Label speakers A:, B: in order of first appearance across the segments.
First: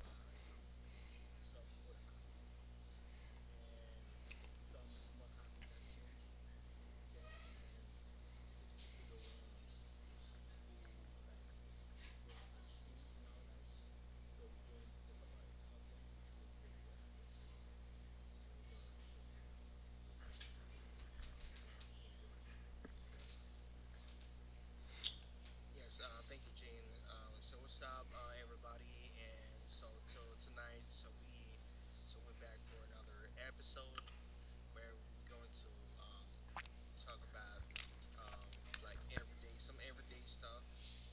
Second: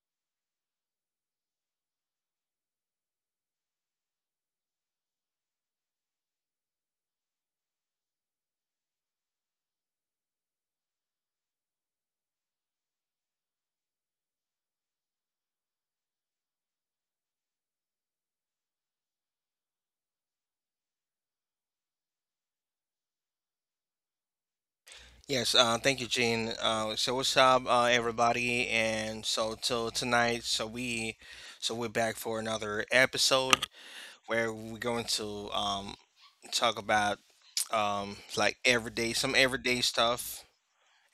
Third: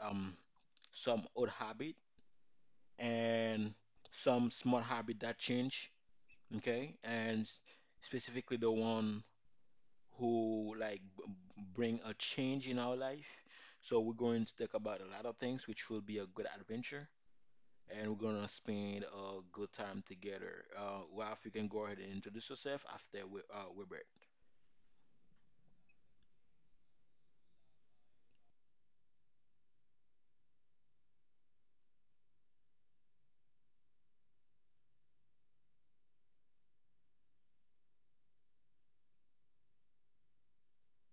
A: some old habit and some smart habit that change. Okay. Specifically the one who like bring a change in our life. So we're going to talk about a lot of things, which will be a good adventure and we're gonna spend a good time together. Ralph, you can go ahead and introduce yourself after we, Wilbert.
B: Yes, thank you, Gene. So what's up, everybody? And so till tonight, so we're back for another episode where we're going to talk about like some everyday stuff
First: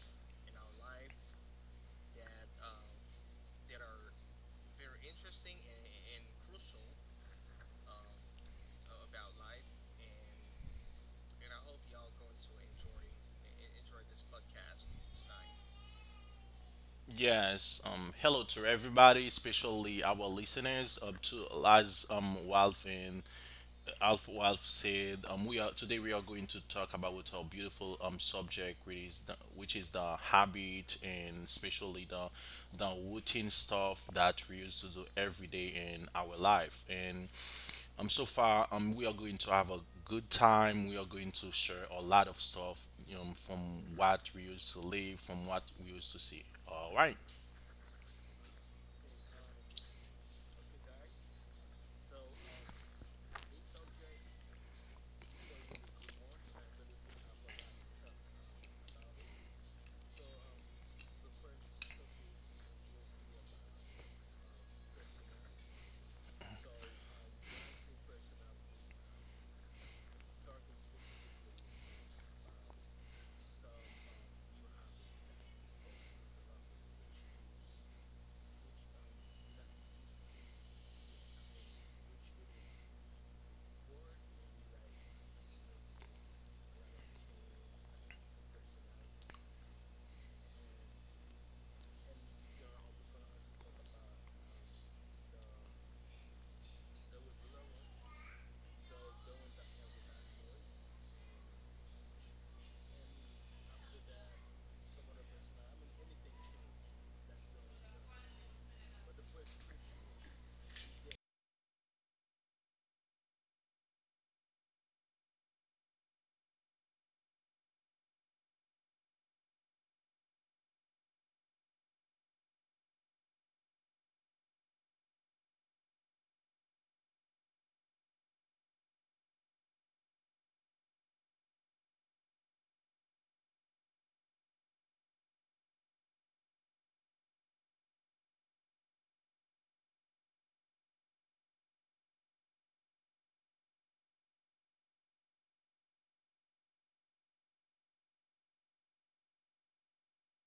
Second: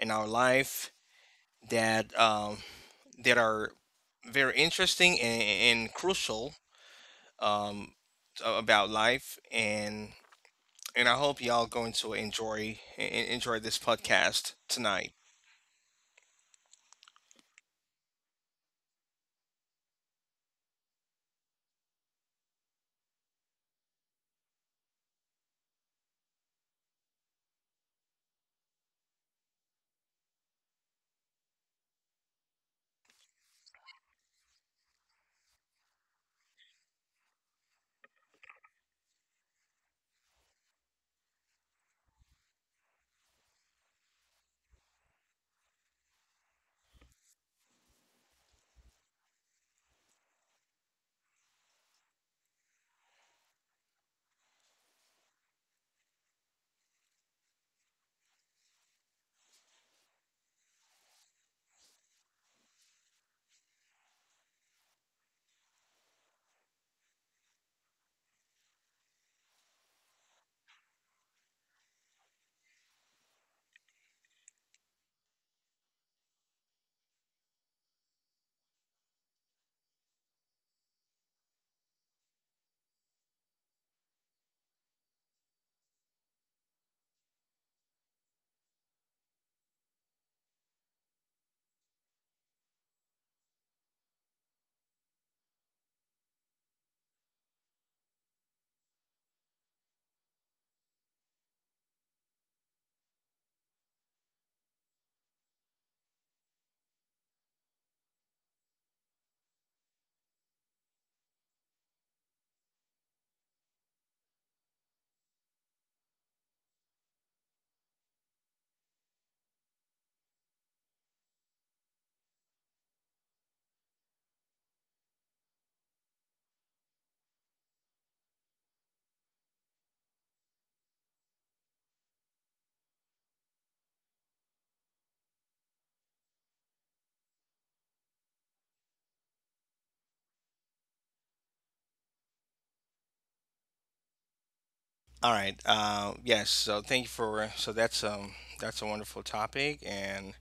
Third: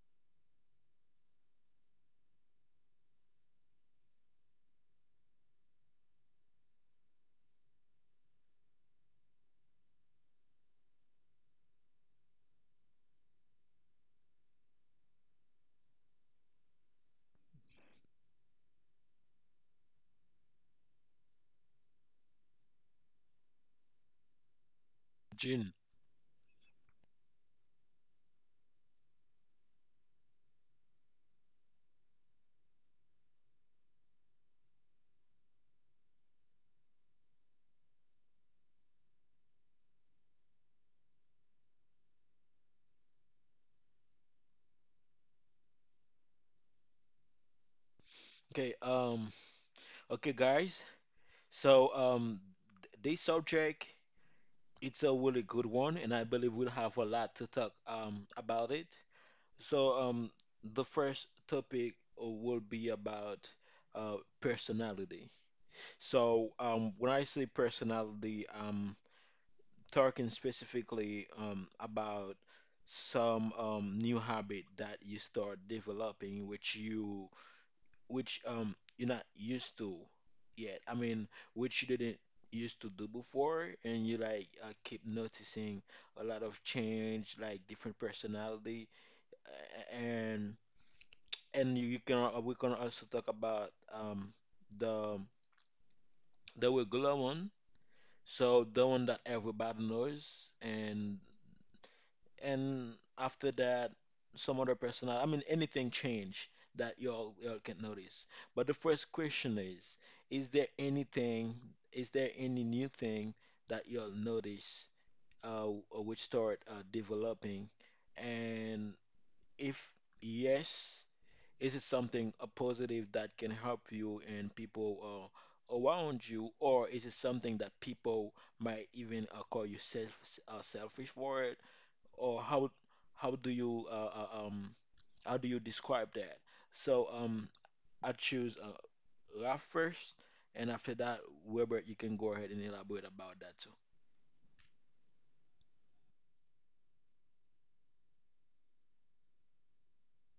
B: in our life that that are very interesting, and crucial, um, about life, and I hope y'all going to enjoy this podcast tonight.
C: Yes, hello to everybody, especially our listeners. Up to as Walf and Alf Walf said, we are
A: June.
C: today we are going to talk about our beautiful subject, which is the habit and especially the routine stuff that we used to do every day in our life. And so far we are going to have a good time. We are going to share a lot of stuff, you know, from what we used to live, from what we used to see. All right.
A: Okay. Okay, guys. So this subject it's a really good one, and I believe we'll have a lot to talk about it. So the first topic will be about personality. So when I say personality, talking specifically about some new habit that you start developing, which you're not used to yet. I mean, which you didn't used to do before, and you like keep noticing a lot of change, like different personality, and and you can we can also talk about the the regular one. So the one that everybody knows. And after that, some other person, I mean, anything change that y'all can notice. But the first question is there anything, is there any new thing that y'all notice which start developing? And if yes, is it something a positive that can help you and people around you, or is it something that people might even call you self selfish for it? Or how do you uh, uh, um how do you describe that? So I choose Ralph first, and after that, Wilbert, you can go ahead and elaborate about that too.
B: All right. Yes. So thank you for. So that's a wonderful topic, and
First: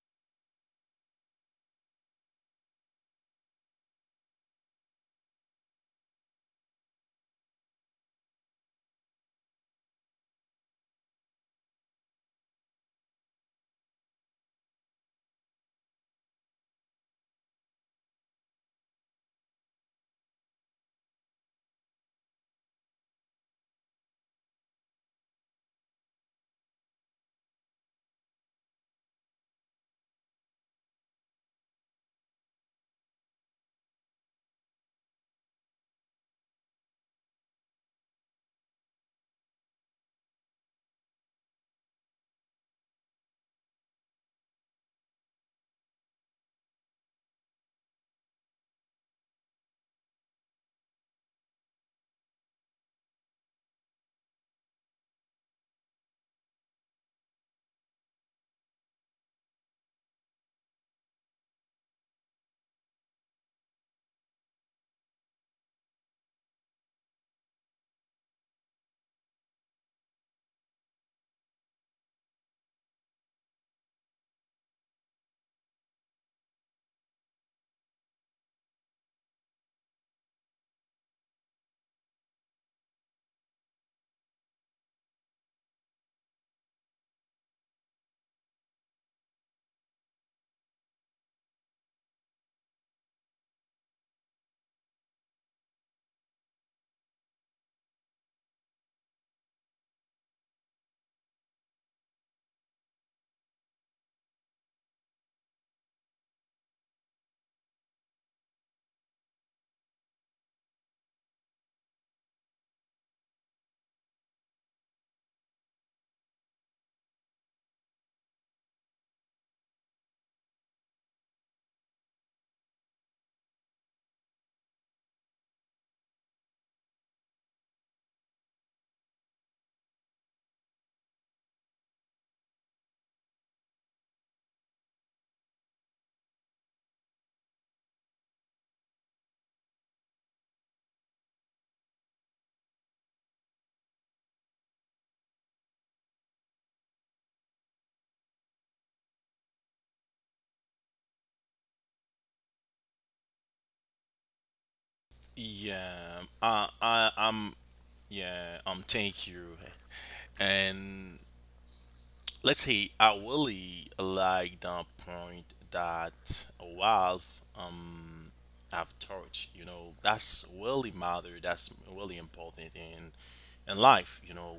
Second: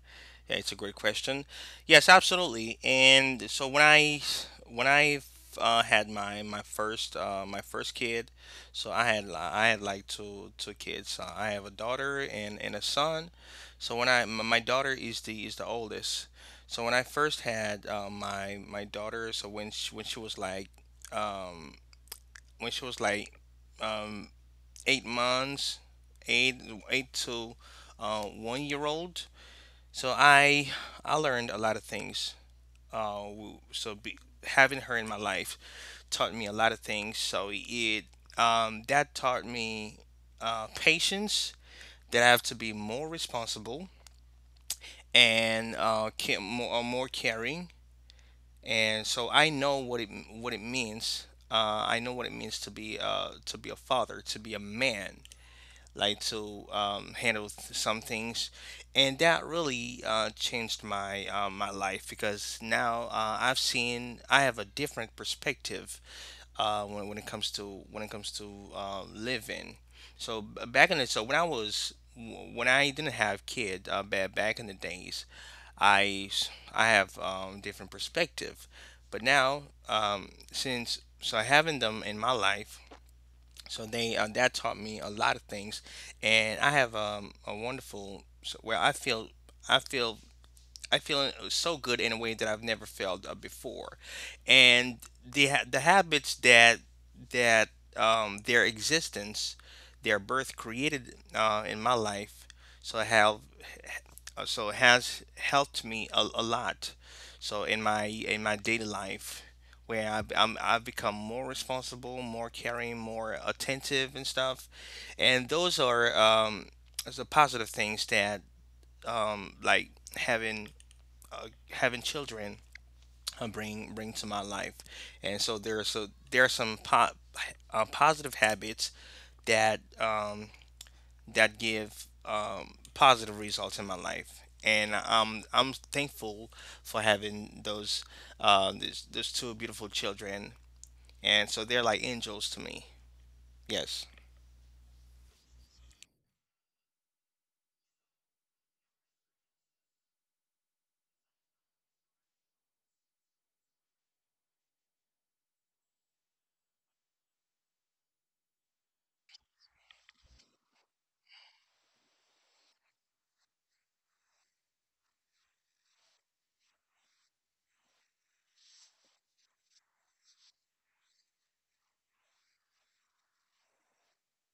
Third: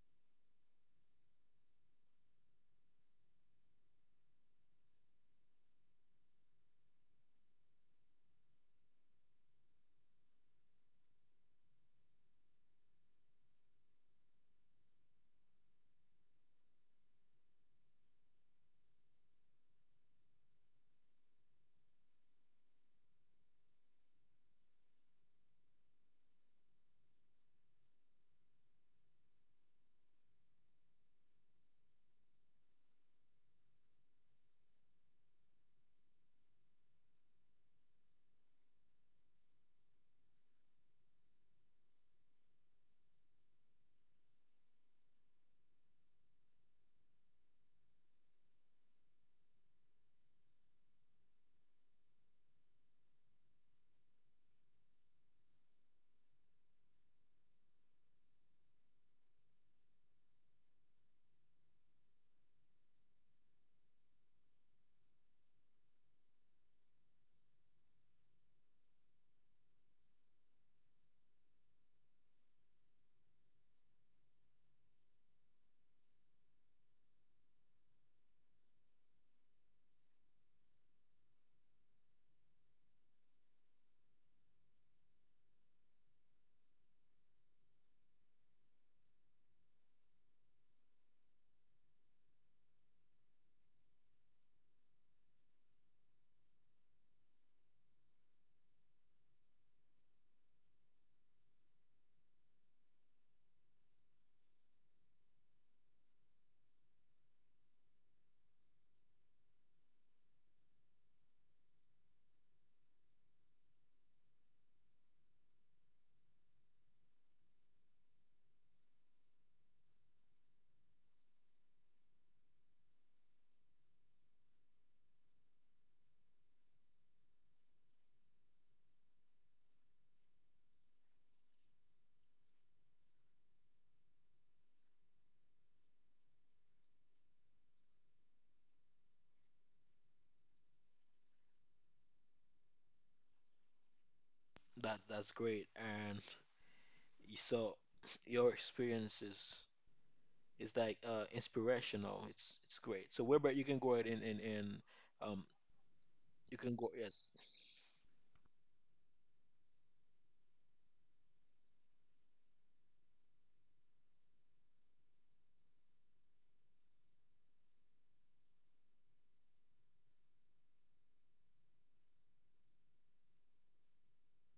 B: yeah, it's a great question. Yes, absolutely. And so when I had my first kid, so I had like two kids. I have a daughter and a son. So when I my my daughter is the oldest. So when I first had, my daughter, so when she was like, um when she was like um, 8 months, eight eight to 1 year old. So I learned a lot of things. Uh, w- so be, Having her in my life taught me a lot of things. So it that taught me patience. That I have to be more responsible and, more caring. And so I know what it means. I know what it means to be, to be a father, to be a man, like to, handle some things, and that really changed my, my life, because now, I have a different perspective when it comes to, living. So b- back in the when I didn't have kid, back in the days, I have different perspective, but now, since having them in my life, so they that taught me a lot of things, and I have, a wonderful so where I feel I feel so good in a way that I've never felt before, and the habits that, that their existence, their birth created in my life. So I have so it has helped me a lot, so in my daily life, where I've become more responsible, more caring, more attentive and stuff, and those are positive things that, like, having, having children, bring to my life, and so there are some po- positive habits that, that give, positive results in my life, and, I'm thankful for having those, those two beautiful children, and so they're like angels to me. Yes,
A: That's great, and so your experience is like inspirational. It's great. So Wilbert, you can go ahead and um
C: Yeah,
A: you can go.
C: I,
A: Yes.
C: I'm. Yeah, Thank you, and let's say I really like the point that Ralph have touched. You know, that's really matter. That's really important in life. You know,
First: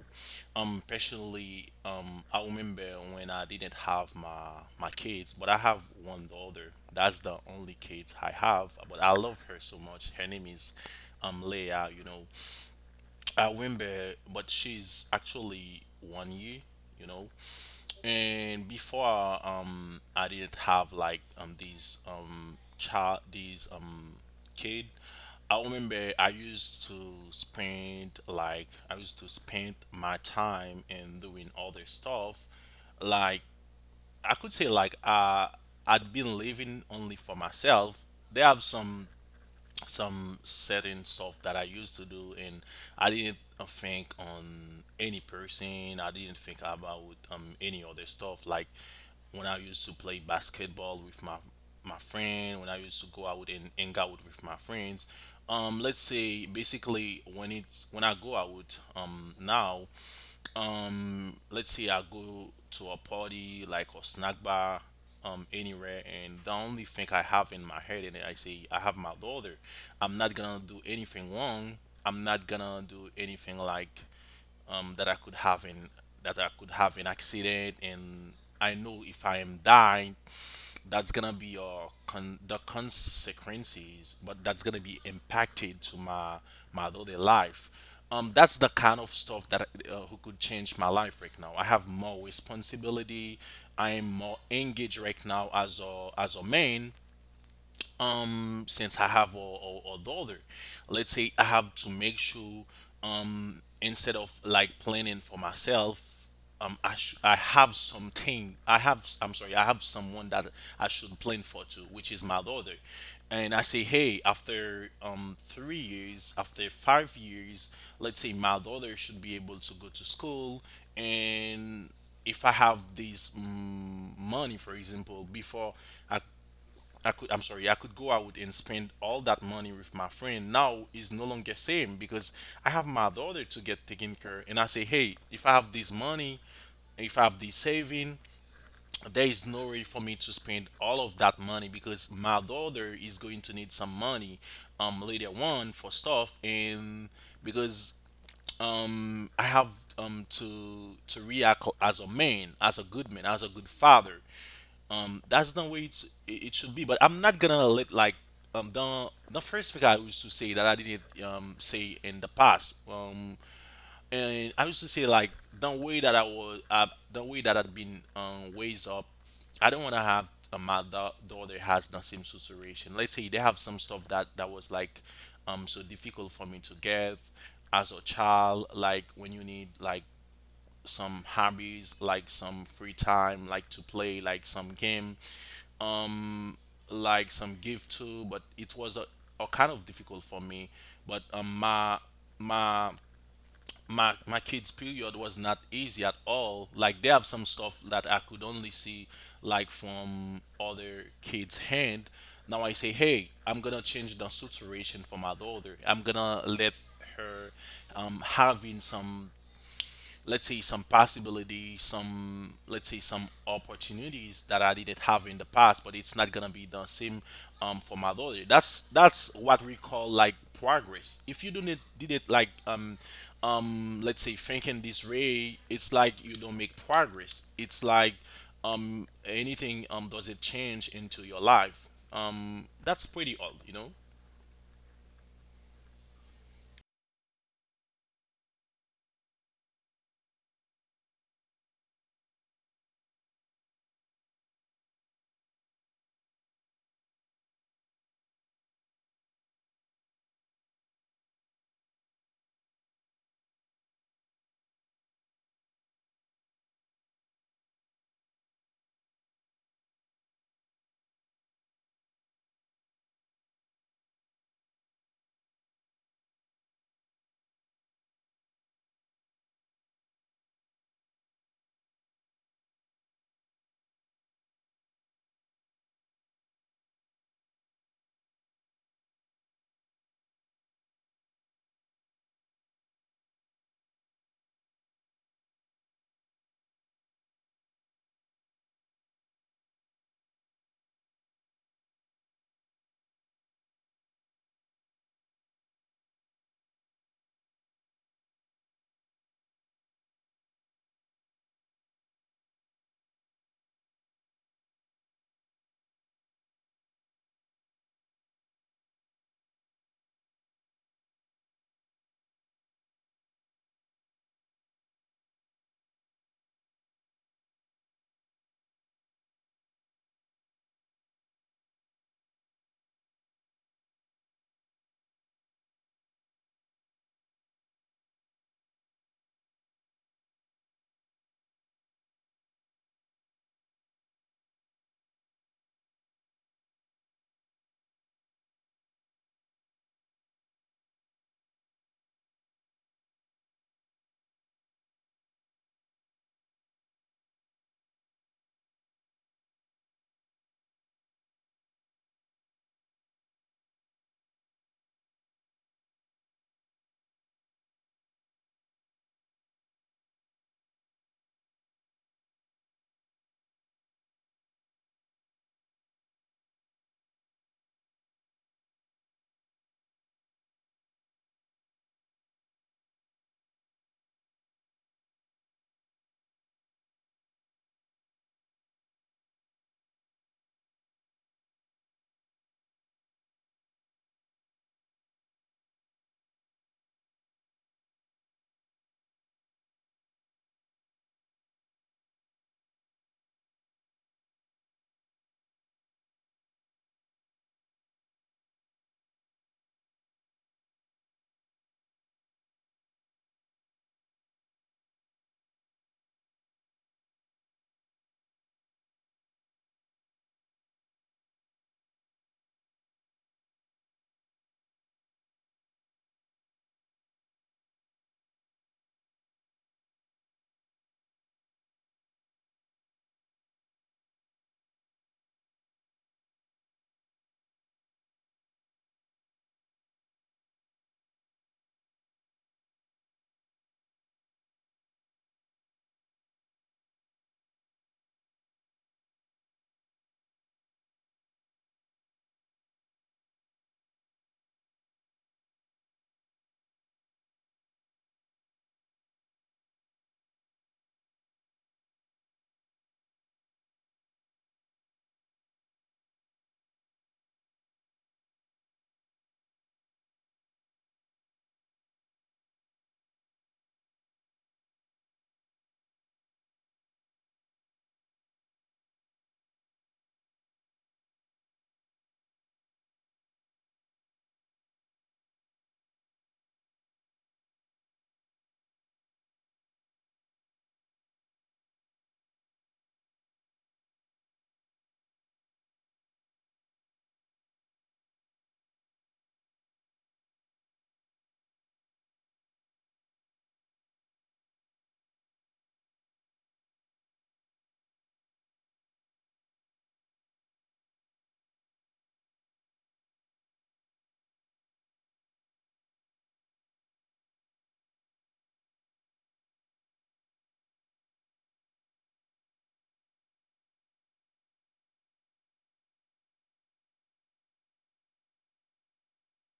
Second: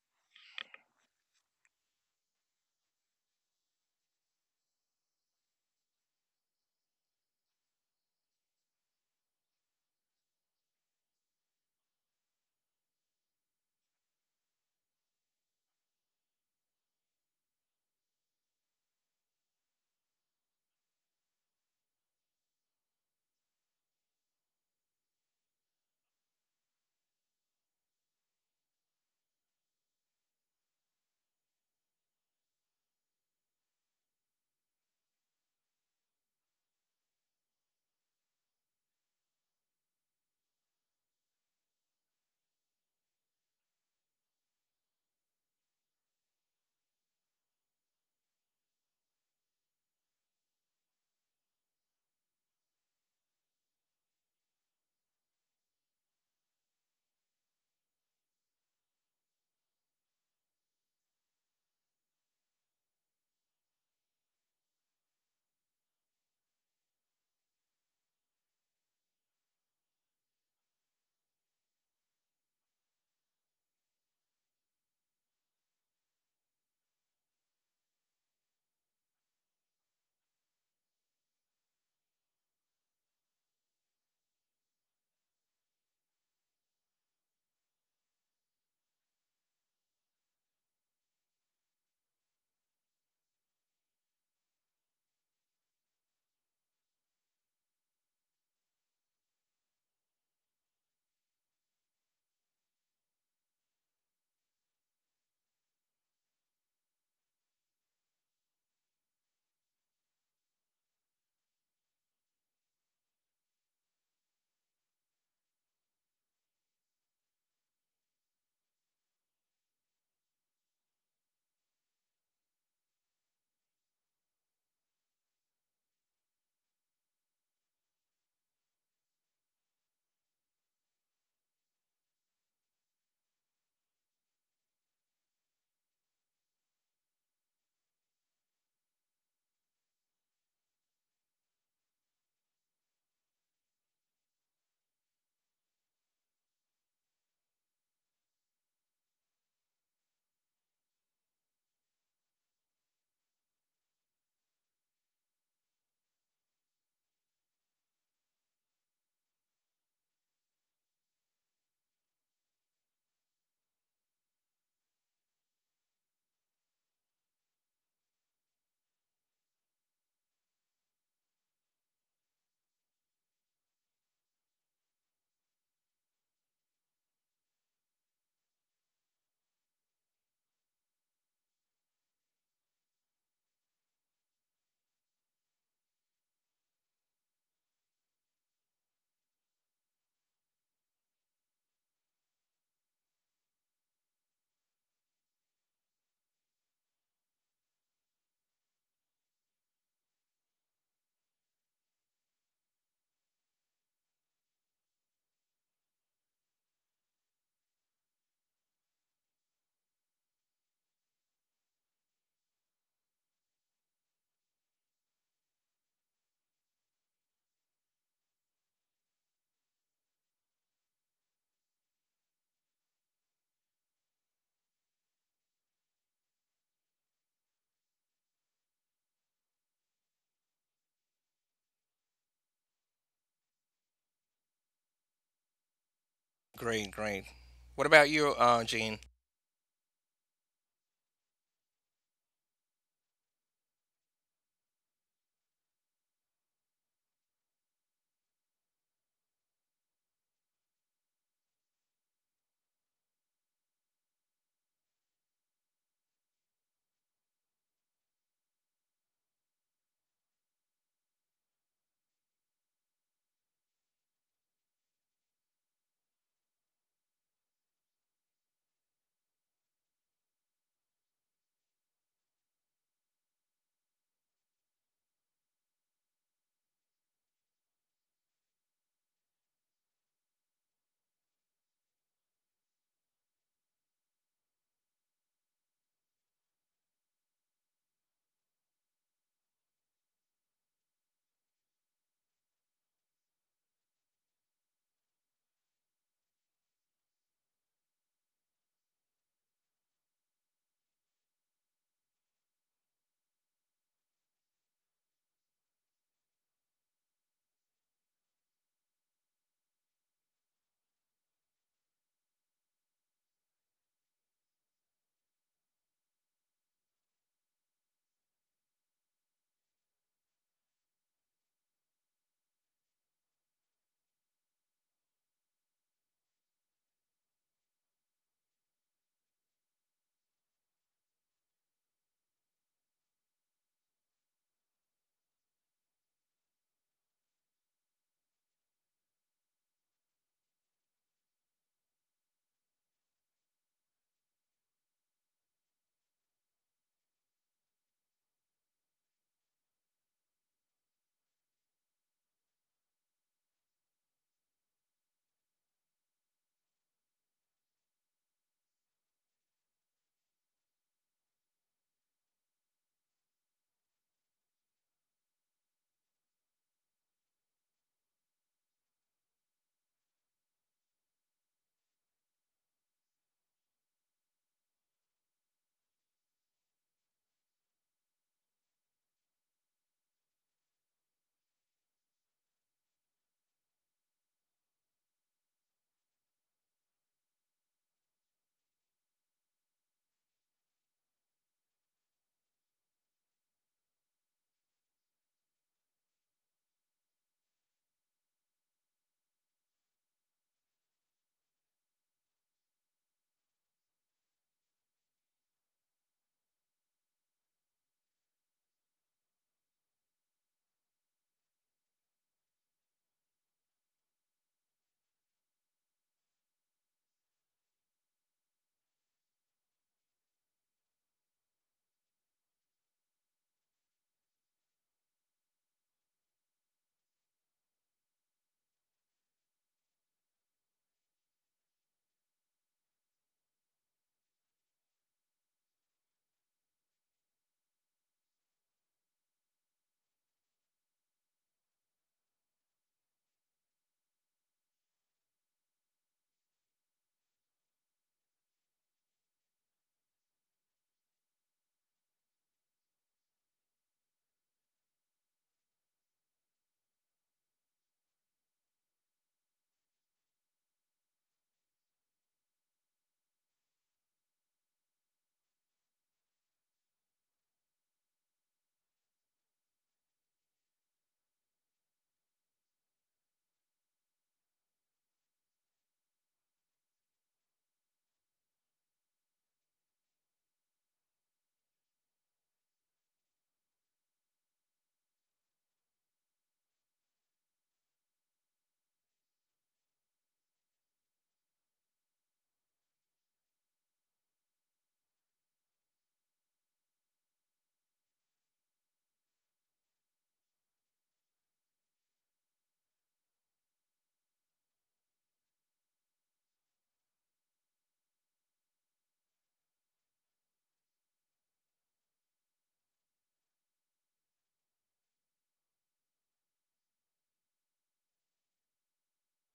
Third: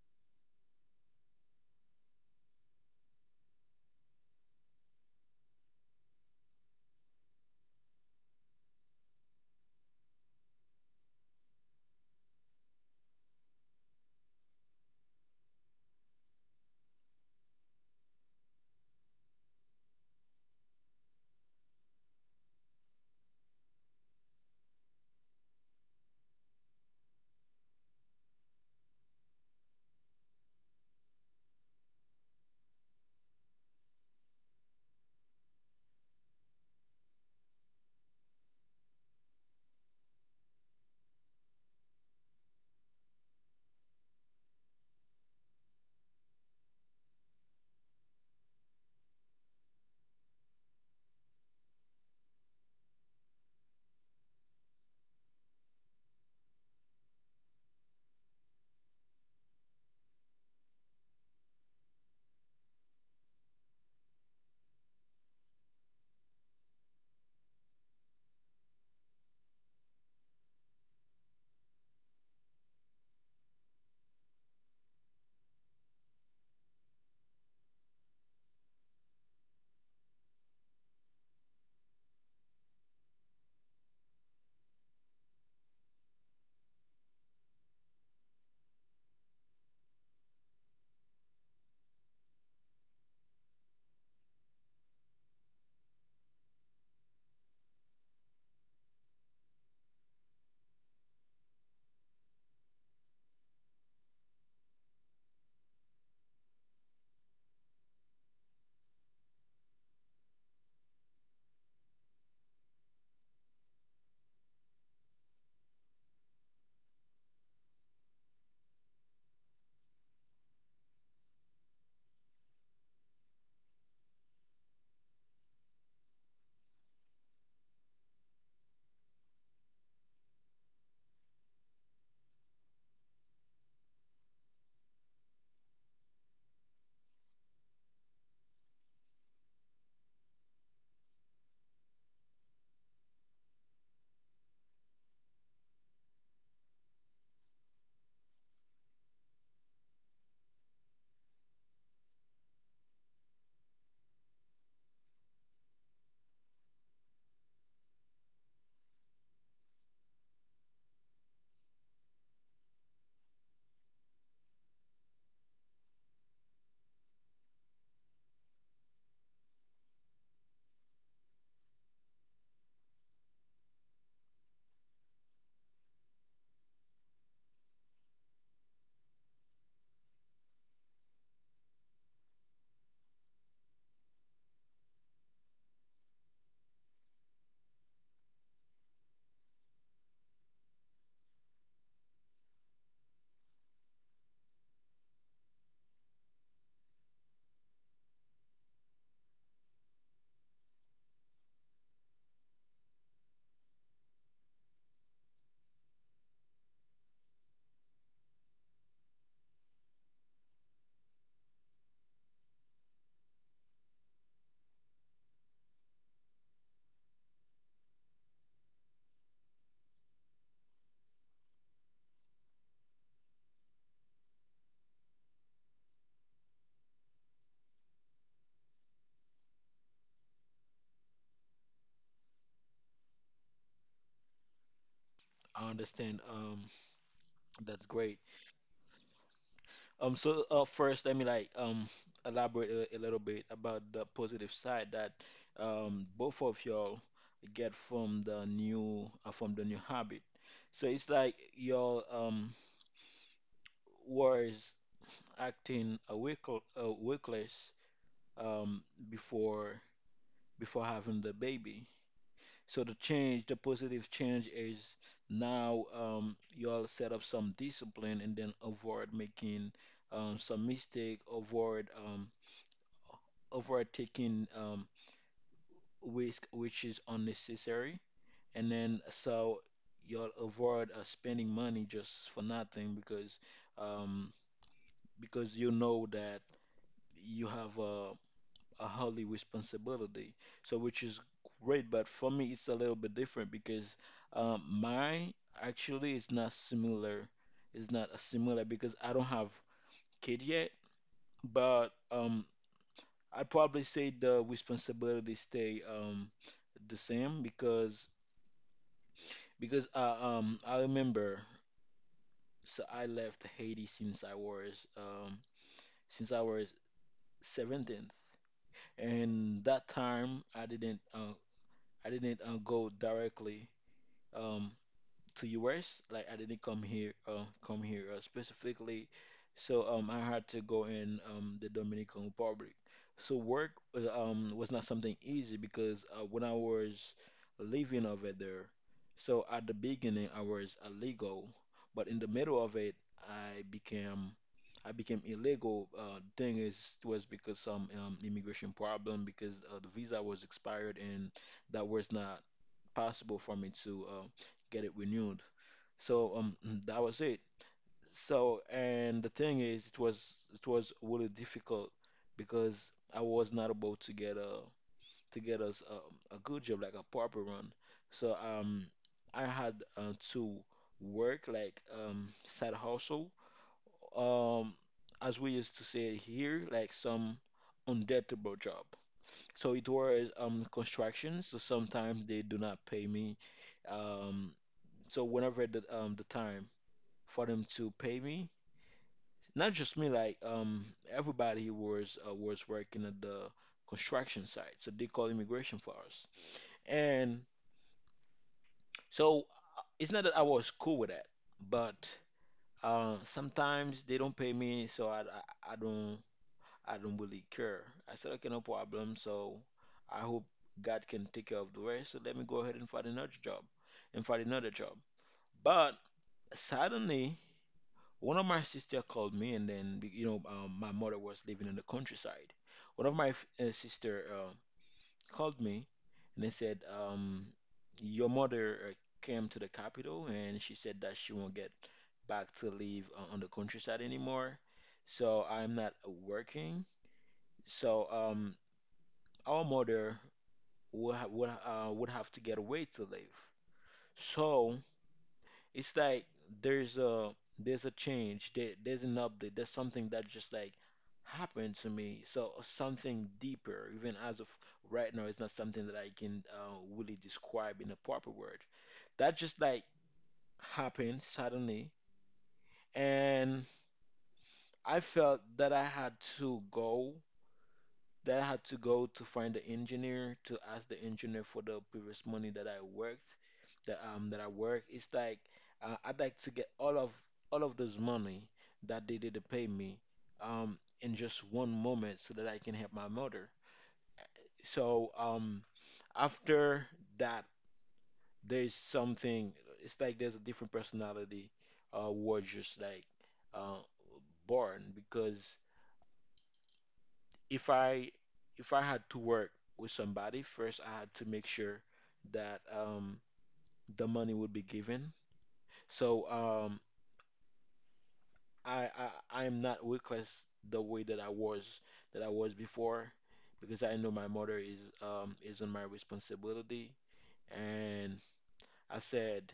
C: personally, I remember when I didn't have my kids, but I have one daughter. That's the only kids I have. But I love her so much. Her name is Leia. You know, I remember, but she's actually 1 year. You know, and before I didn't have like these child these kid. I remember I used to spend like I used to spend my time in doing other stuff like I could say like I'd been living only for myself. They have some certain stuff that I used to do, and I didn't think on any person. I didn't think about any other stuff like when I used to play basketball with my friend, when I used to go out and hang out with my friends. Let's say basically when it's when I go out now, let's say I go to a party like a snack bar, anywhere, and the only thing I have in my head and I say I have my daughter. I'm not gonna do anything wrong. I'm not gonna do anything like that I could have in that I could have an accident, and I know if I am dying, that's gonna be your con- the consequences, but that's gonna be impacted to my my daily life. That's the kind of stuff that who could change my life. Right now I have more responsibility. I am more engaged right now as a man, since I have a daughter. Let's say I have to make sure, instead of like planning for myself, I have something. I have, I'm sorry, I have someone that I should plan for too, which is my daughter. And I say, hey, after 3 years, after 5 years, let's say my daughter should be able to go to school. And if I have money, for example, before, I I could, I'm sorry, I could go out and spend all that money with my friend. Now is no longer same because I have my daughter to get taken care, and I say, hey, if I have this money, if I have this saving, there is no way for me to spend all of that money because my daughter is going to need some money, later on for stuff. And because I have to react as a man, as a good man, as a good father. That's the way it it should be. But I'm not gonna let like the first thing I used to say that I didn't say in the past, and I used to say like the way that I was, the way that I'd been raised up. I don't want to have a mother daughter has the same situation. Let's say they have some stuff that that was like so difficult for me to get as a child, like when you need like some hobbies, like some free time, like to play like some game, um like some gift too, but it was a kind of difficult for me. But my my kids period was not easy at all. Like they have some stuff that I could only see like from other kids hand. Now I say, hey, I'm gonna change the situation for my daughter. I'm gonna let her having some, let's say some possibilities, some, let's say some opportunities that I didn't have in the past, but it's not gonna be the same, for my daughter. That's what we call like progress. If you do not did it like let's say thinking this way, it's like you don't make progress. It's like anything does it change into your life. That's pretty odd, you know.
A: I understand.
B: great, great.
A: That's
B: What
A: great.
B: about you, Gene?
A: So first, let me like elaborate a little bit about the positive side that both of y'all get from the new habit. So it's like y'all was acting a wickle wickless um before before having the baby. So the change, the positive change is now y'all set up some discipline and then avoid making some mistake, avoid overtaking risk which is unnecessary, and then so you'll avoid spending money just for nothing because um, because you know that you have a holy responsibility. So which is great, but for me it's a little bit different because mine actually is not similar. It's not a similar because I don't have kid yet, but I'd probably say the responsibility stay the same because I remember so I left Haiti since I was since I was 17, and that time I didn't go directly um to US. Like I didn't come here specifically. So I had to go in the Dominican Republic. So work was not something easy because when I was living over there, so at the beginning I was illegal, but in the middle of it I became I became illegal. Thing is was because some immigration problem because the visa was expired and that was not possible for me to get it renewed. So that was it. So and the thing is, it was really difficult because I was not able to get a to get us a good job like a proper one. So I had to work like side hustle um as we used to say here, like some undeadable job. So it was construction. So sometimes they do not pay me. Um, so whenever the time for them to pay me. Not just me, like everybody who was working at the construction site, so they call immigration for us. And so it's not that I was cool with that, but sometimes they don't pay me, so I don't really care. I said okay, no problem. So I hope God can take care of the rest. So let me go ahead and find another job, and find another job. But suddenly one of my sister called me, and then you know, my mother was living in the countryside. One of my sister called me, and they said, "Your mother came to the capital, and she said that she won't get back to live on the countryside anymore. So I'm not working. So our mother would have to get away to live. So." It's like there's a there's a change, there, there's an update, there's something that just like happened to me. So something deeper, even as of right now, it's not something that I can really describe in a proper word. That just like happened suddenly, and I felt that I had to go That I had to go to find the engineer to ask the engineer for the previous money that I worked that I work. It's like I'd like to get all of this money that they did to pay me in just one moment so that I can help my mother. So after that there's something it's like there's a different personality was just like uh born because if I if I had to work with somebody, first I had to make sure that the money would be given. So I, I am not reckless the way that I was before because I know my mother is on my responsibility, and I said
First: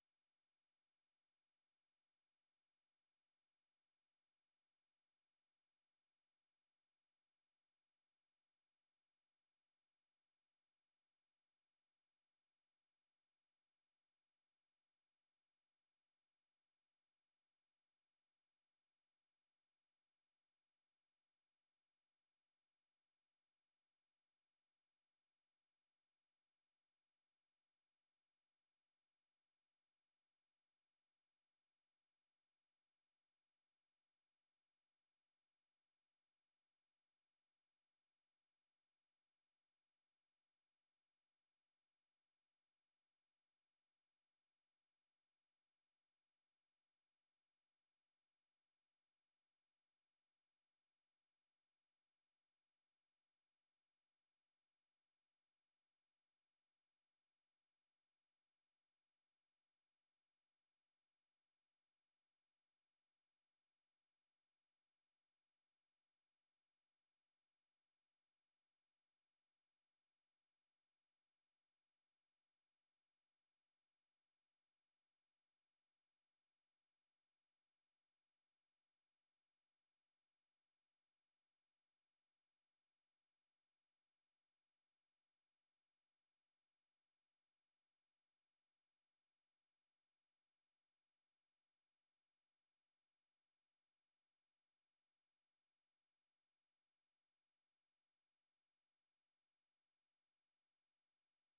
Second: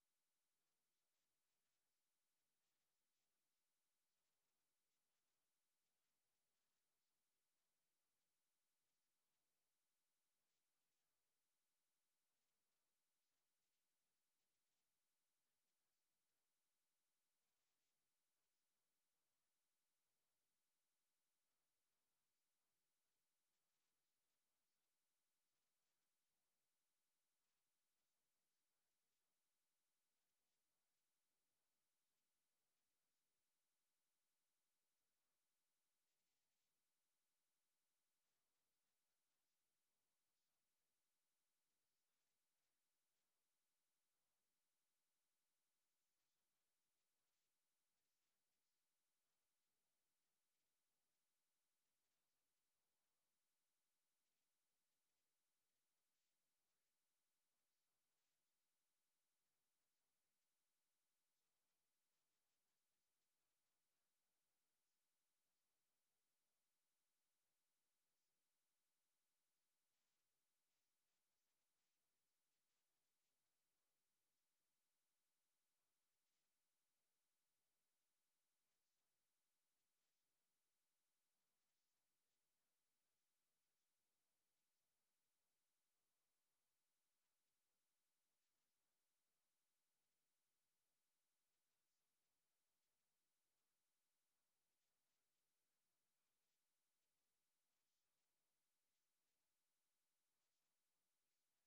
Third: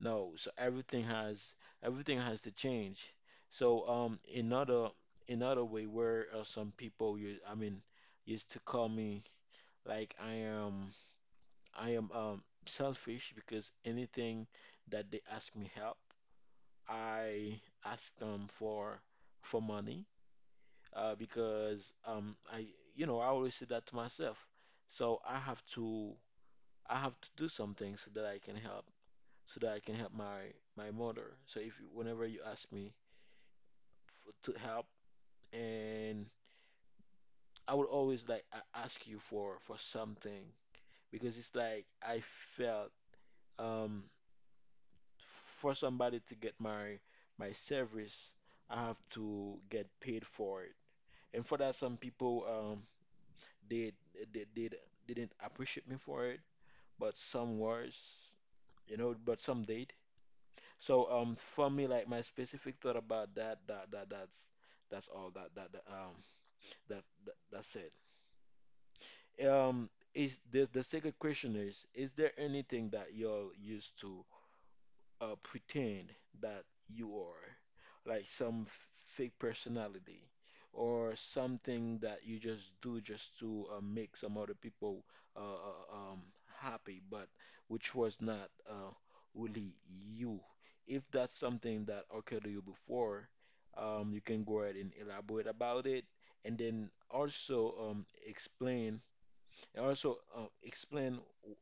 A: no. So everything has to change. So another another way where some people you I mean used to call me like I am selfish because anything that they ask me help, I ask them for money because I you know I always say that to myself. So I have to do something so that I can help so that I can help my my mother. So if you- whenever you ask me f to help and I would always like ask you for something because it's like I felt um for somebody to get my my service, I have to get paid for it. And for that, some people they they did didn't appreciate me for it, but some was, you know, but some did. So for me, like my specific thought about that that that that's all that that, that that's that, that's it. Is this the second question is there anything that y'all used to pretend that you are? Like some fake personality or something that you just do just to make some other people uh, uh, um, happy, but which was not really you. If that's something that occurred to you before, you can go ahead and elaborate about it, and then also explain, and also explain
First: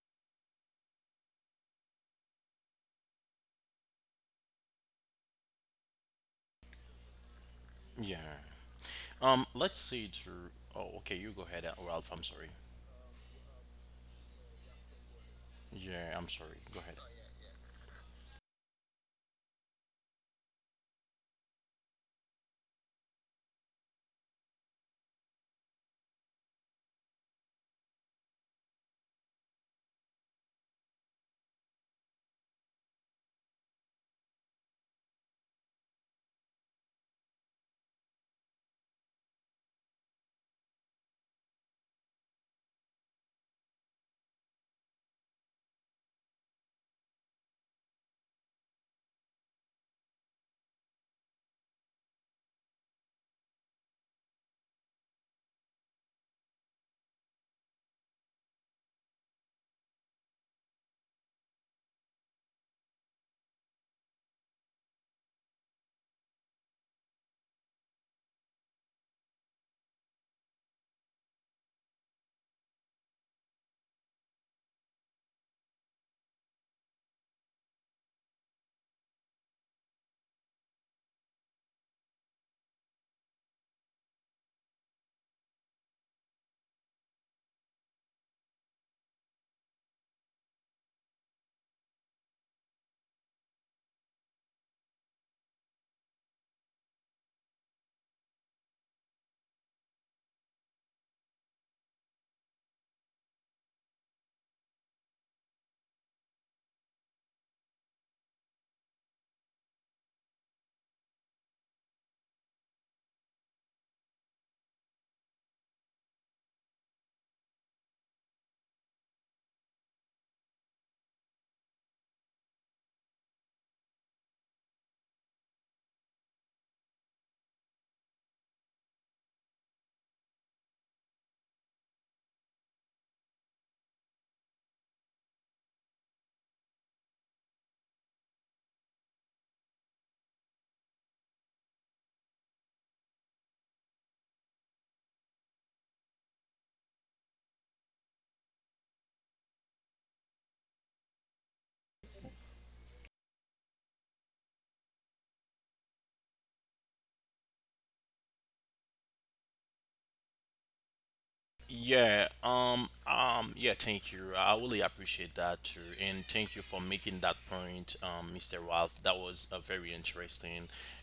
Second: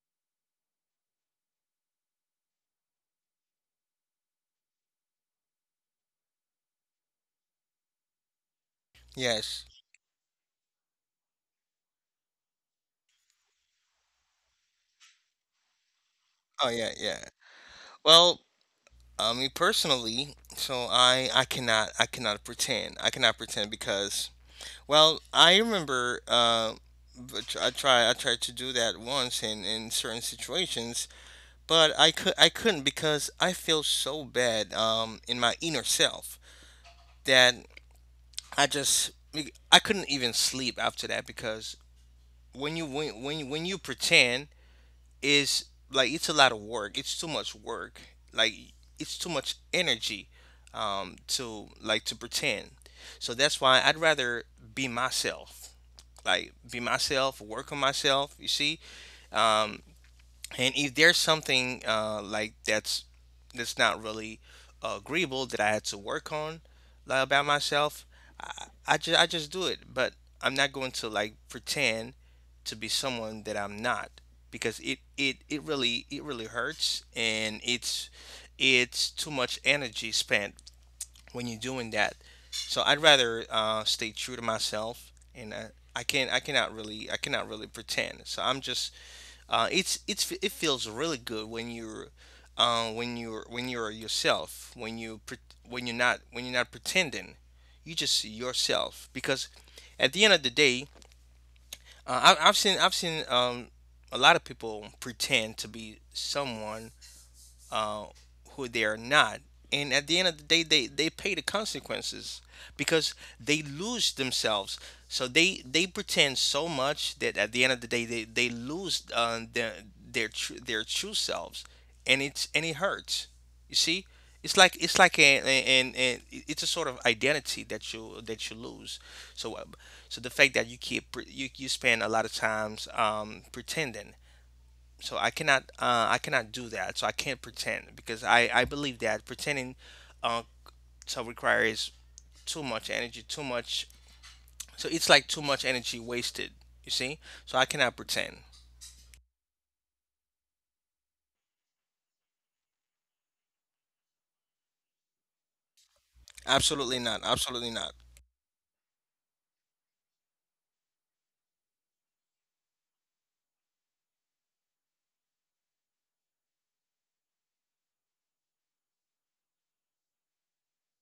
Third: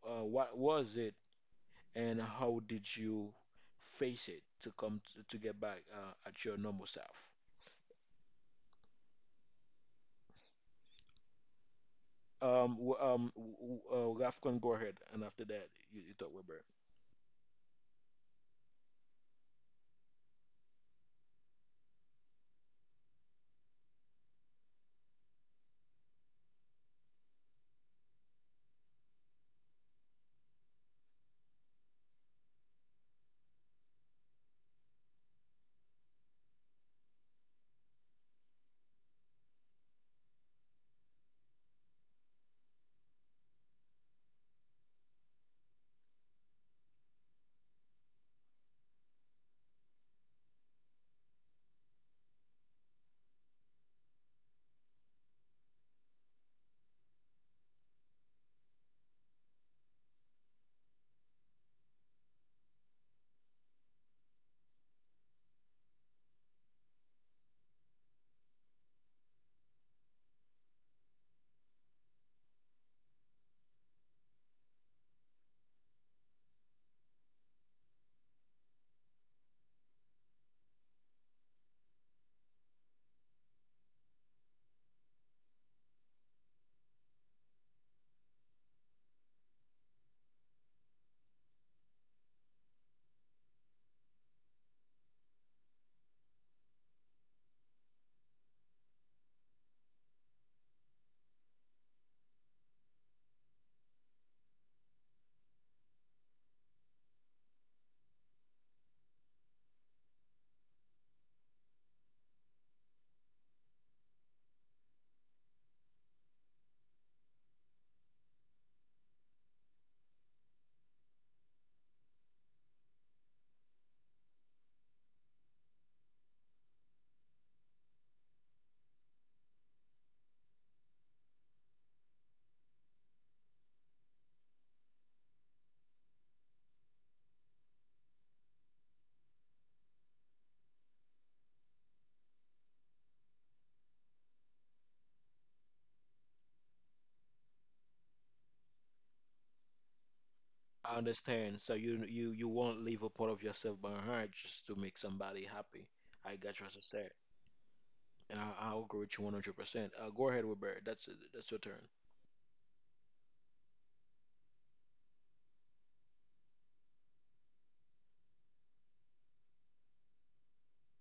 A: what was it and how did you face it to come to get back at your normal self.
C: Yeah.
B: Yes.
C: Let's see. To Oh, okay, you go ahead, Ralph, I'm sorry.
A: Um, w- um, w- Rafcon, go ahead, and after that, you,
C: Yeah,
A: you
C: I'm
A: talk with
C: sorry.
B: Oh
A: Bert.
C: Go
B: yeah,
C: ahead.
B: yeah. Well, me personally, so I cannot pretend, because, well, I remember, but I tried to do that once in, certain situations, but I couldn't because I feel so bad, in my inner self, that I just I couldn't even sleep after that, because when you pretend. Is like it's a lot of work. It's too much work. Like it's too much energy, to, like, to pretend. So that's why I'd rather be myself. Like, be myself, work on myself, you see? Um And if there's something, like, that's not really, agreeable, that I had to work on, like, about myself, I just do it. But I'm not going to, like, pretend to be someone that I'm not, because it really hurts, and it's too much energy spent when you're doing that. So I'd rather, stay true to myself, and, I can't, I cannot really pretend. So I'm just, it feels really good when you're, when you're yourself, when you, pre- when you're not pretending, you just yourself. Because at the end of the day, I've seen a lot of people pretend to be someone, uh, who they are not. And at the end of the day, they pay the consequences, because they lose themselves. So they pretend so much that at the end of the day, they lose, their true selves. And it hurts. You see, it's like it's a sort of identity that you lose. So, uh, so the fact that you keep, pre- you spend a lot of times, pretending, so I cannot do that. So I can't pretend, because I believe that pretending, uh, so, requires too much energy, too much. So it's like too much energy wasted, you see, so I cannot pretend.
A: I understand. So you won't leave a part of yourself behind just to make somebody happy. I got what you
B: Absolutely
A: said,
B: not, absolutely not.
A: and I agree with you 100%. Go ahead, Wilbert. That's your turn.
C: Yeah, yeah, thank you. I really appreciate that too. And thank you for making that point, Mr. Ralph. That was very interesting.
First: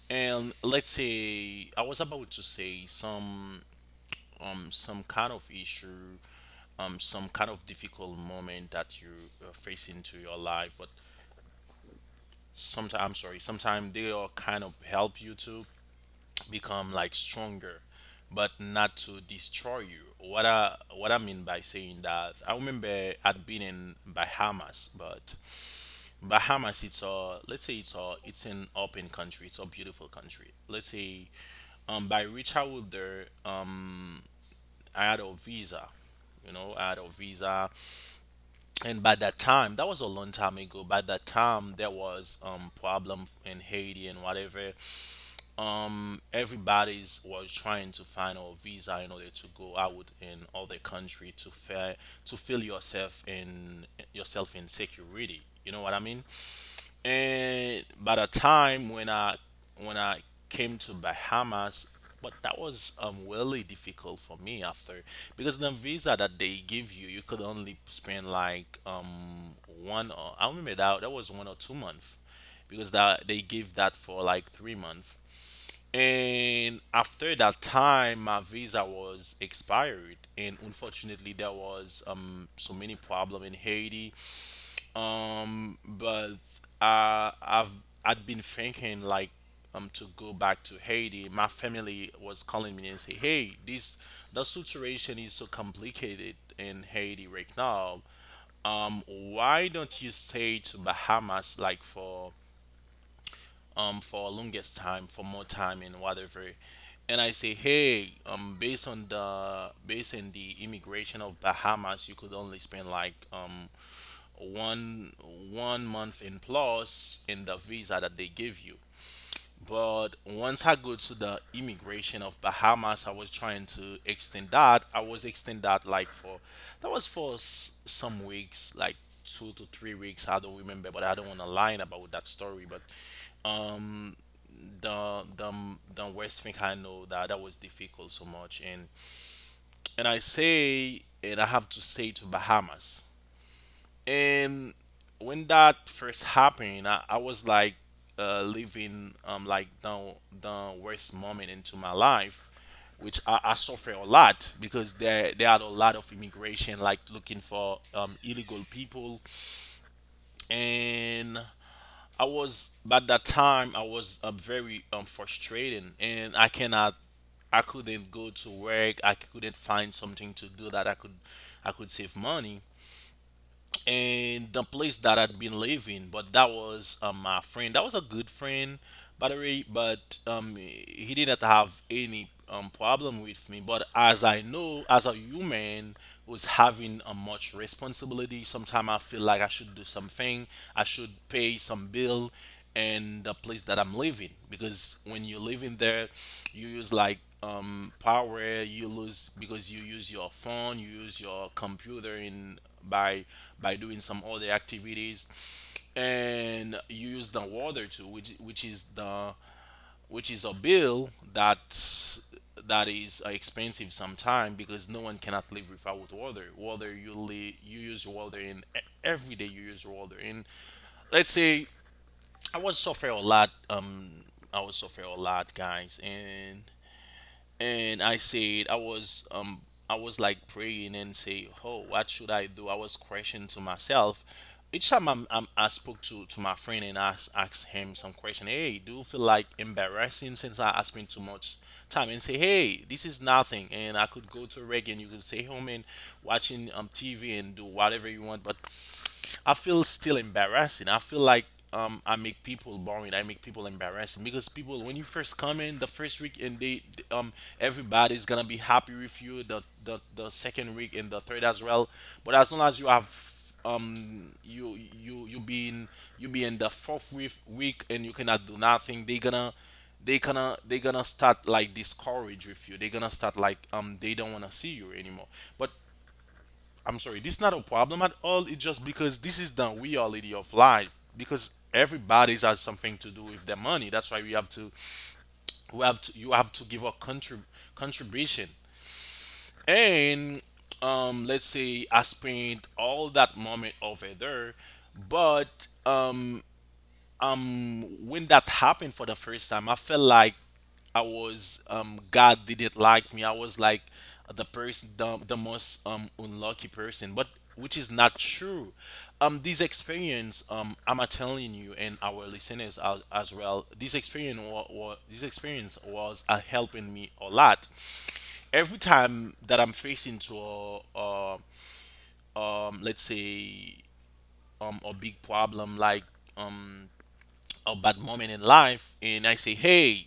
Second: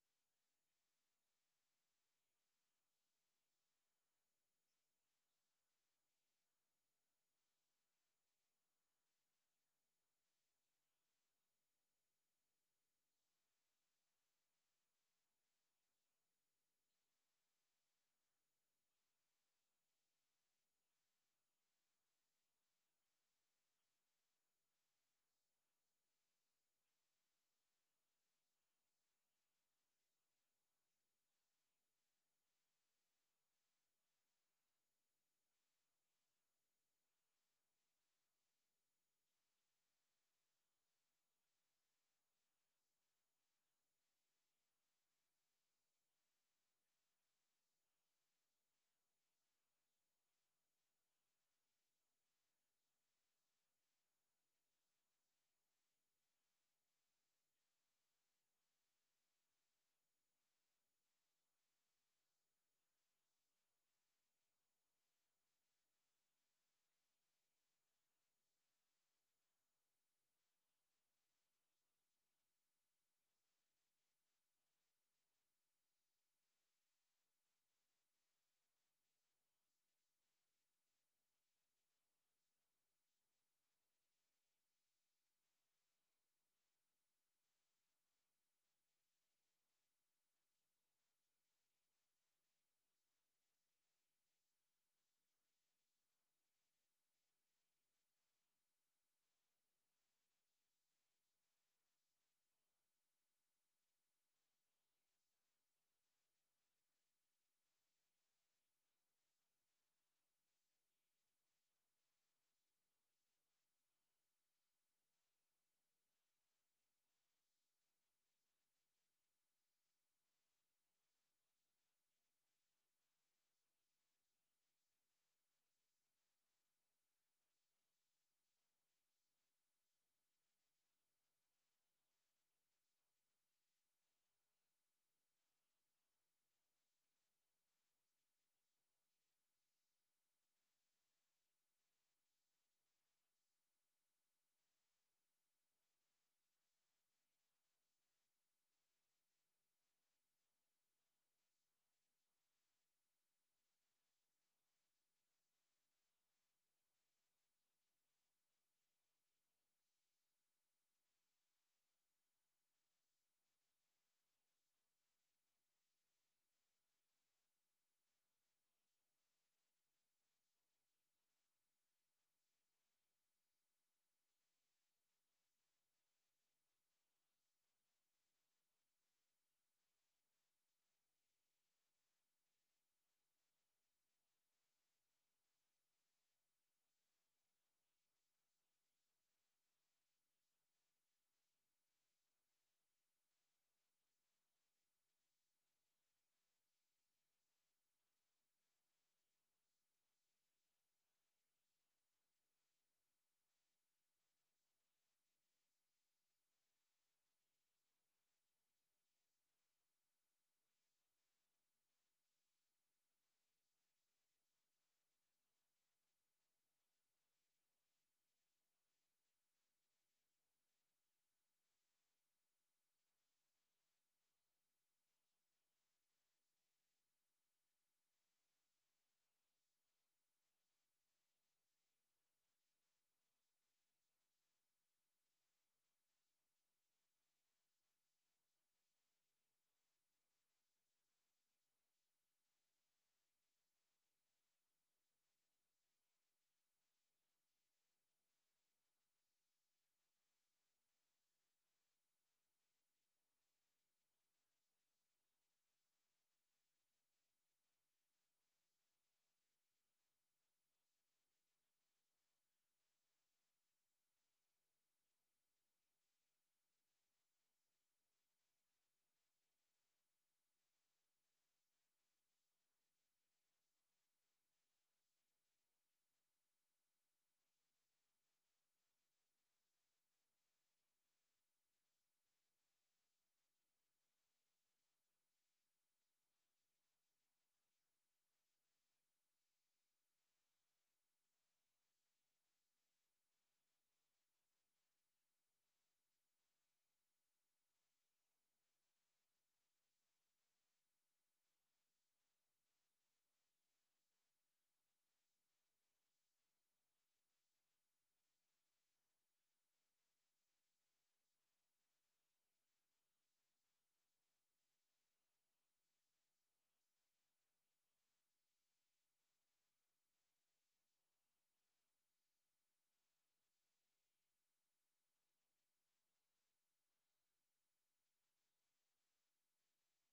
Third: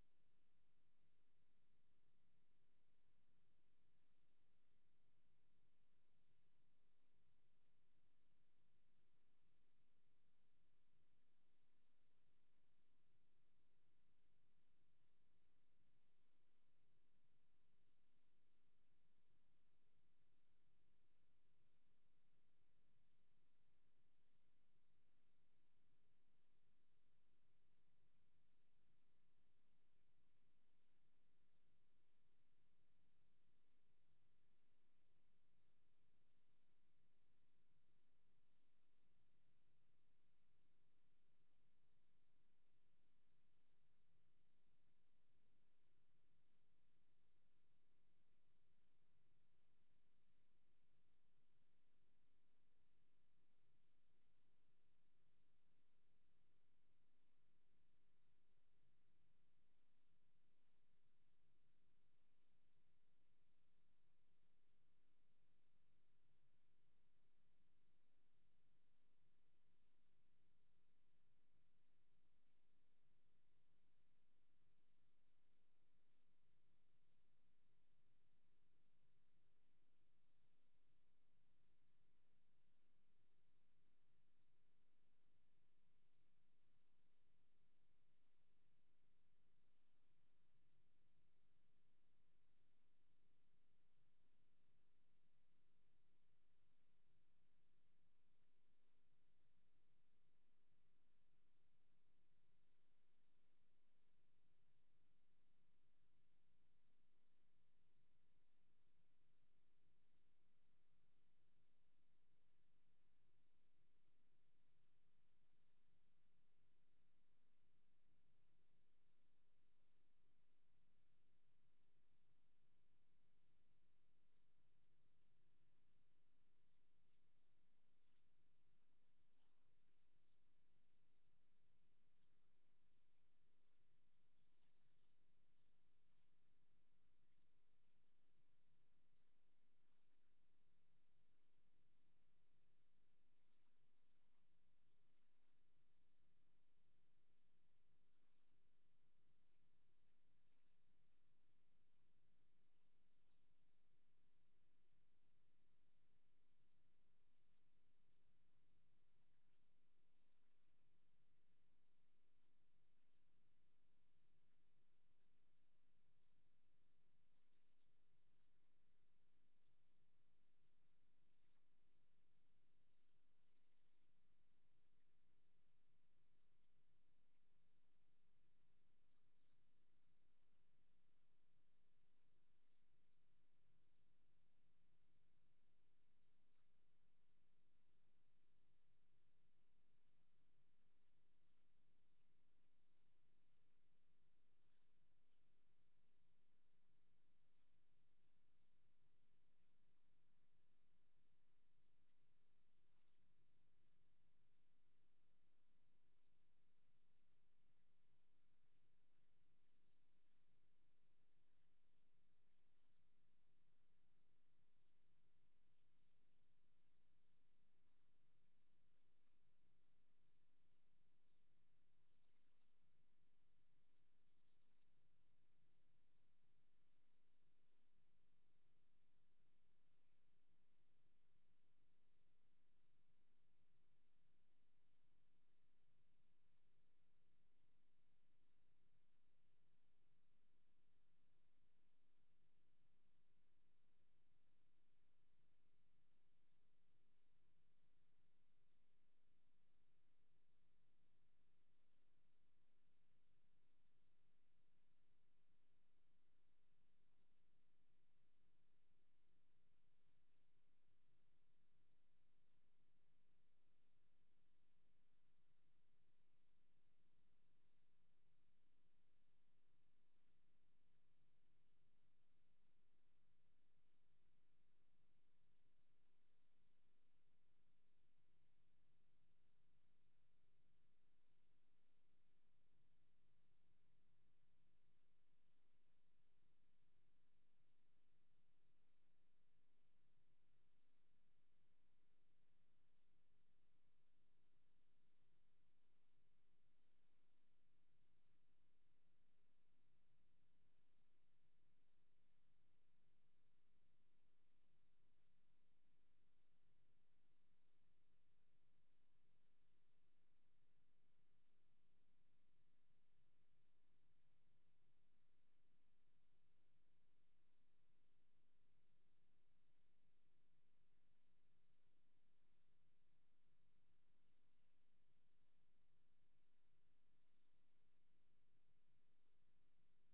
C: And let's say I was about to say some kind of issue, some kind of difficult moment that you face into your life, but sometimes, I'm sorry, sometimes they all kind of help you to become like stronger, but not to destroy you. What I mean by saying that, I remember I'd been in Bahamas. But Bahamas, it's a, let's say it's a, it's an open country, it's a beautiful country. Let's say by which I was there, I had a visa. You know, I had a visa. And by that time, that was a long time ago, by that time there was problem in Haiti and whatever. Everybody's was trying to find a visa in order to go out in other country to fair to feel yourself in security, you know what I mean. And by the time when I came to Bahamas, but that was really difficult for me after, because the visa that they give you, you could only spend like one or, I remember that that was 1 or 2 months, because that they give that for like 3 months. And after that time my visa was expired, and unfortunately there was so many problem in Haiti. But I've I'd been thinking like to go back to Haiti. My family was calling me and say, hey, this, the situation is so complicated in Haiti right now. um why don't you stay to Bahamas like for longest time, for more time, and whatever. And I say, hey, based on the immigration of Bahamas, you could only spend like one one month in plus in the visa that they give you. But once I go to the immigration of Bahamas, I was trying to extend that. I was extend that like for, that was for some weeks, like 2 to 3 weeks, I don't remember, but I don't want to lie about that story. But um the the the worst thing, I know that that was difficult so much. And I say, and I have to say to Bahamas. And when that first happened, I was like living like the worst moment into my life, which I suffer a lot, because there are a lot of immigration like looking for illegal people. And I was, by that time I was very frustrating, and I cannot, I couldn't go to work. I couldn't find something to do that I could save money. And the place that I'd been living, but that was my friend. That was a good friend, by the way. But he didn't have any problem with me. But as I know, as a human who's having a much responsibility, sometimes I feel like I should do something. I should pay some bill and the place that I'm living. Because when you're living there, you use like power. You lose because you use your phone, you use your computer in by doing some other activities, and you use the water too, which is the which is a bill that is expensive sometime, because no one cannot live without water. Water you you use water in every day you use water in. Let's say I was suffer a lot. I was suffer a lot, guys. And I said I was like praying and say, oh, what should I do? I was questioning to myself. Each time I spoke to my friend and asked him some question. Hey, do you feel like embarrassing since I spent too much time and say, hey, this is nothing, and I could go to reggae and you could stay home and watching TV and do whatever you want, but I feel still embarrassing. I feel like I make people boring. I make people embarrassing because people when you first come in the first week and they um everybody's gonna be happy with you the second week and the third as well. But as long as you have you being you be in the fourth week and you cannot do nothing, they gonna they gonna start like discourage with you. They gonna start like they don't wanna see you anymore. But I'm sorry, this is not a problem at all. It's just because this is the reality of life. Because everybody's has something to do with their money. That's why you have to give a contribution. And let's say I spent all that moment over there, but when that happened for the first time, I felt like I was God didn't like me. I was like the person, the most unlucky person, but which is not true. This experience, I'm telling you and our listeners as well, this experience was helping me a lot every time that I'm facing to a let's say a big problem, like um a bad moment in life, and I say, hey,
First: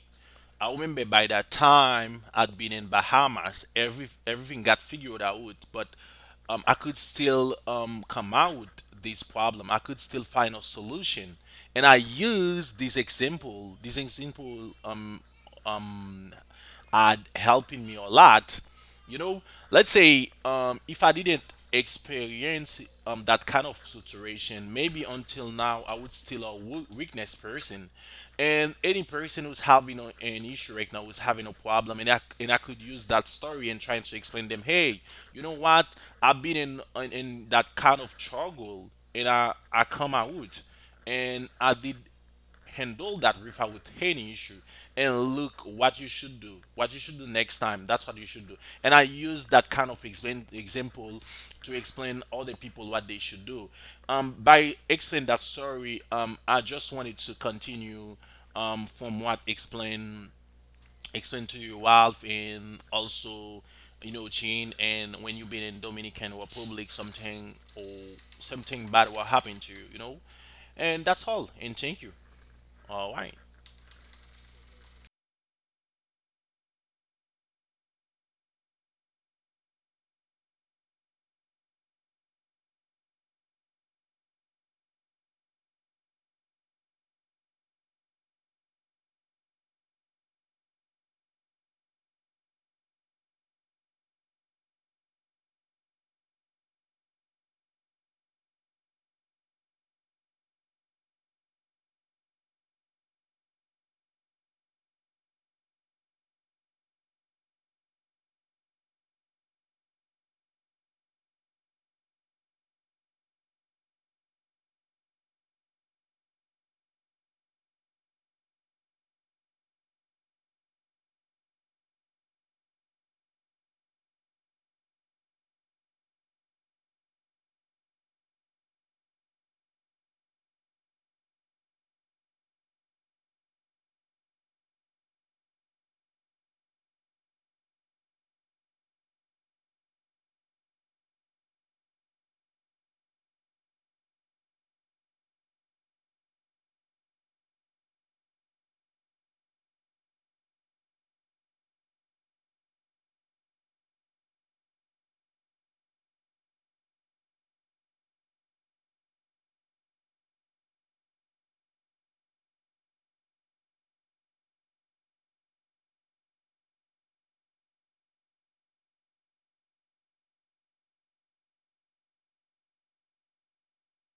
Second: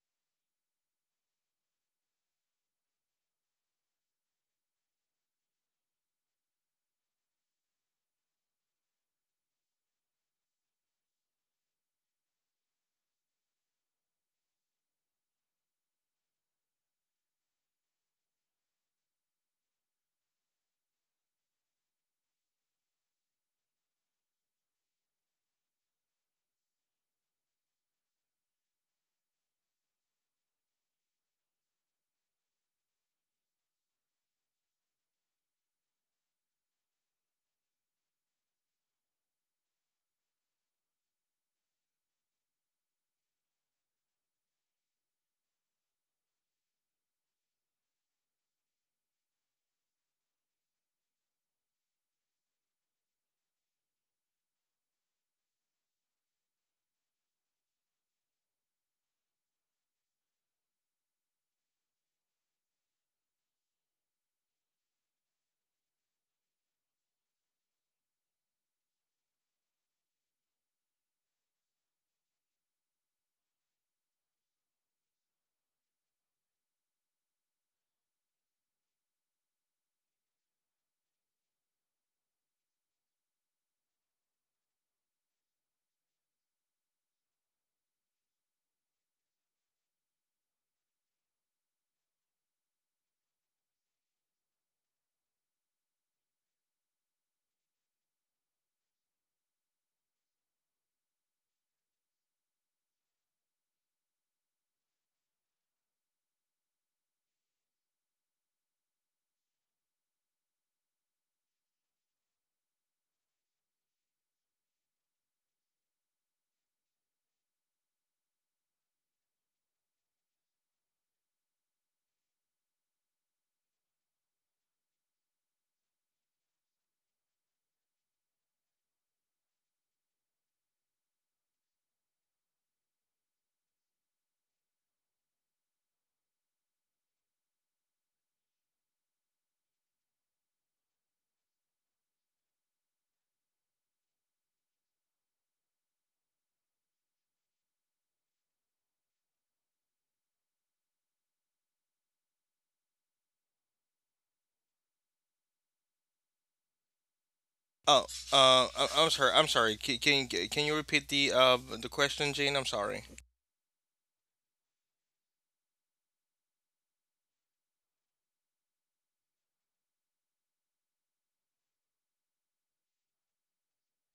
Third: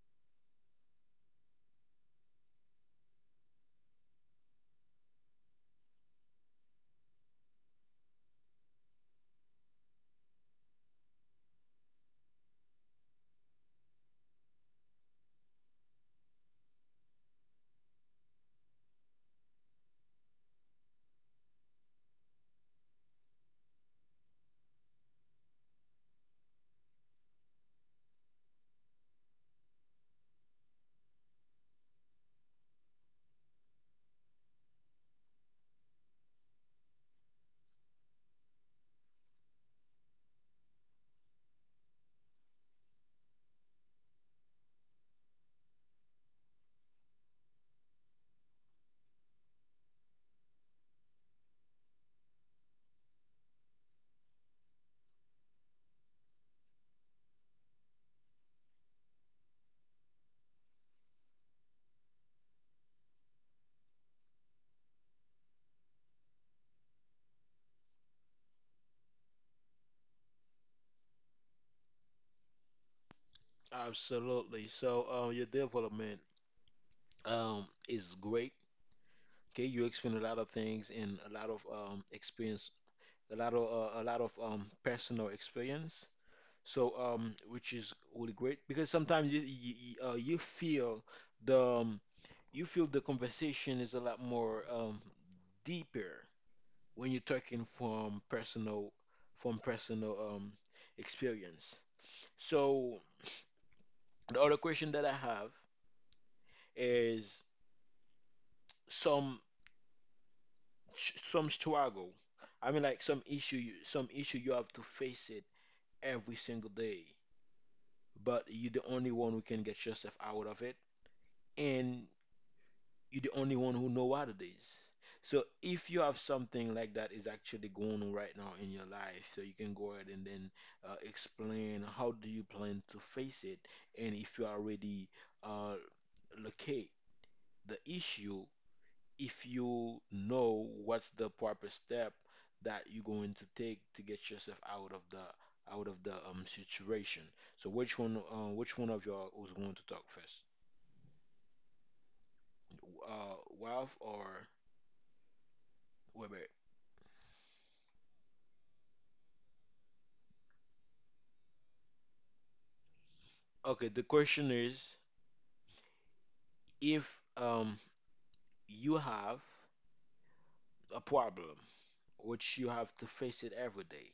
C: I remember by that time I'd been in Bahamas, everything got figured out, but I could still come out this problem. I could still find a solution, and I use this example, um, are helping me a lot. You know, let's say if I didn't experience that kind of situation, maybe until now I would still a weakness person. And any person who's having an issue right now, who's having a problem, and I could use that story and trying to explain them, hey, you know what? I've been in, that kind of struggle, and I come out, and I did handle that river with any issue. And look what you should do, what you should do next time. That's what you should do. And I use that kind of example to explain other people what they should do. By explaining that story, I just wanted to continue from what explain to you, Ralph, and also, you know, Jean, and when you've been in Dominican Republic something or something bad will happen to you, you know. And that's all, and thank you. All right.
A: Absolutely. So your development is great. Okay, you explain a lot of things and a lot of experience, a lot of a lot of personal experience. So which is really great because sometimes you you, you, the um, you feel the conversation is a lot more deeper when you're talking from personal experience. So the other question that I have is some some struggle. I mean, like some issue you have to face it every single day, but you're the only one who can get yourself out of it and you're the only one who know what it is. So if you have something like that is actually going on right now in your life, so you can go ahead and then explain how do you plan to face it, and if you already uh, locate the issue, if you know what's the proper step that you're going to take to get yourself out of the situation. So which one of y'all was going to talk first, uh, Ralph or Weber?
B: Oh, I'm sorry, I'm sorry. Can you repeat the question, Jane? I'm sorry.
A: Okay, the question is if you have a problem which you have to face it every day,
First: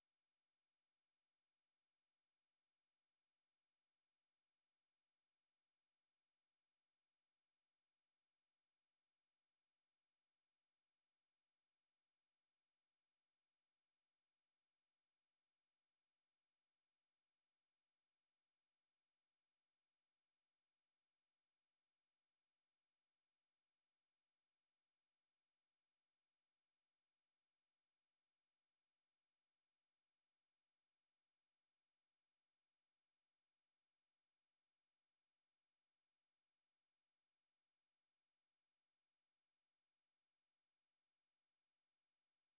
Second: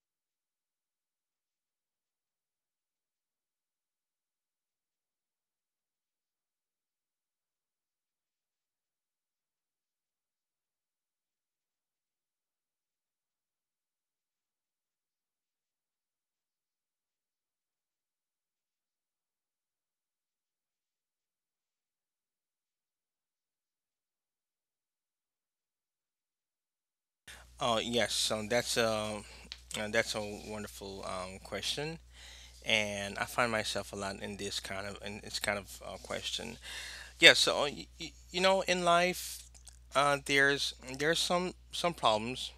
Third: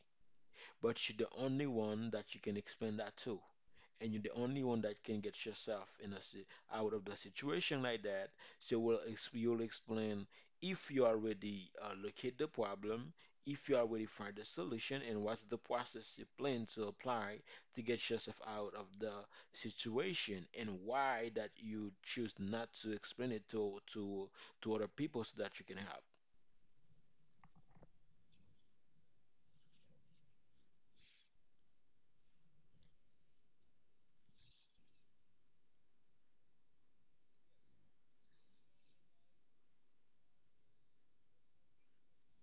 A: but you're the only one that you can explain that to, and you're the only one that can get yourself out of the situation like that. So you'll explain if you already locate the problem, if you already find the solution, and what's the process you plan to apply to get yourself out of the situation, and why that you choose not to explain it to other people so that you can help.
B: Oh yes, so that's a wonderful, question, and I find myself a lot in this kind of question. Yeah, so, in life, there's some problems,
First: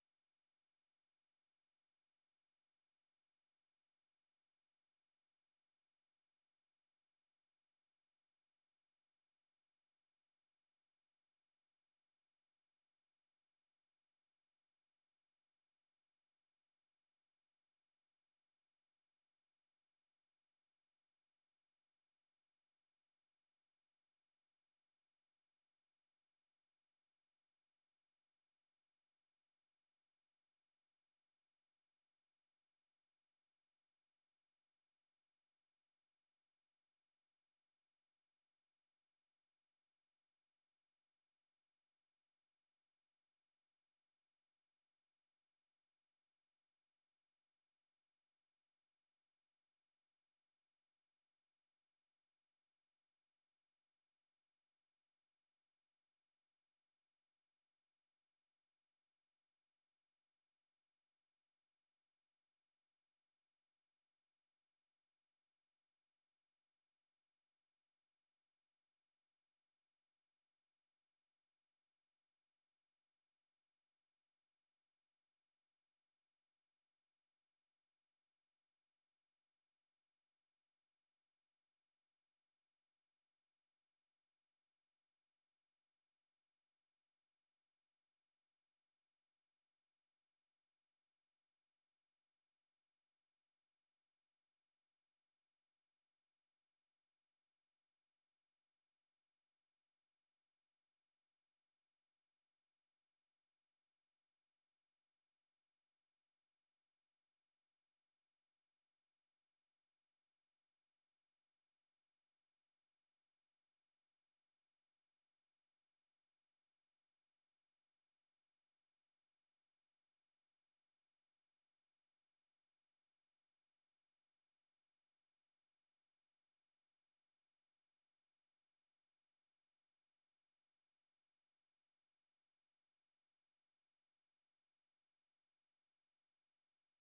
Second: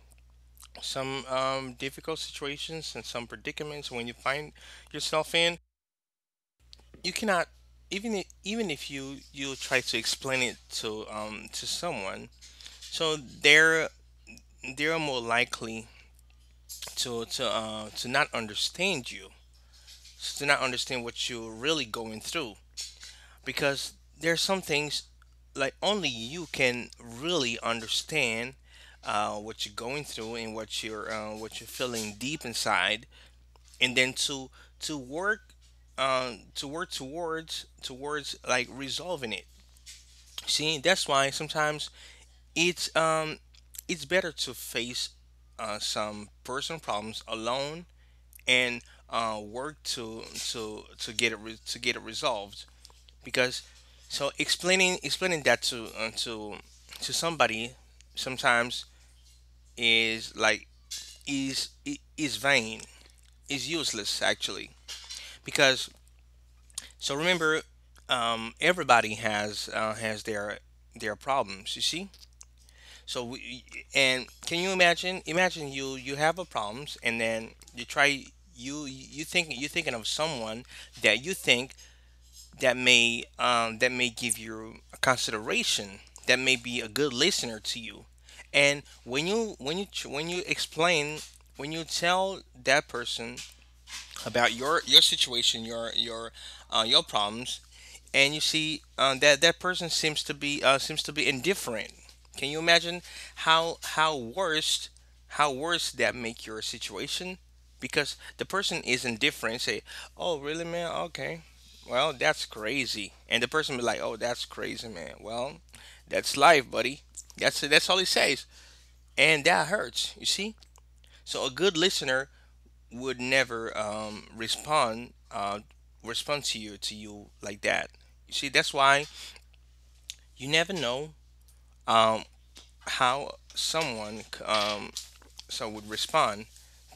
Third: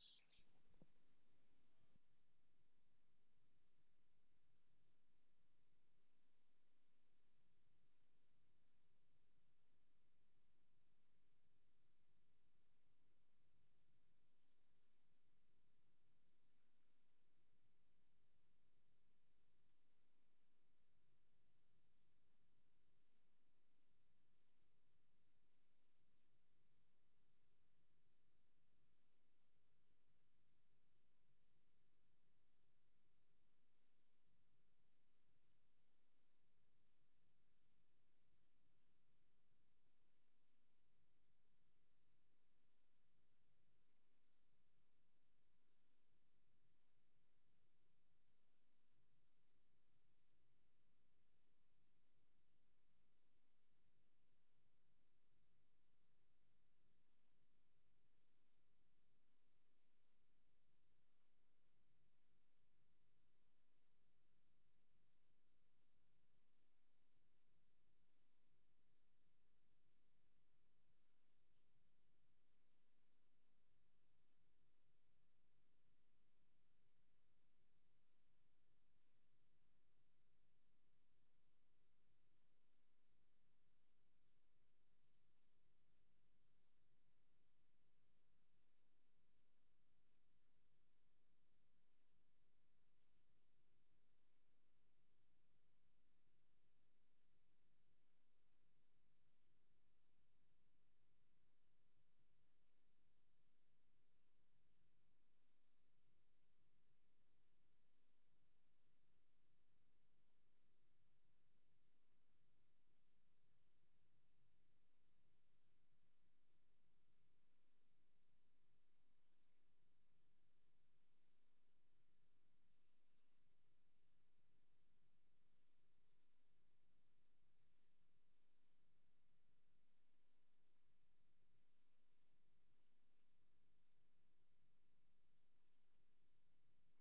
B: some, difficult situations, and some predicaments when you find yourself in. You cannot, even, even if you try to explain it to someone, so they're more likely to not understand you, to not understand what you're really going through, because there's some things, like, only you can really understand, what you're going through and what you're feeling deep inside, and then, to work to work towards, like, resolving it. See, that's why sometimes it's um it's better to face, some personal problems alone, and, work to get it resolved, because, so, explaining, that to somebody, sometimes, is like, is vain, is useless, actually, because, so, remember, everybody has their, problems, you see, so we, and can you imagine, you, have a problems, and then you try, you thinking of someone that you think, that may give you a consideration, that may be a good listener to you, and when you when you when you explain when you tell that person about your situation, your problems, and you see, that that person seems to be, indifferent. Can you imagine how how worst how worse that make your situation? Because the person is indifferent. Say, "Oh really, man? Okay, well, that's crazy." And the person be like, "Oh, that's crazy, man. Well, that's life, buddy." That's all he says, and that hurts. You see. So a good listener would never, respond to you like that. You see, that's why you never know, um, how someone, would respond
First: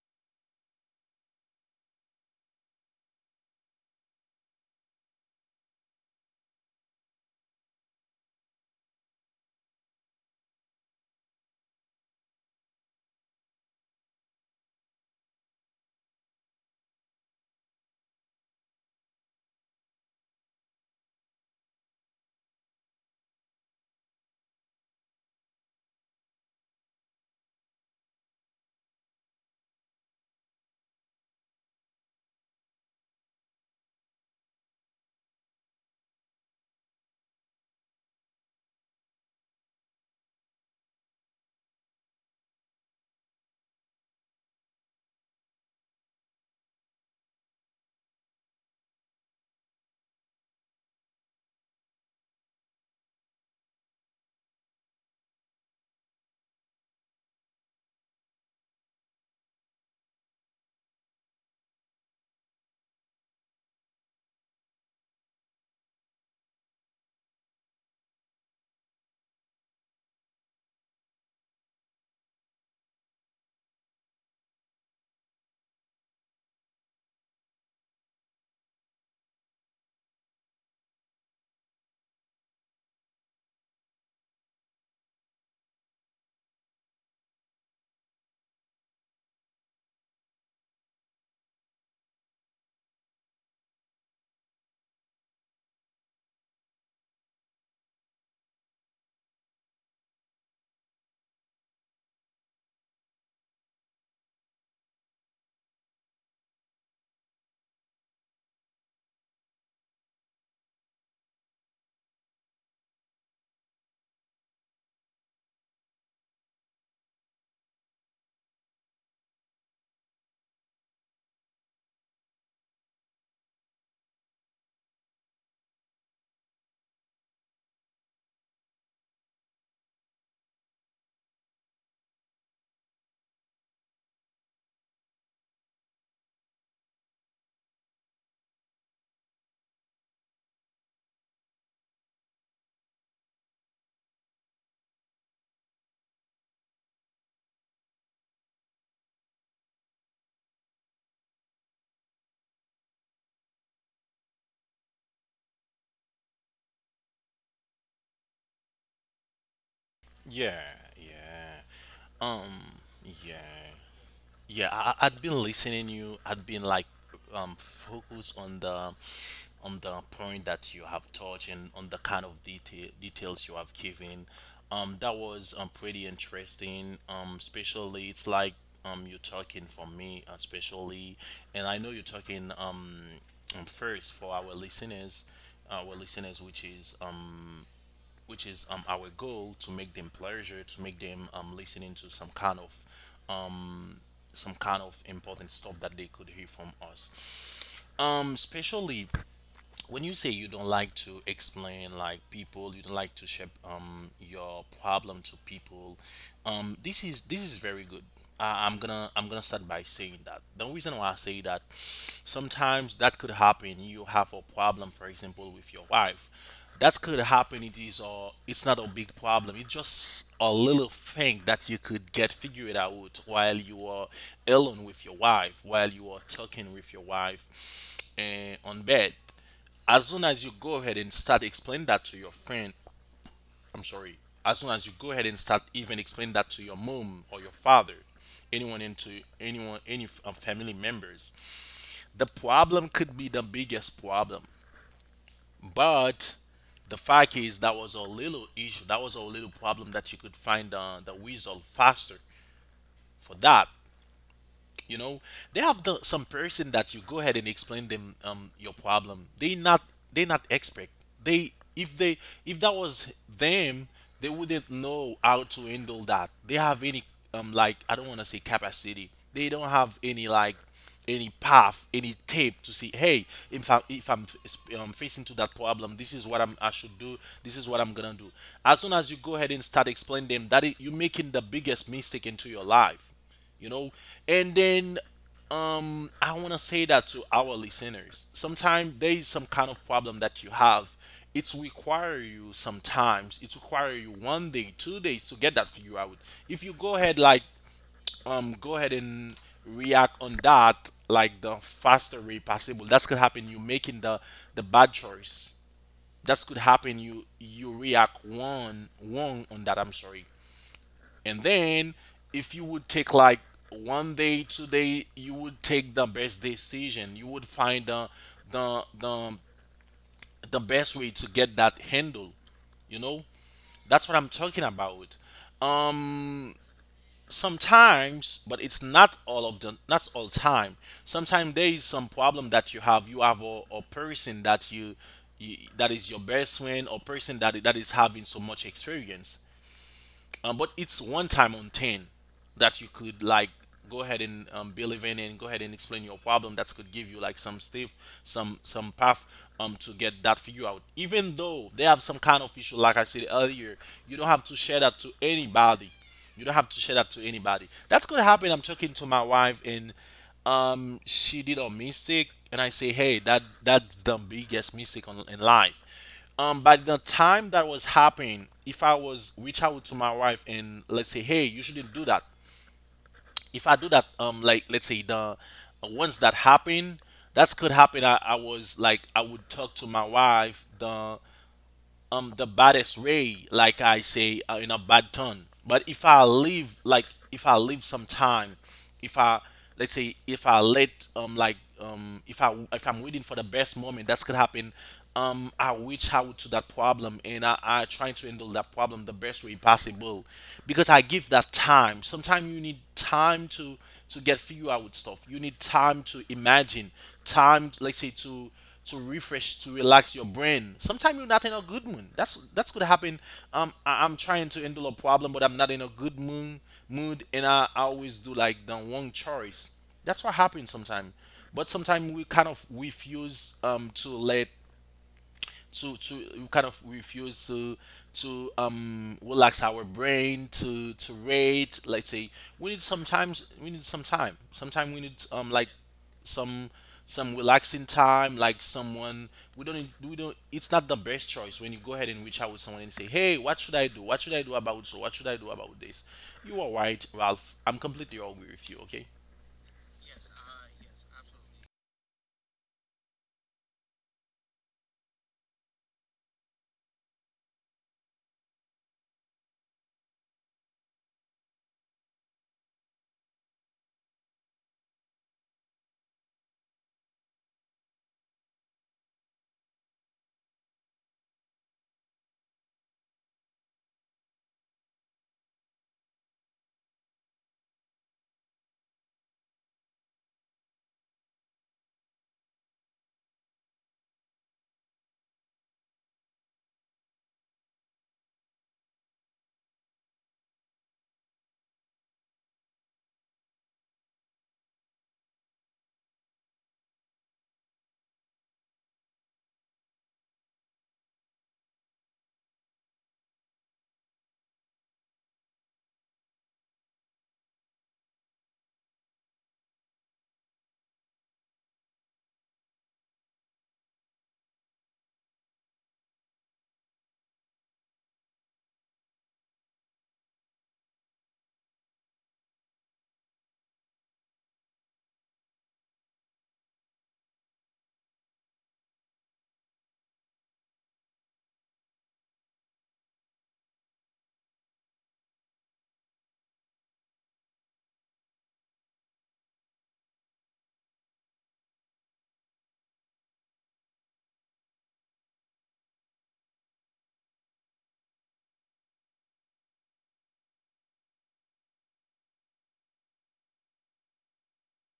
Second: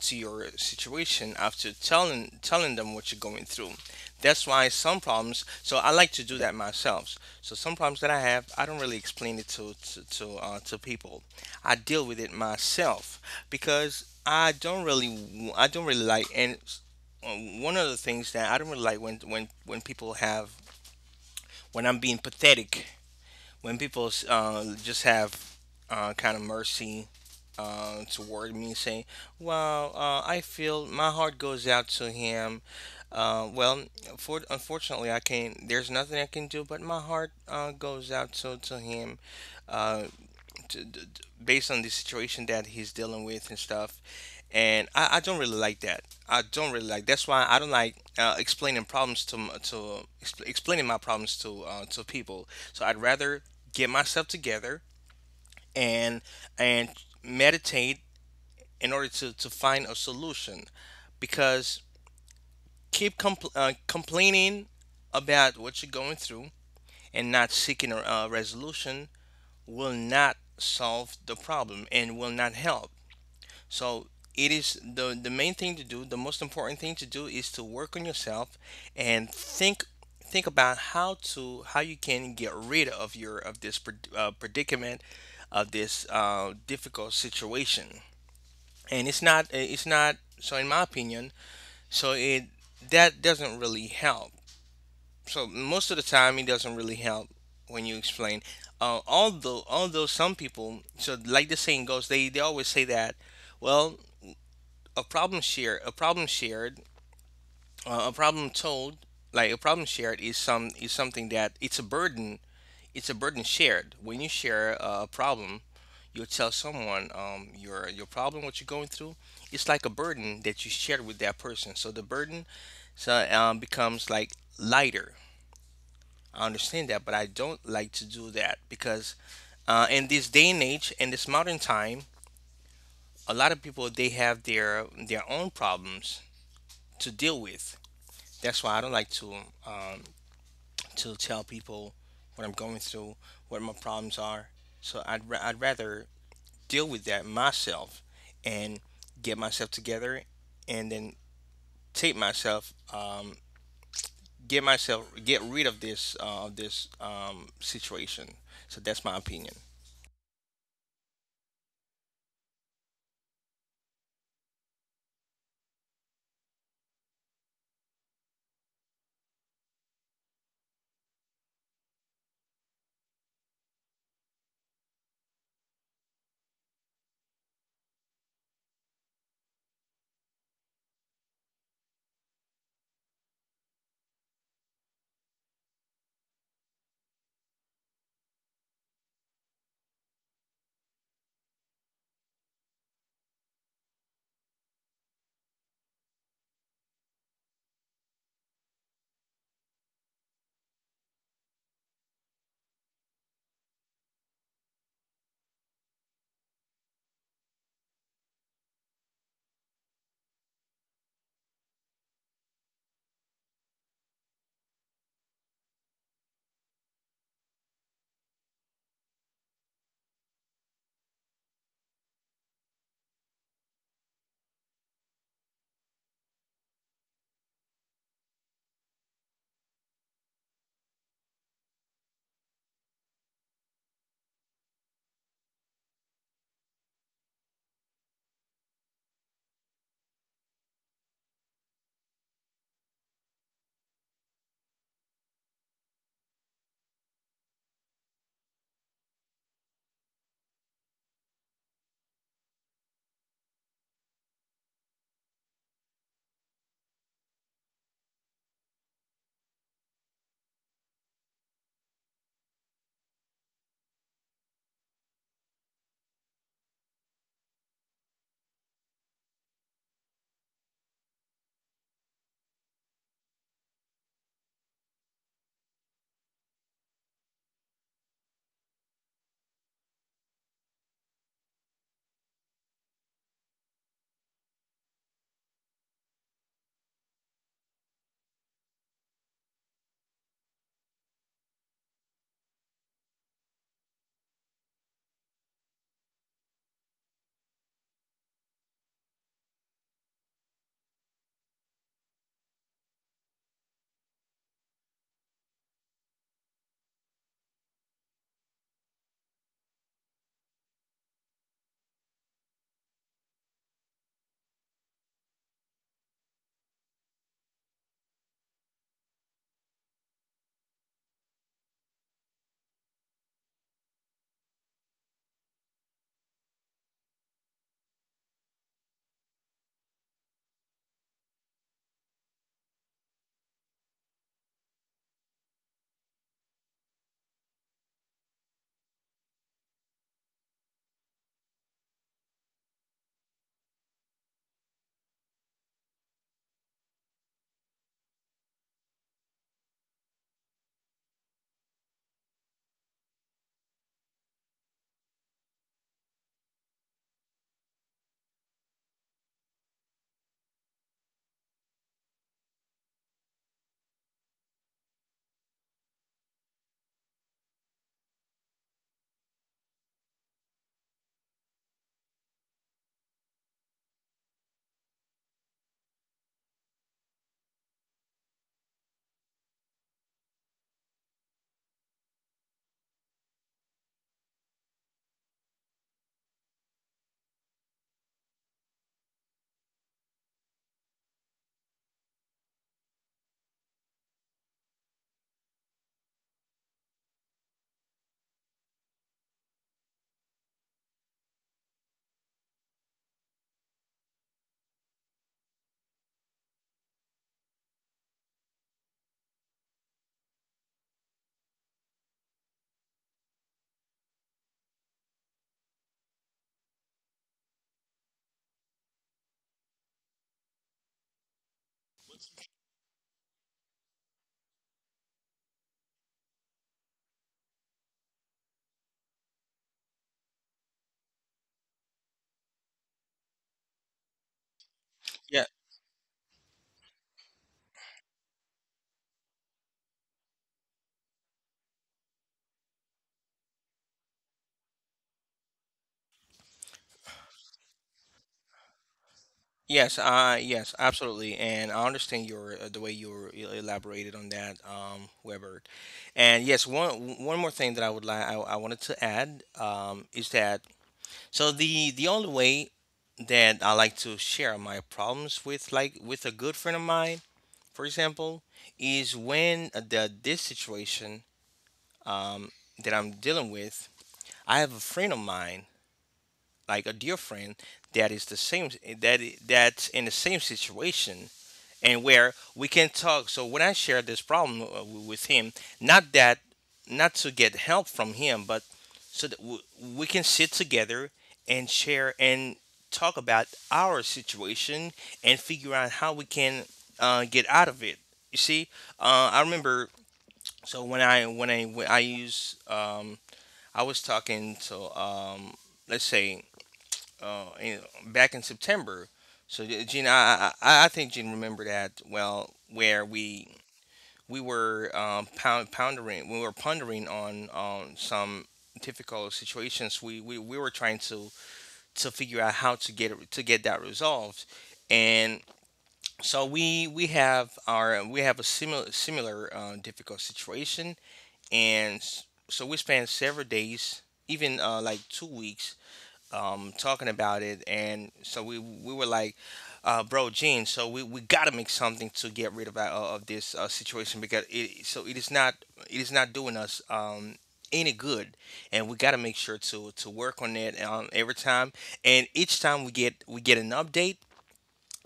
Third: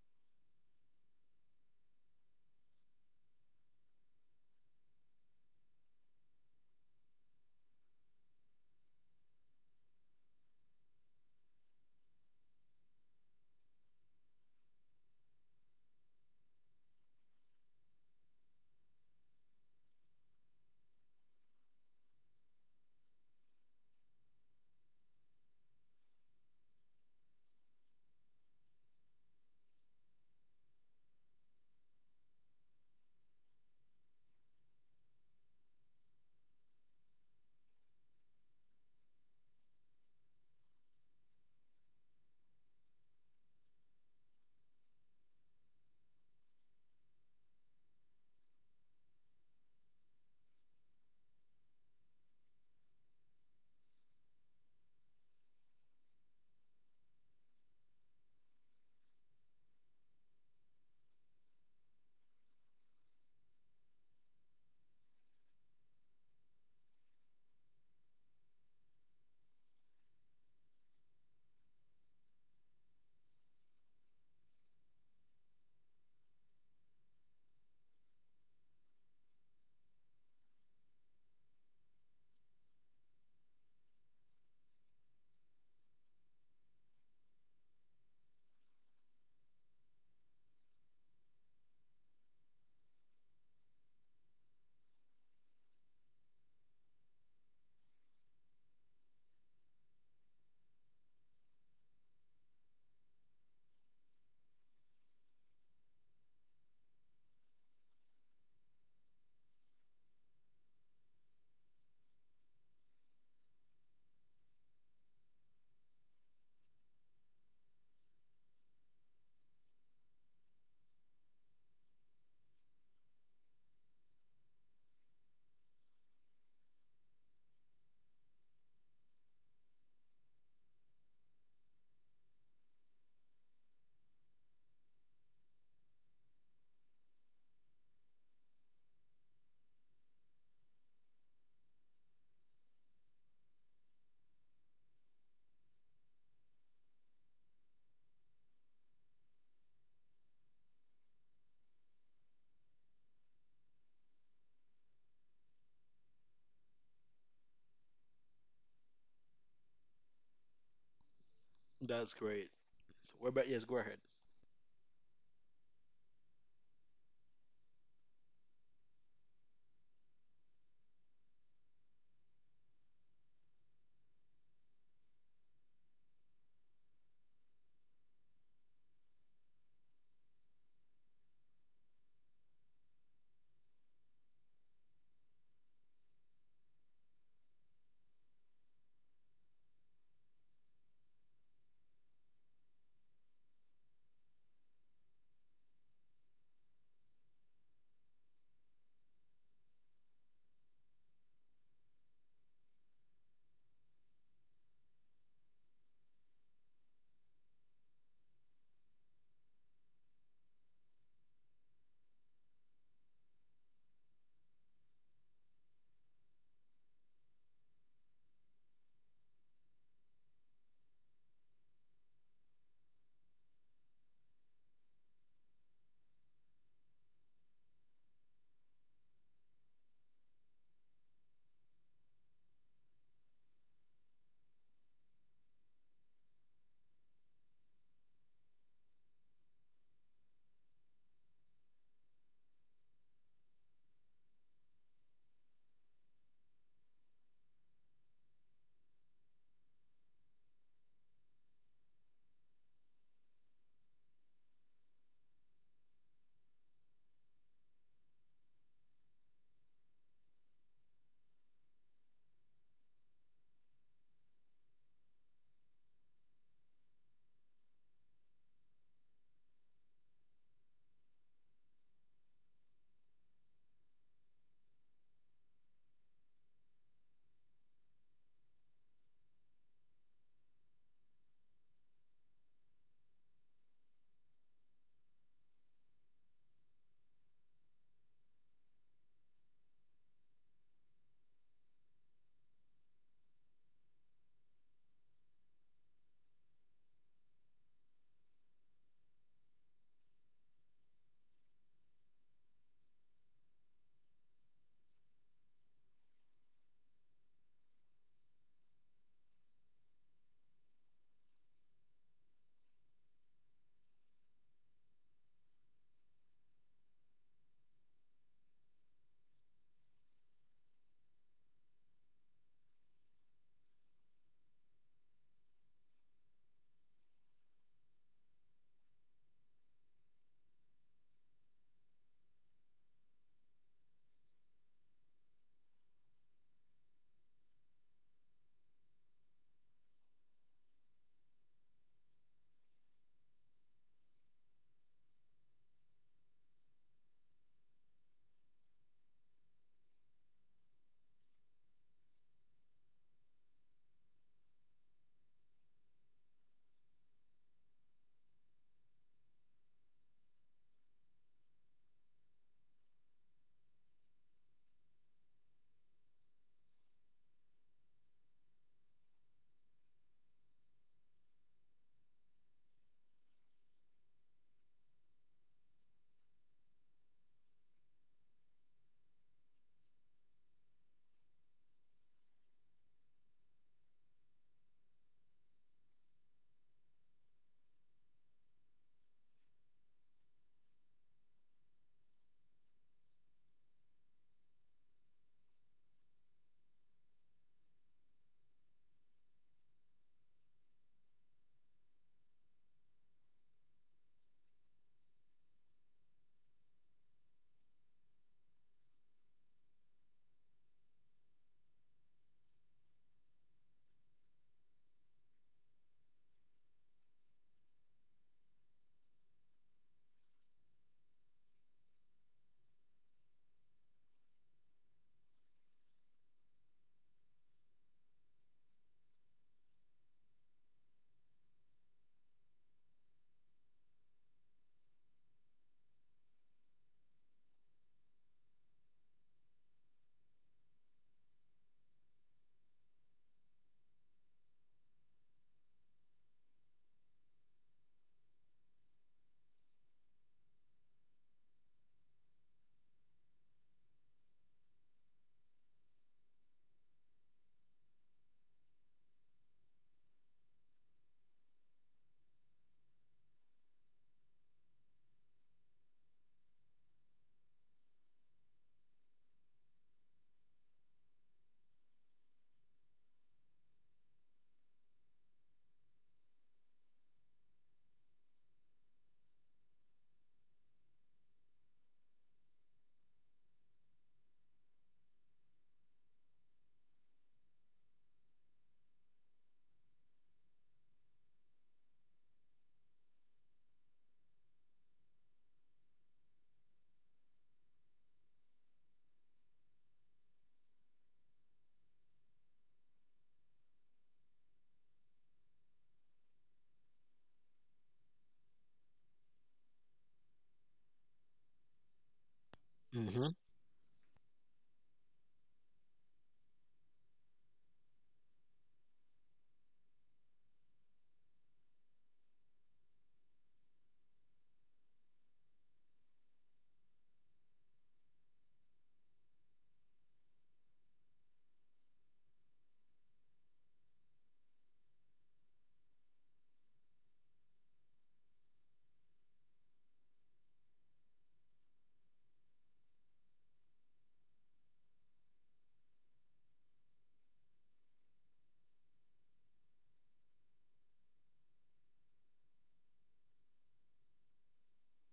B: to your situation after telling them what you're going through. That's why some problems. So I like to do that myself. So some problems that I have, I don't really explain it to people. I deal with it myself, because I don't really like, and, one of the things that I don't really like, when people have, when I'm being pathetic, when people, just have, kind of mercy, toward me, saying, "Well, I feel my heart goes out to him." Well, for, unfortunately, I can't. There's nothing I can do, but my heart, goes out to him, uh, to, to, based on the situation that he's dealing with and stuff, and I don't really like that. I don't really like. That's why I don't like, explaining my problems to people. So I'd rather get myself together, and and meditate in order to find a solution, because keep, complaining about what you're going through and not seeking a, resolution, will not solve the problem and will not help. So it is the main thing to do, the most important thing to do is to work on yourself and think about how, to how you can get rid of your, of this, predicament, of this, difficult situation. And it's not so, in my opinion, so, it that doesn't really help. So most of the time it doesn't really help when you explain. Although some people, so like the saying goes, they always say that, well, a problem shared a problem shared a problem told like a problem shared is something that, it's a burden, it's a burden shared. When you share a problem, you tell someone your problem, what you're going through, it's like a burden that you share with that person, so the burden, so becomes like lighter. I understand that, but I don't like to do that because in this day and age, in this modern time, a lot of people, they have their own problems to deal with. That's why I don't like um, to tell people what I'm going through, what my problems are. So I'd rather deal with that myself, and get myself together, and then take myself get myself, get rid of this situation. So that's my opinion.
C: Yeah, yeah.
A: That's
C: Um,
A: great. What
C: yeah,
A: about yes? Go ahead.
C: yeah. I'd been listening you. I'd been like, focused on on the point that you have touched and on the kind of details you have given. That was pretty interesting. Especially it's like you're talking for me, especially, and I know you're talking first for our listeners, which is which is, our goal to make them pleasure, to make them listening to um, some kind of important stuff that they could hear from us. Especially when you say you don't like to explain like people, you don't like to share your problem to people, this is very good. I'm gonna start by saying that the reason why I say that, sometimes that could happen, you have a problem for example with your wife. That could happen, it is a it's not a big problem. It's just a little thing that you could get figured out while you are alone with your wife, while you are talking with your wife and on bed. As soon as you go ahead and start explaining that to your friend, I'm sorry, as soon as you go ahead and start even explaining that to your mom or your father, anyone into anyone, any family members, the problem could be the biggest problem. But the fact is, that was a little issue, that was a little problem that you could find the result faster for that. You know, they have the, some person that you go ahead and explain them your problem. They not expert. They if that was them, they wouldn't know how to handle that. They have any like I don't want to say capacity. They don't have any like any path, any tape to see. Hey, if I'm facing to that problem, this is what I should do. This is what I'm gonna do. As soon as you go ahead and start explaining them, that it, you're making the biggest mistake into your life, you know. And then I want to say that to our listeners, sometimes there is some kind of problem that you have, it's require you sometimes. It require you 1 day 2 days to get that figure out. If you go ahead like go ahead and react on that like the faster way possible, that's could happen you making the bad choice. That's could happen you react wrong on that, I'm sorry. And then if you would take like 1 day 2 day, you would take the best decision. You would find the the, the best way to get that handle, you know. That's what I'm talking about. um sometimes, but it's not all of the not all time. Sometimes there is some problem that you have, you have a person that you that is your best friend, or person that that is having so much experience, but it's one time on 10 that you could like go ahead and believe in and go ahead and explain your problem that could give you like some step, some path, to get that figure out. Even though they have some kind of issue like I said earlier, you don't have to share that to anybody. You don't have to share that to anybody. That's gonna happen, I'm talking to my wife, and she did a mistake, and I say, hey, that's the biggest mistake on, in life. By the time that was happening, if I was reach out to my wife and let's say, hey, you shouldn't do that. If I do that, like let's say the once that happened, that could happen, I was like I would talk to my wife the baddest way, like I say, in a bad tone. But if I leave like if I leave some time, if I let's say if I let if I if I'm waiting for the best moment, that's could happen I reach out to that problem and I try to handle that problem the best way possible, because I give that time. Sometimes you need time to get figure out stuff. You need time to imagine time, let's say to refresh, to relax your brain. Sometimes you're not in a good mood, that's gonna happen. I, I'm trying to handle a problem but I'm not in a good mood, and I always do like the wrong choice. That's what happens sometimes. But sometimes we kind of refuse to let to we kind of refuse to relax our brain to rate, let's say. We need sometimes we need some time. Sometimes we need
B: Yeah.
C: like some some relaxing time like someone. We don't need- we don't, it's not the best choice when you go ahead and reach out with someone and say, hey, what should I do, what should I do about, so what should I do about this? You are right, Ralph, I'm completely agree with you, okay.
B: Yes, yes, absolutely, and I understand your the way you you elaborated on that, Weber. And yes, one more thing that I would like, I wanted to add is that, so the only way that I like to share my problems with, like with a good friend of mine, for example, is when the this situation that I'm dealing with, I have a friend of mine, like a dear friend that is the same, that's in the same situation and where we can talk. So when I share this problem with him, not that, not to get help from him, but so that we can sit together and share and talk about our situation and figure out how we can get out of it, you see. I remember, so when I use I was talking to let's say, uh, in, back in September. So Gene, I I think Gene remember that well, where
A: Hmm.
B: we were pondering, we were pondering on some difficult situations. We we were trying to figure out how to get that resolved, and so we have a similar difficult situation, and s- so we spent several days, even like 2 weeks talking about it, and so we were like, "Bro, Gene, so we gotta make something to get rid of this situation because it, so it is not, it is not doing us any good, and we gotta make sure to work on it every time. And each time we get an update,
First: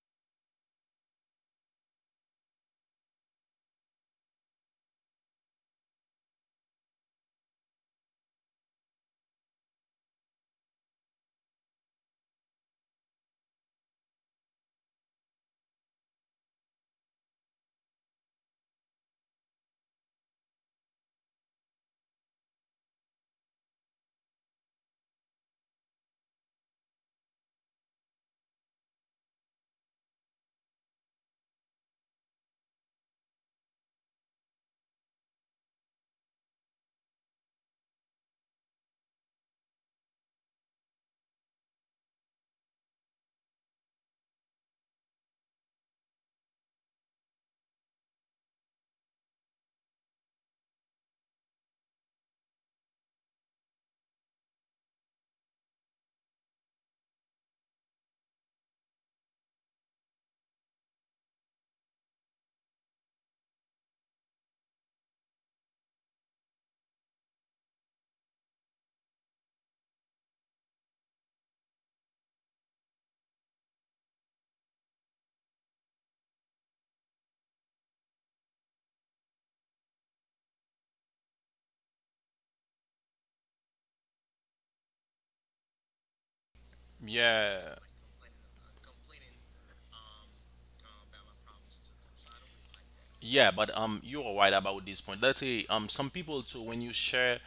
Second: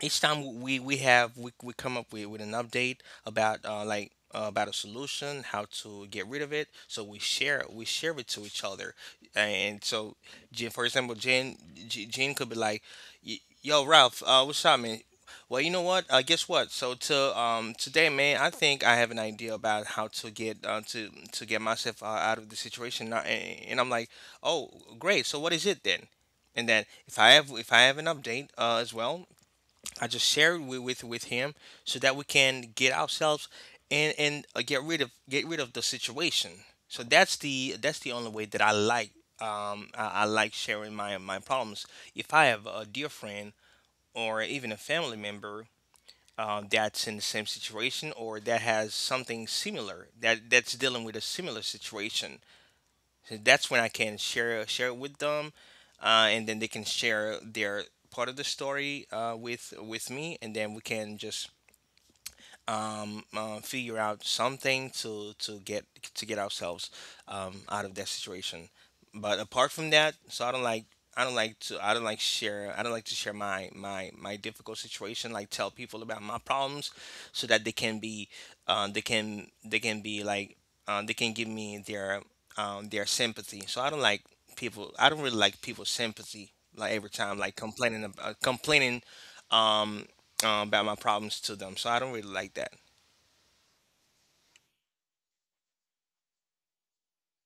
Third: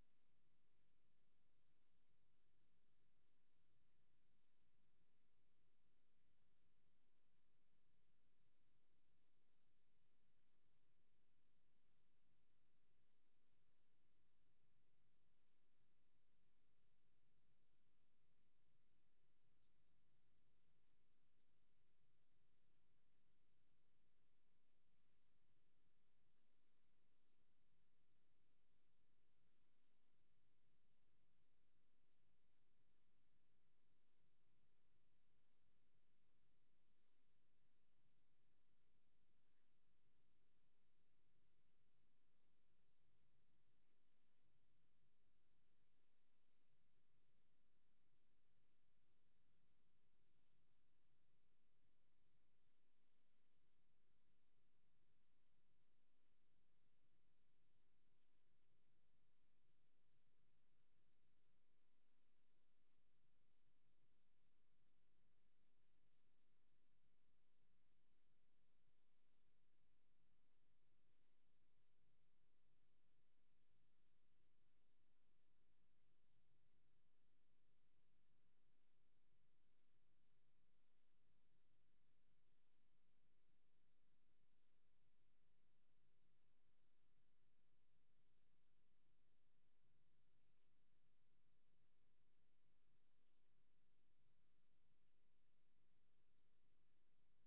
B: each time we come up with an update about about a solution, how to get rid of it. So we share it to each other. And so Jen, for example, Jen, Jen could be like, Yo Ralph, what's up man, well you know what, guess what, so to today man, I think I have an idea about how to get to get myself out of the situation." And, and I'm like, "Oh great, so what is it then?" And then if I have, if I have an update as well, I just shared with him so that we can get ourselves and get rid of the situation. So that's the, that's the only way that I like, I like sharing my my problems. If I have a dear friend or even a family member that's in the same situation, or that has something similar, that that's dealing with a similar situation, so that's when I can share it with them, and then they can share their part of the story with me, and then we can just figure out something to to get ourselves out of that situation. But apart from that, so I don't like, I don't like to I don't like to share my my difficult situation, like tell people about my problems so that they can be, they can be like, they can give me their sympathy. So I don't like people, I don't really like people's sympathy, like every time, like
C: Yeah,
B: complaining um about my problems to them. So I don't really like that.
C: yeah, but you are right about this point. Let's say some people too, when you share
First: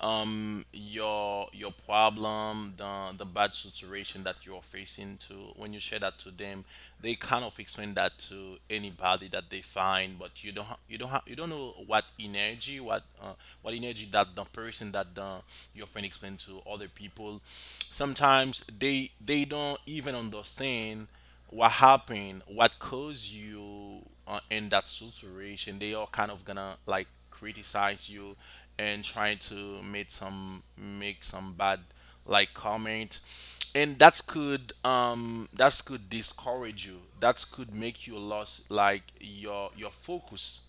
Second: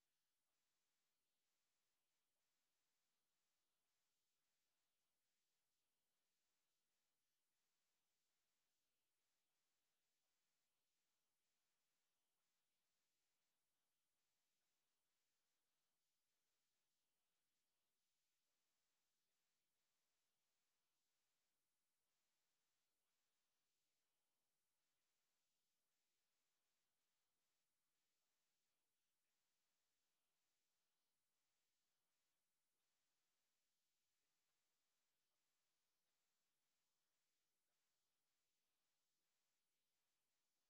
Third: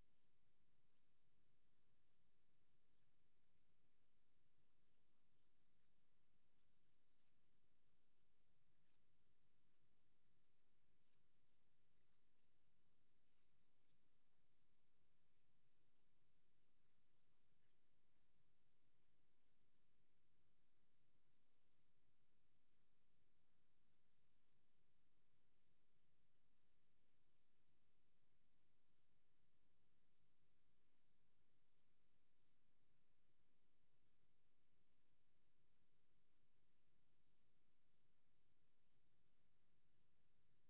C: your problem, the bad situation that you are facing to, when you share that to them, they kind of explain that to anybody that they find. But you don't ha- you don't ha- you don't know what energy, what energy that the person that the your friend explain to other people, sometimes they don't even understand what happened, what caused you in that situation. They are kind of gonna like criticize you and try to make some bad like comment, and that's could discourage you, that could make you lost like your focus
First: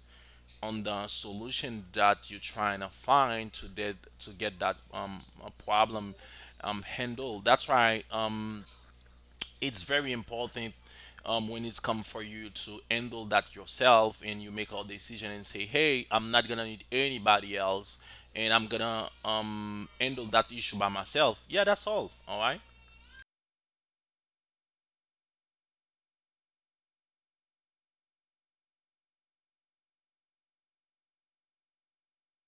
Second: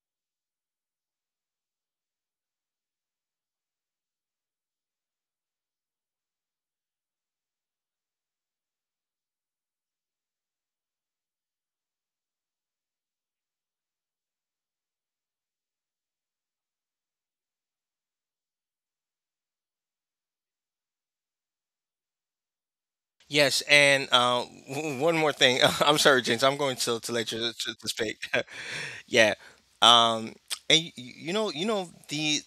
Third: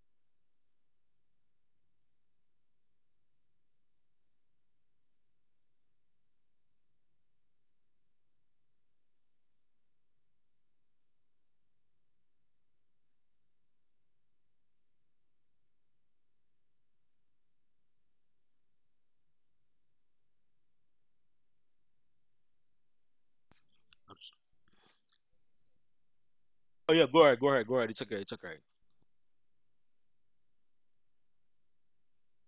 C: on the solution that you're trying to find to get that problem handled. That's why it's very important when it's come for you to handle that yourself and you make a decision and say, hey, I'm not gonna need anybody else and I'm gonna handle that issue by myself. Yeah, that's all. All right.
B: Yes, and one more thing. I'm sorry, James. I'm going
A: Oh yeah,
B: to let you
A: go
B: to
A: ahead.
B: speak.
A: It's okay.
B: Yeah. Um, and you, you know the,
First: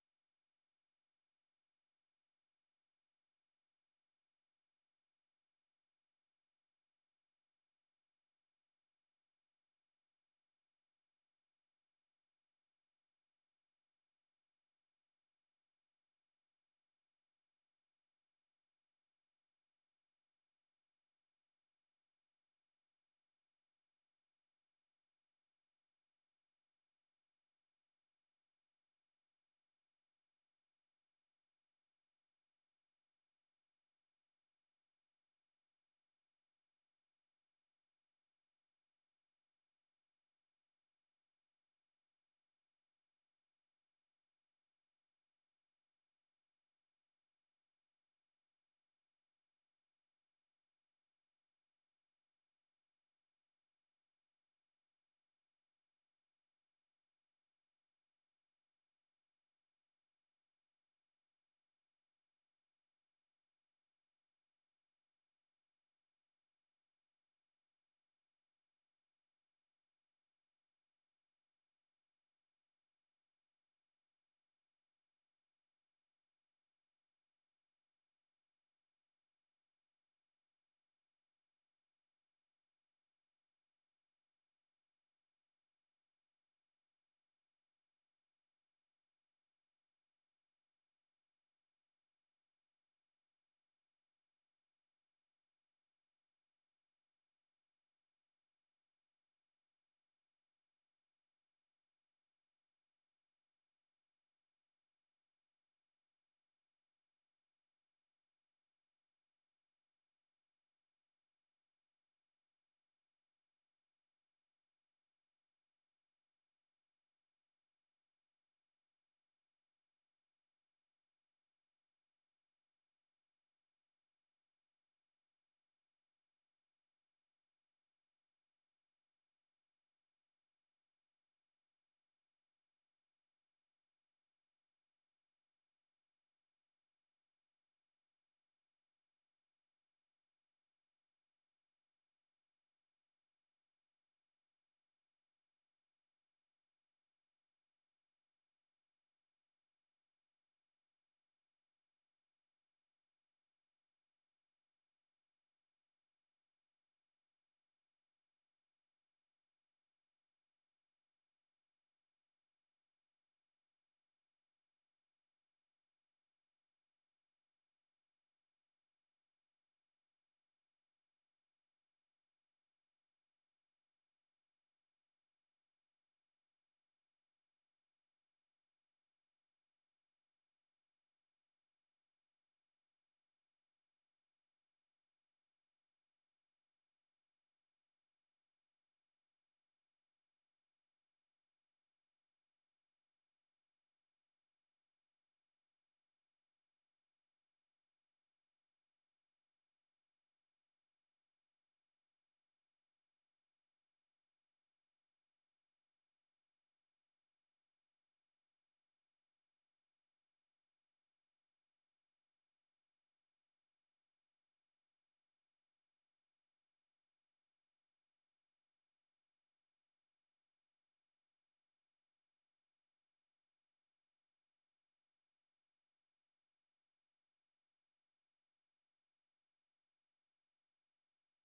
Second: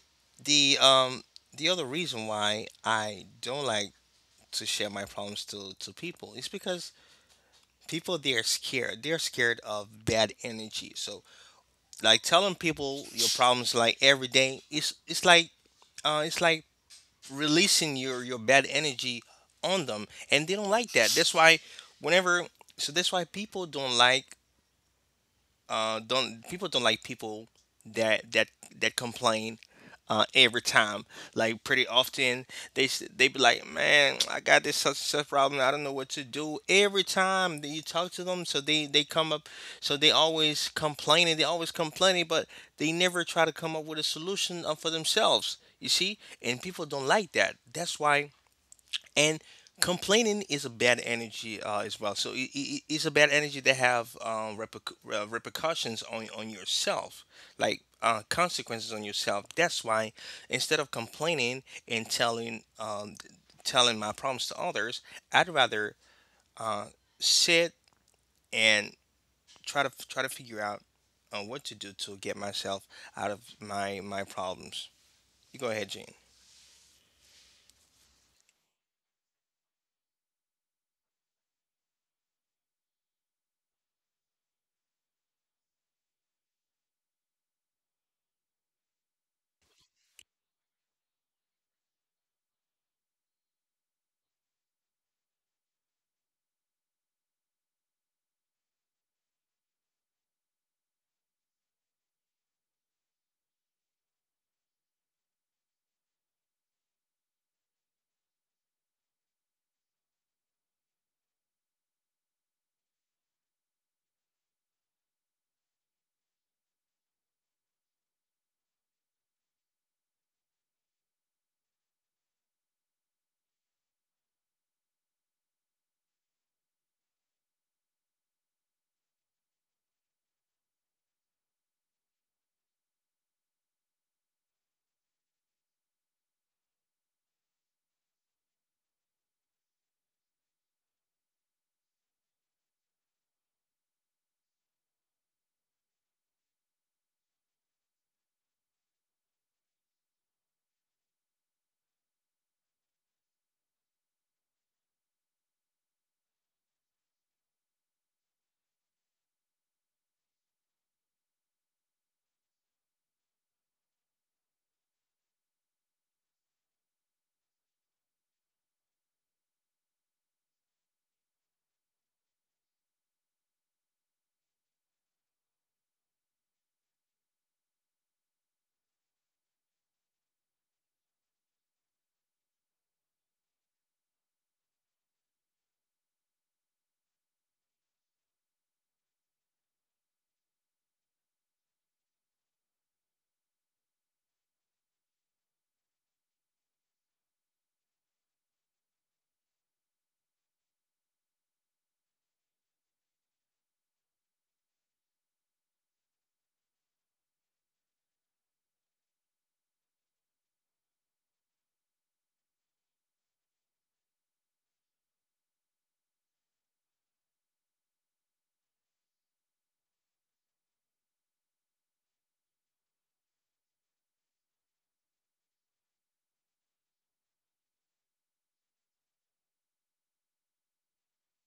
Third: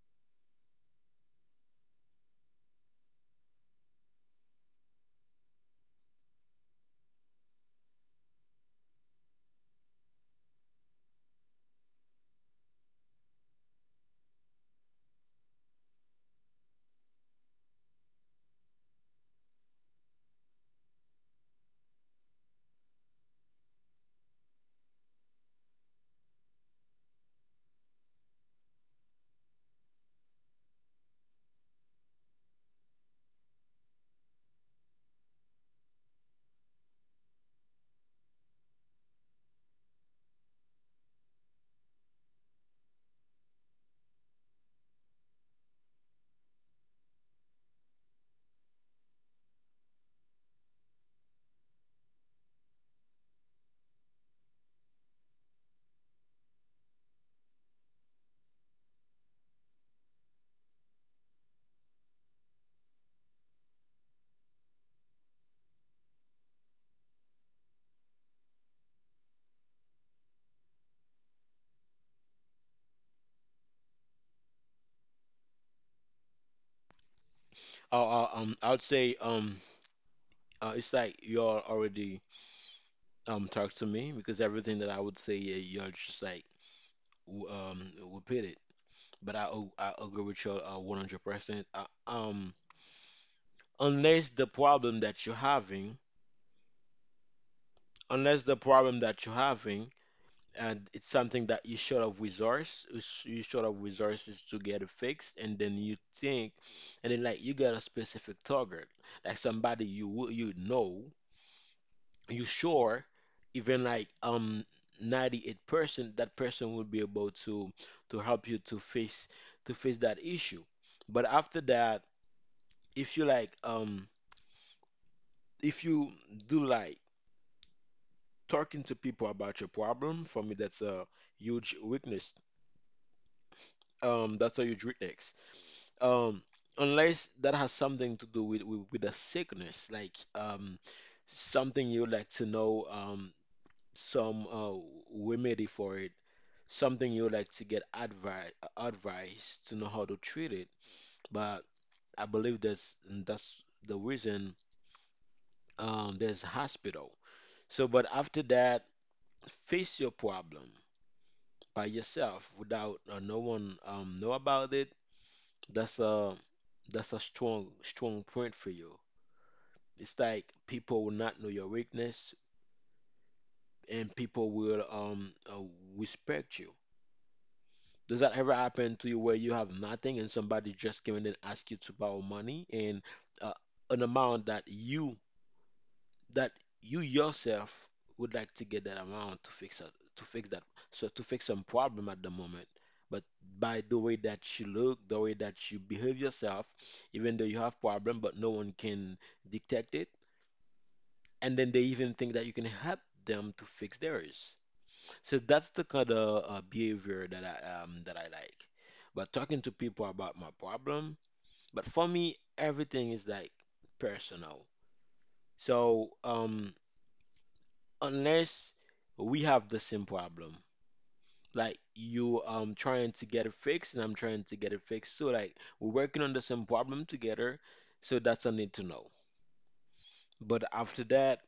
B: the um the other reason why I don't like to share my problems to people is because people, they are scared. They're scared of bad energy. So like telling people your problems like every day is, it's like, it's like releasing your bad energy on them, and they don't like that. That's why whenever, so that's why people don't like, don't people don't like people that that complain every time. Like pretty often they, they be like, "Man, I got this such and such problem. I don't know what to do." Every time that you talk to them, so they come up, so they always complaining. They always complaining, but they never try to come up with a solution for themselves. You see, and people don't like that. That's why, and complaining is a bad energy as well, so it's a bad energy that have repercussions on yourself, like consequences on yourself. That's why, instead of complaining and telling telling my problems to others, I'd rather uh, sit and try to figure out what to do to get myself out of my my problems. You go ahead, Gene.
A: I'll say, uh, it's like you all already talked to me because everything that I would say, yeah, you're just like w- um repeat it. But I agree with you 100%. Unless the problem that you're having, unless the problem that you're having, and it's something that you short of resource, you short of resources to get it fixed, and then you think, and then like you got a specific target, like somebody you know you sure even 98% that person will be able to help you to face that issue. But after that, if you if you do like talking to people about your problem, for me that's a huge weakness, that's a huge weakness, um unless that has something to do with with a sickness, something you would like to know some remedy for it, something you like to get advice to know how to treat it. But I believe that's the reason, there's hospital. So, but after that, face your problem by yourself without no one um know about it. That's a that's a strong strong point for you. It's like people will not know your weakness, and people will respect you. Does that ever happen to you where you have nothing and somebody just came in and asked you to borrow money and, uh, an amount that that you yourself would like to get that amount to fix it to fix that so to fix some problem at the moment. But by the way that you look, the way that you behave yourself, even though you have problem, but no one can detect it, and then they even think that you can help them to fix theirs. So that's the kind of behavior that I like. But talking to people about my problem, but for me, everything is like personal. So unless we have the same problem, like you trying to get it fixed and I'm trying to get it fixed, so like we're working on the same problem together, so that's a need to know. But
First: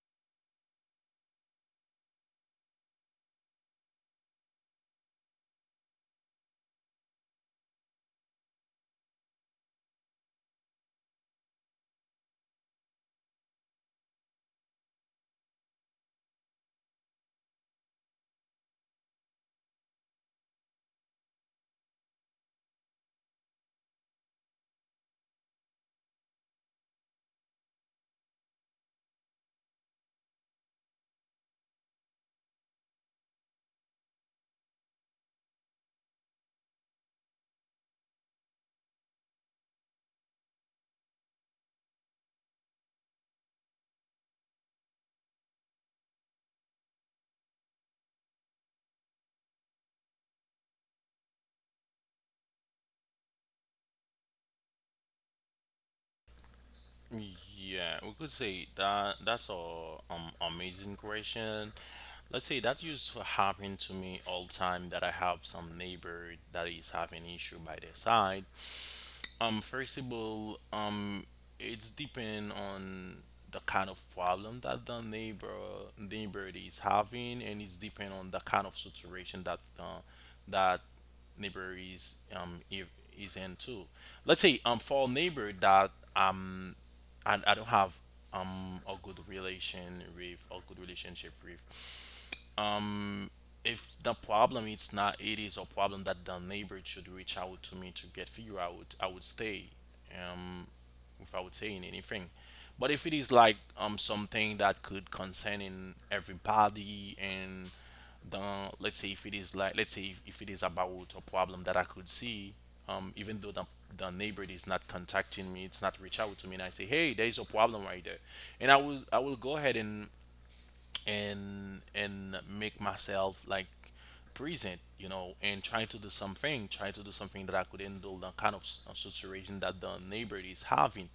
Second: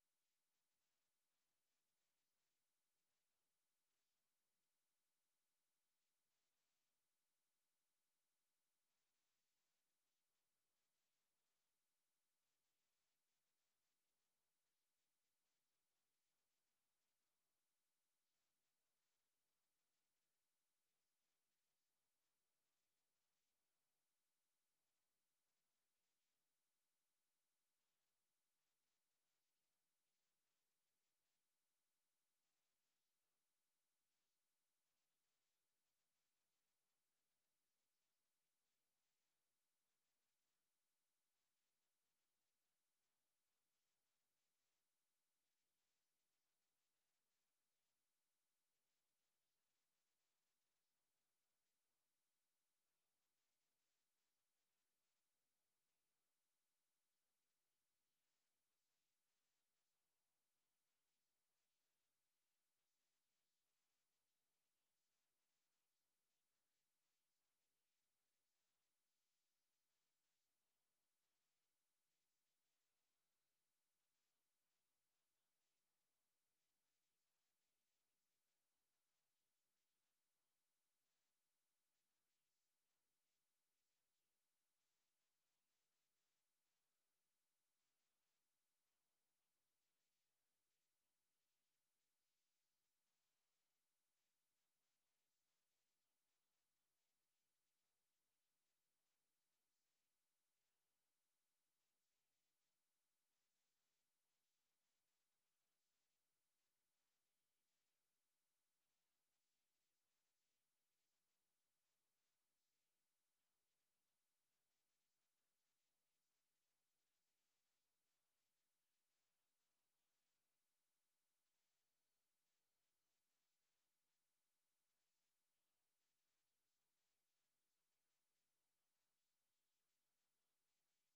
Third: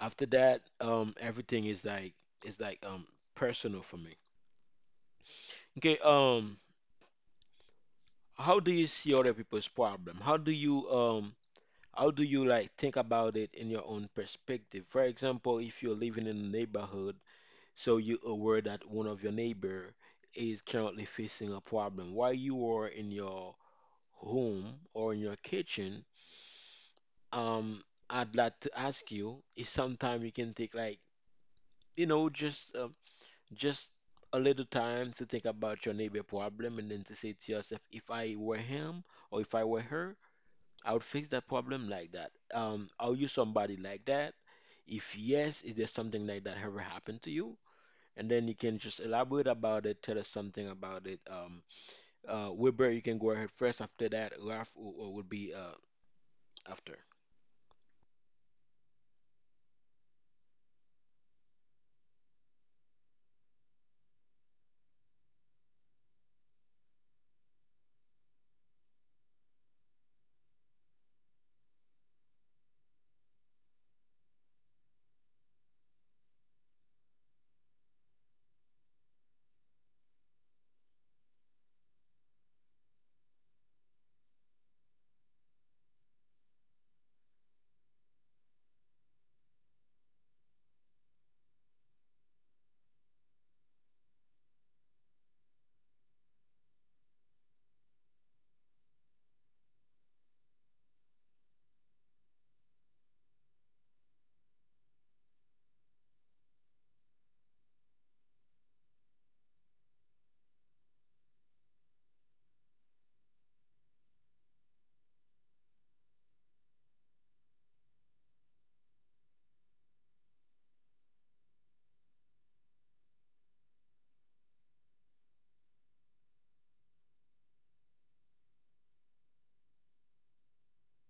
A: after that, everything is like is like um personal for me. Okay, how do you see other people's problem? How do you like think about it in your own perspective? For example, if you're living in a neighborhood, so you're aware that one of your neighbor is currently facing a problem while you are in your home or in your kitchen, um, I'd like to ask you if sometime you can take like, you know, just a little time to think about your neighbor problem and then to say to yourself, if I were him or if I were her, I would fix that problem like that. Are you somebody like that? If yes, is there something like that ever happened to you? And then you can just elaborate about it, tell us something about it. Wilbur, you can go ahead first. After that, Ralph will be after.
C: Yeah, we could say that that's a amazing question. Let's say that used to happen to me all time that I have some neighbor that is having issue by their side. First of all, it's depend on the kind of problem that the neighbor is having, and it's depend on the kind of situation that the that neighbor is if is in too. Let's say for neighbor that um I don't have a good relation with or good relationship with. Um if the problem it's not it is a problem that the neighbor should reach out to me to get figure out, I would stay um without saying anything. But if it is like something that could concern in everybody and the let's say if it is like let's say if it is about a problem that I could see, even though the neighbor is not contacting me, it's not reach out to me, and I say, hey, there is a problem right there, and I will go ahead and make myself like present, you know, and try to do something that I could handle the kind of of situation that the neighbor is having.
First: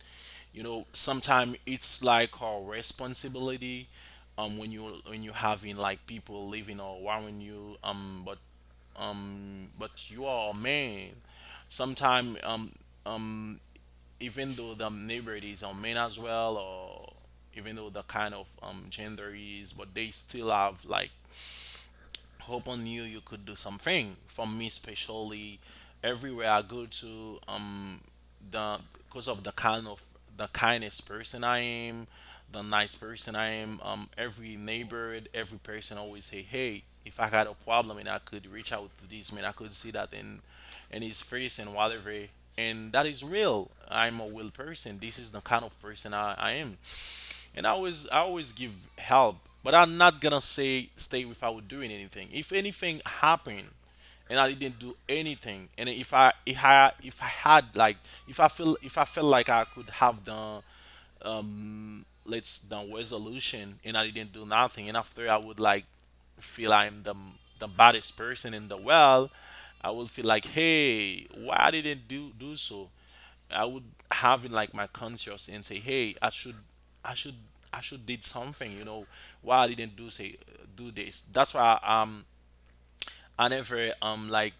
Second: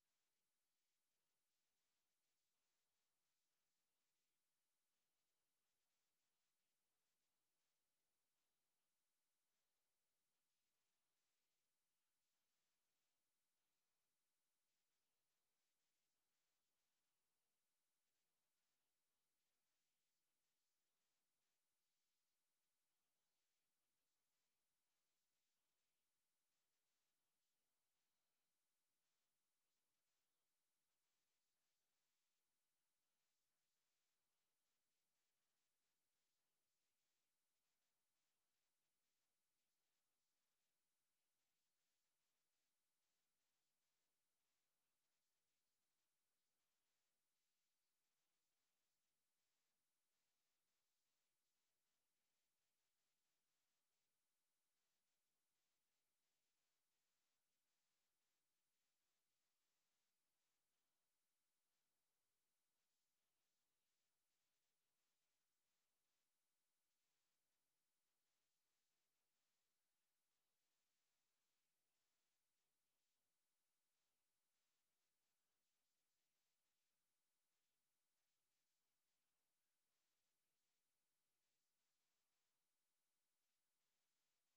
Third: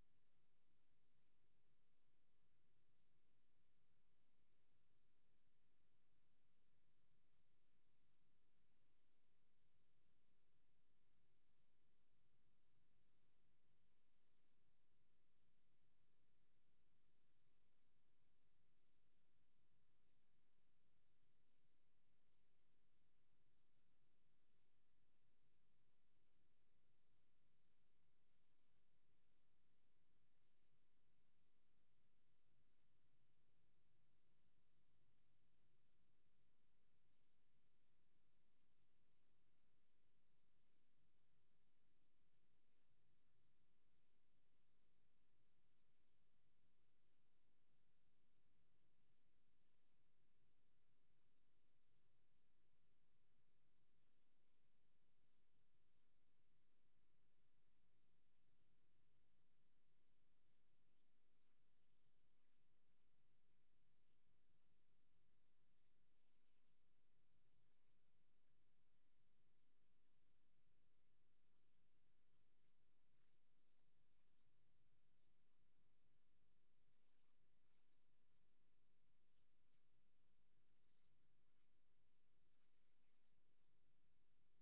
C: You know, sometimes it's like our responsibility when you having like people living or around you, but you are a man sometimes um, even though the neighborhood is on men as well, or even though the kind of gender is, but they still have like hope on you, you could do something. For me especially, everywhere I go to, the because of the kind of the kindest person I am, the nice person I am, every neighborhood, every person always say, hey, if I got a problem and I could reach out to this man, I could see that in his face and whatever. And that is real, I'm a real person, this is the kind of person I am. And I always give help, but I'm not gonna say stay without doing anything. If anything happened and I didn't do anything, and if I had like if I feel if I felt like I could have done let's done resolution and I didn't do nothing, and after I would like feel I'm the baddest person in the world, I would feel like, hey, why I didn't do do so. I would have it like my conscious and say, hey, I should, I should, I should did something, you know, why I didn't do say do this. That's why I never like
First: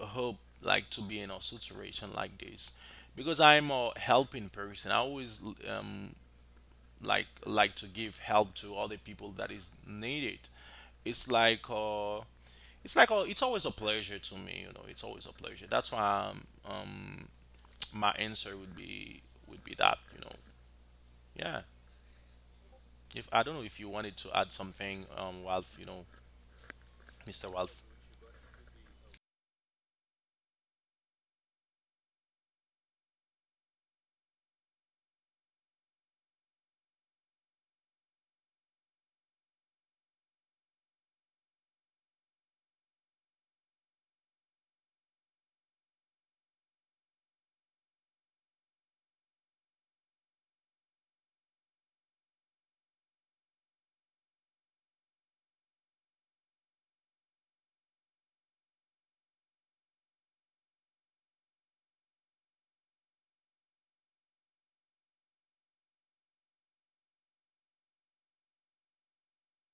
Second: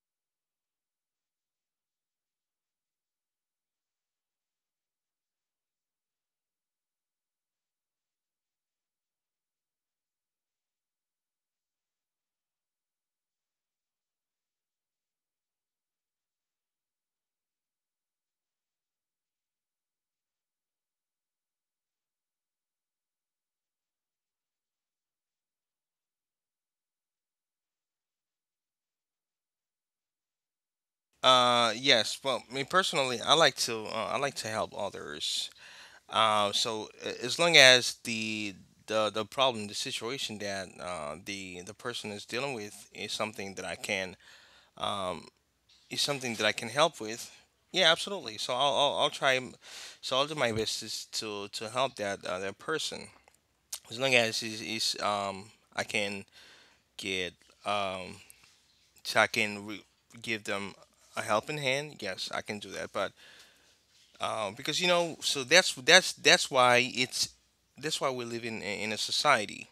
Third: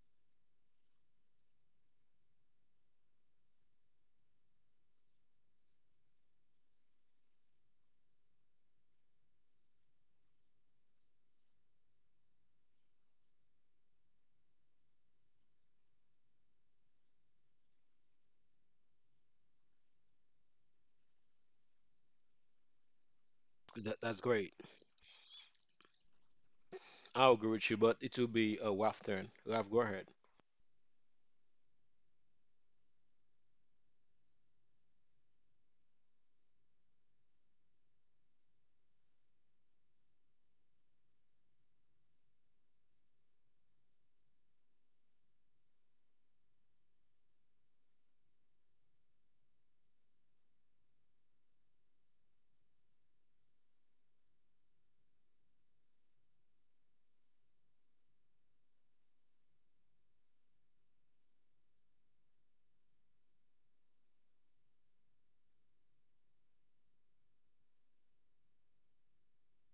C: hope like to be in a situation like this, because I'm a helping person. I always um like to give help to other people that is needed. It's like uh it's always a pleasure to me, you know. It's always a pleasure. That's why, um my answer would be that, you know, yeah. If I don't know if you wanted
A: That's
C: to add
A: great.
C: something, Ralph, you know,
A: I'll agree
C: Mr.
A: with you,
C: Ralph.
A: but it will be Ralph's turn. Ralph, go ahead.
B: yes, well me personally, I like to help others. So, as long as the, the problem, the situation that the person is dealing with, is something that I can um, is something that I can help with. Yeah, absolutely. So I'll try. So I'll do my best, is to help that that person. As long as is I can get um I can give them a helping hand. Yes, I can do that. But because you know, so that's that's why it's, that's why we live in a society.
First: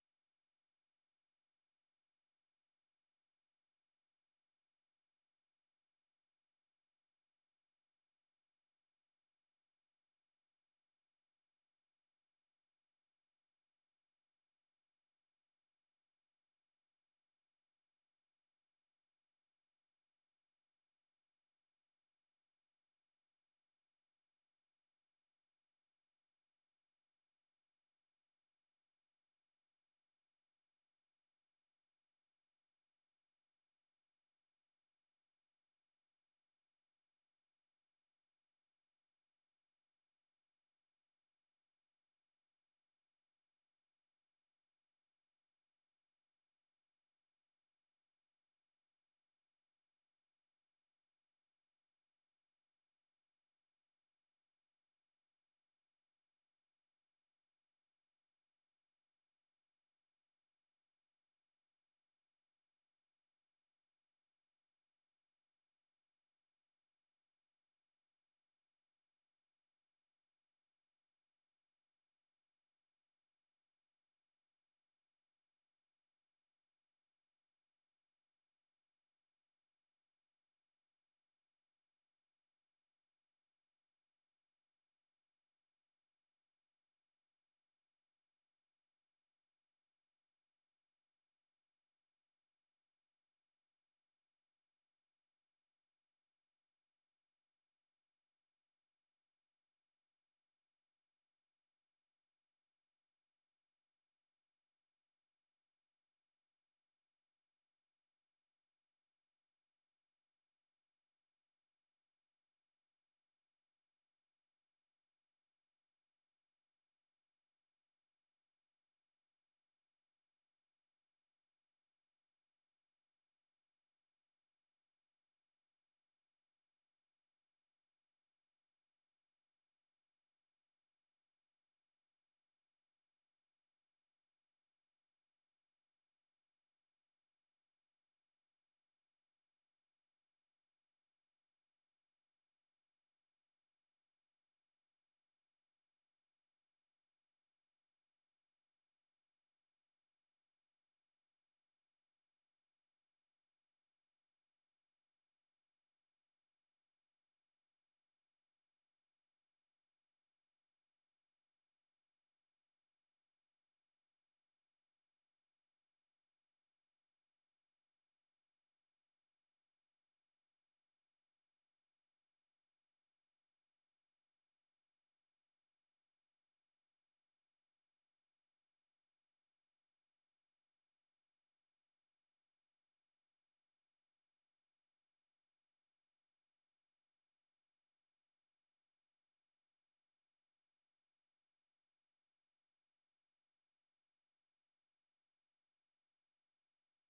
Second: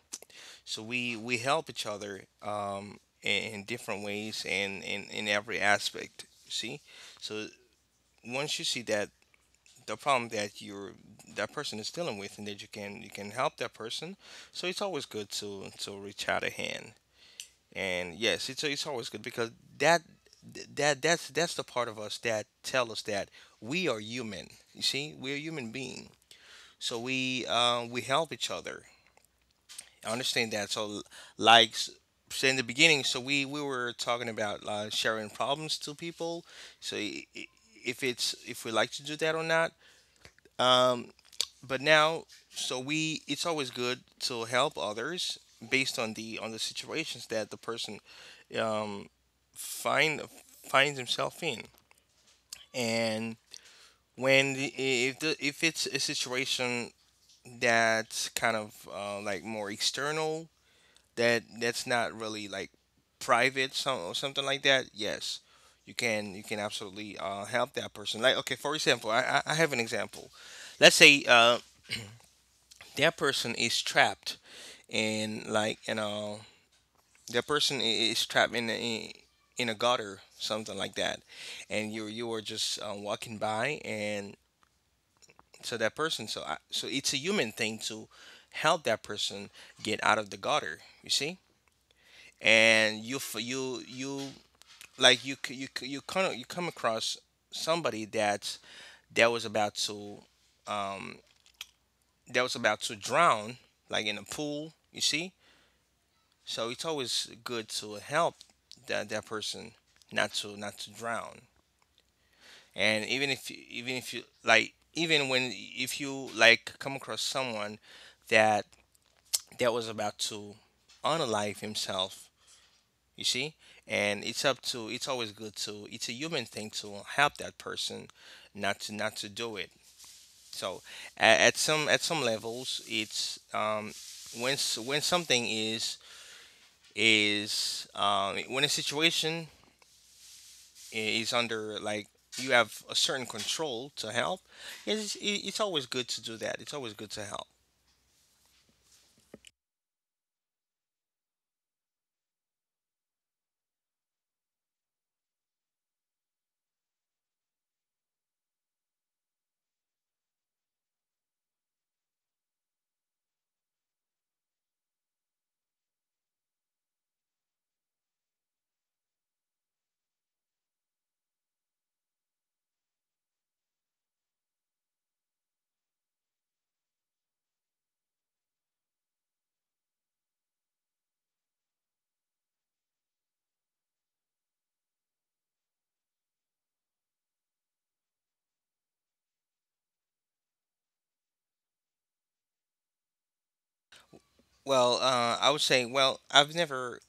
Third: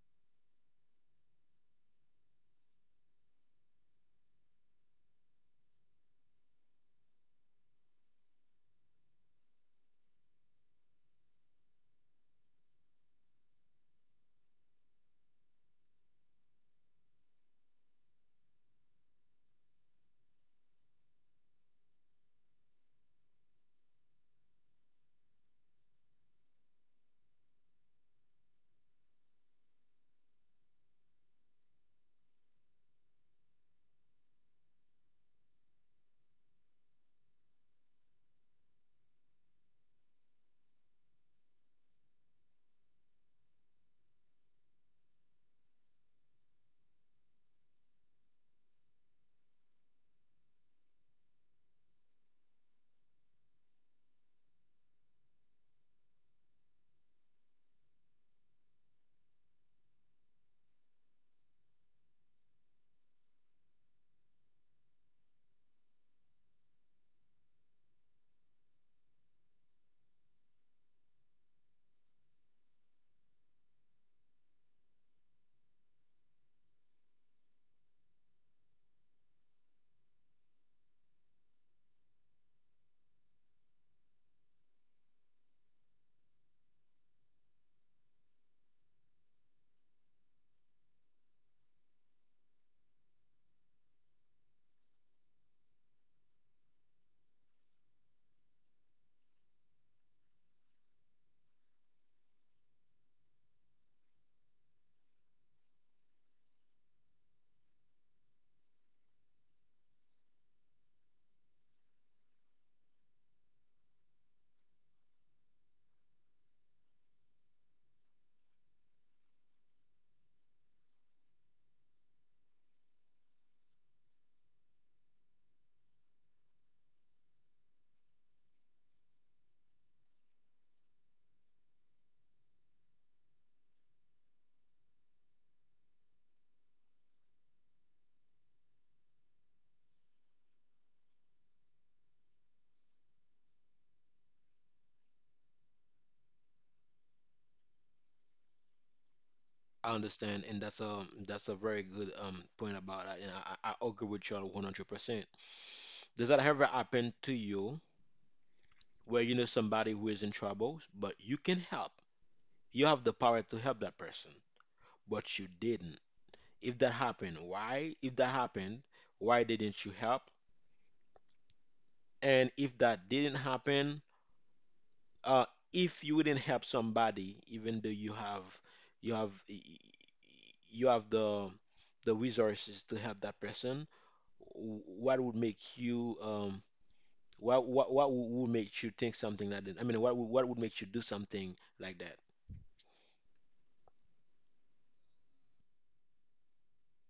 B: So we help each other in different ways and in every aspect, see. So once you see that the problem that you're that person is dealing with, and that you can, you can help that person, so it's always good to reach out a hand. And yes, it's always good because that, that's that's the part of us that tell us that we are human. You see, we're human being. So we help each other. I understand that. So, like s- so in the beginning, so we were talking about sharing problems to people. So, if it's if we like to do that or not. Um, but now, so we, it's always good to help others based on the, on the situations that the person um, find finds himself in. And when the, if it's a situation that's kind of like more external, that that's not really like private, some, or something like that, yes, you can, you can absolutely help that person. Like okay, for example, I have an example. Let's say, that person is trapped in, like you know, that person is trapped in a gutter, something like that, and you are just walking by and to that person. So I, so it's a human thing to help that person get out of the gutter. You see, and you, like you, you kind of, you come across somebody that that was about to um that was about to drown like in a pool. You see, so it's always good to help that that person not to, not to drown. And even if you, even if you like, even when, if you like, come across someone that that was about to unalive himself, you see? And it's up to it's always good to, it's a human thing to help that person not to, not to do it. So at some, at some levels, it's when, when something is when a situation is under like, you have a certain control to help, it's always good to do that. It's always good to help.
A: I understand, and that's a very good point about that, and I agree with you 100%. Does that ever happen to you where you know somebody who is in trouble, but you can help? You have the power to help that person, but you didn't. If that happened, why? If that happened, why didn't you help? And if that didn't happen, uh, if you wouldn't help somebody, even though you have you have the resources to help that person, what would make you what would make you think something like that? I mean, what would make you do something like that?
B: Well I would say, well I've never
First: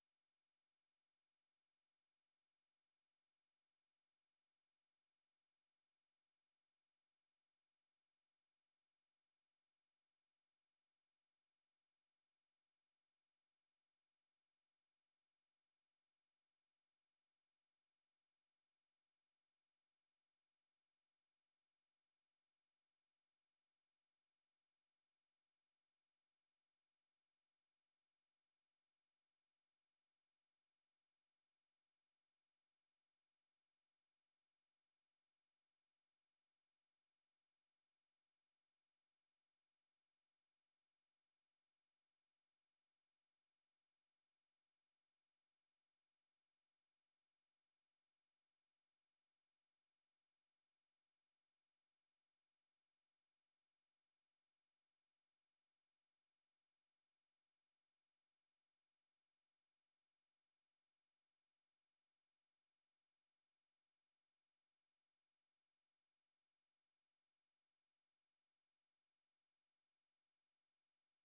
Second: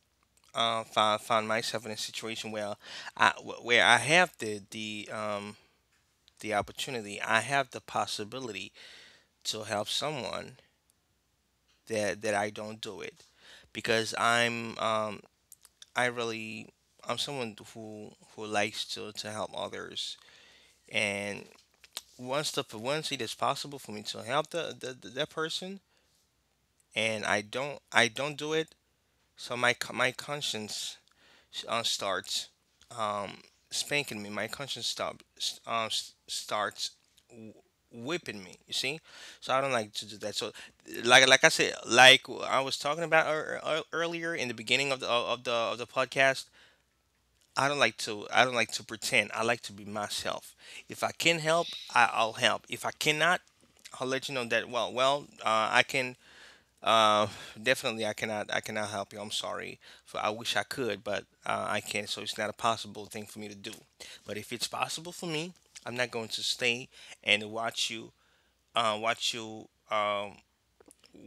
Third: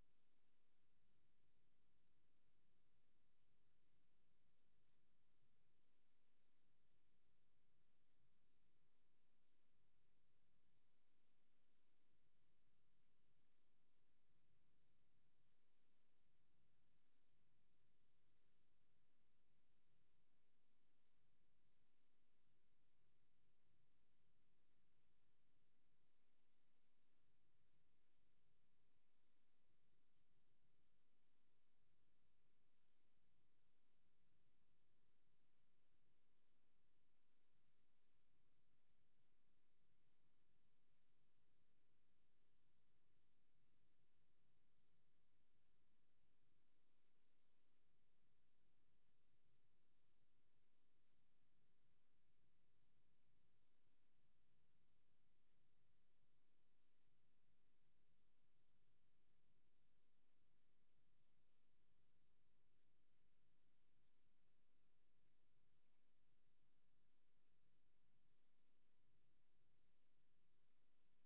B: find myself in a situation where I, where I have the opportunity, I have the possibility to help someone that that I don't do it, because I'm I really, I'm someone who likes to help others. And once the, once it is possible for me to help the that person, and I don't, I don't do it, so my, my conscience starts um, spanking me. My conscience starts w- whipping me. You see, so I don't like to do that. So, like I said, like I was talking about earlier, in the beginning of the of the podcast, I don't like to, I don't like to pretend. I like to be myself. If I can help, I'll help. If I cannot, I'll let you know that. Well, well, I can uh, definitely, I cannot. I cannot help you. I'm sorry. For I wish I could, but I can't. So it's not a possible thing for me to do. But if it's possible for me, I'm not going to stay and watch you. Watch you.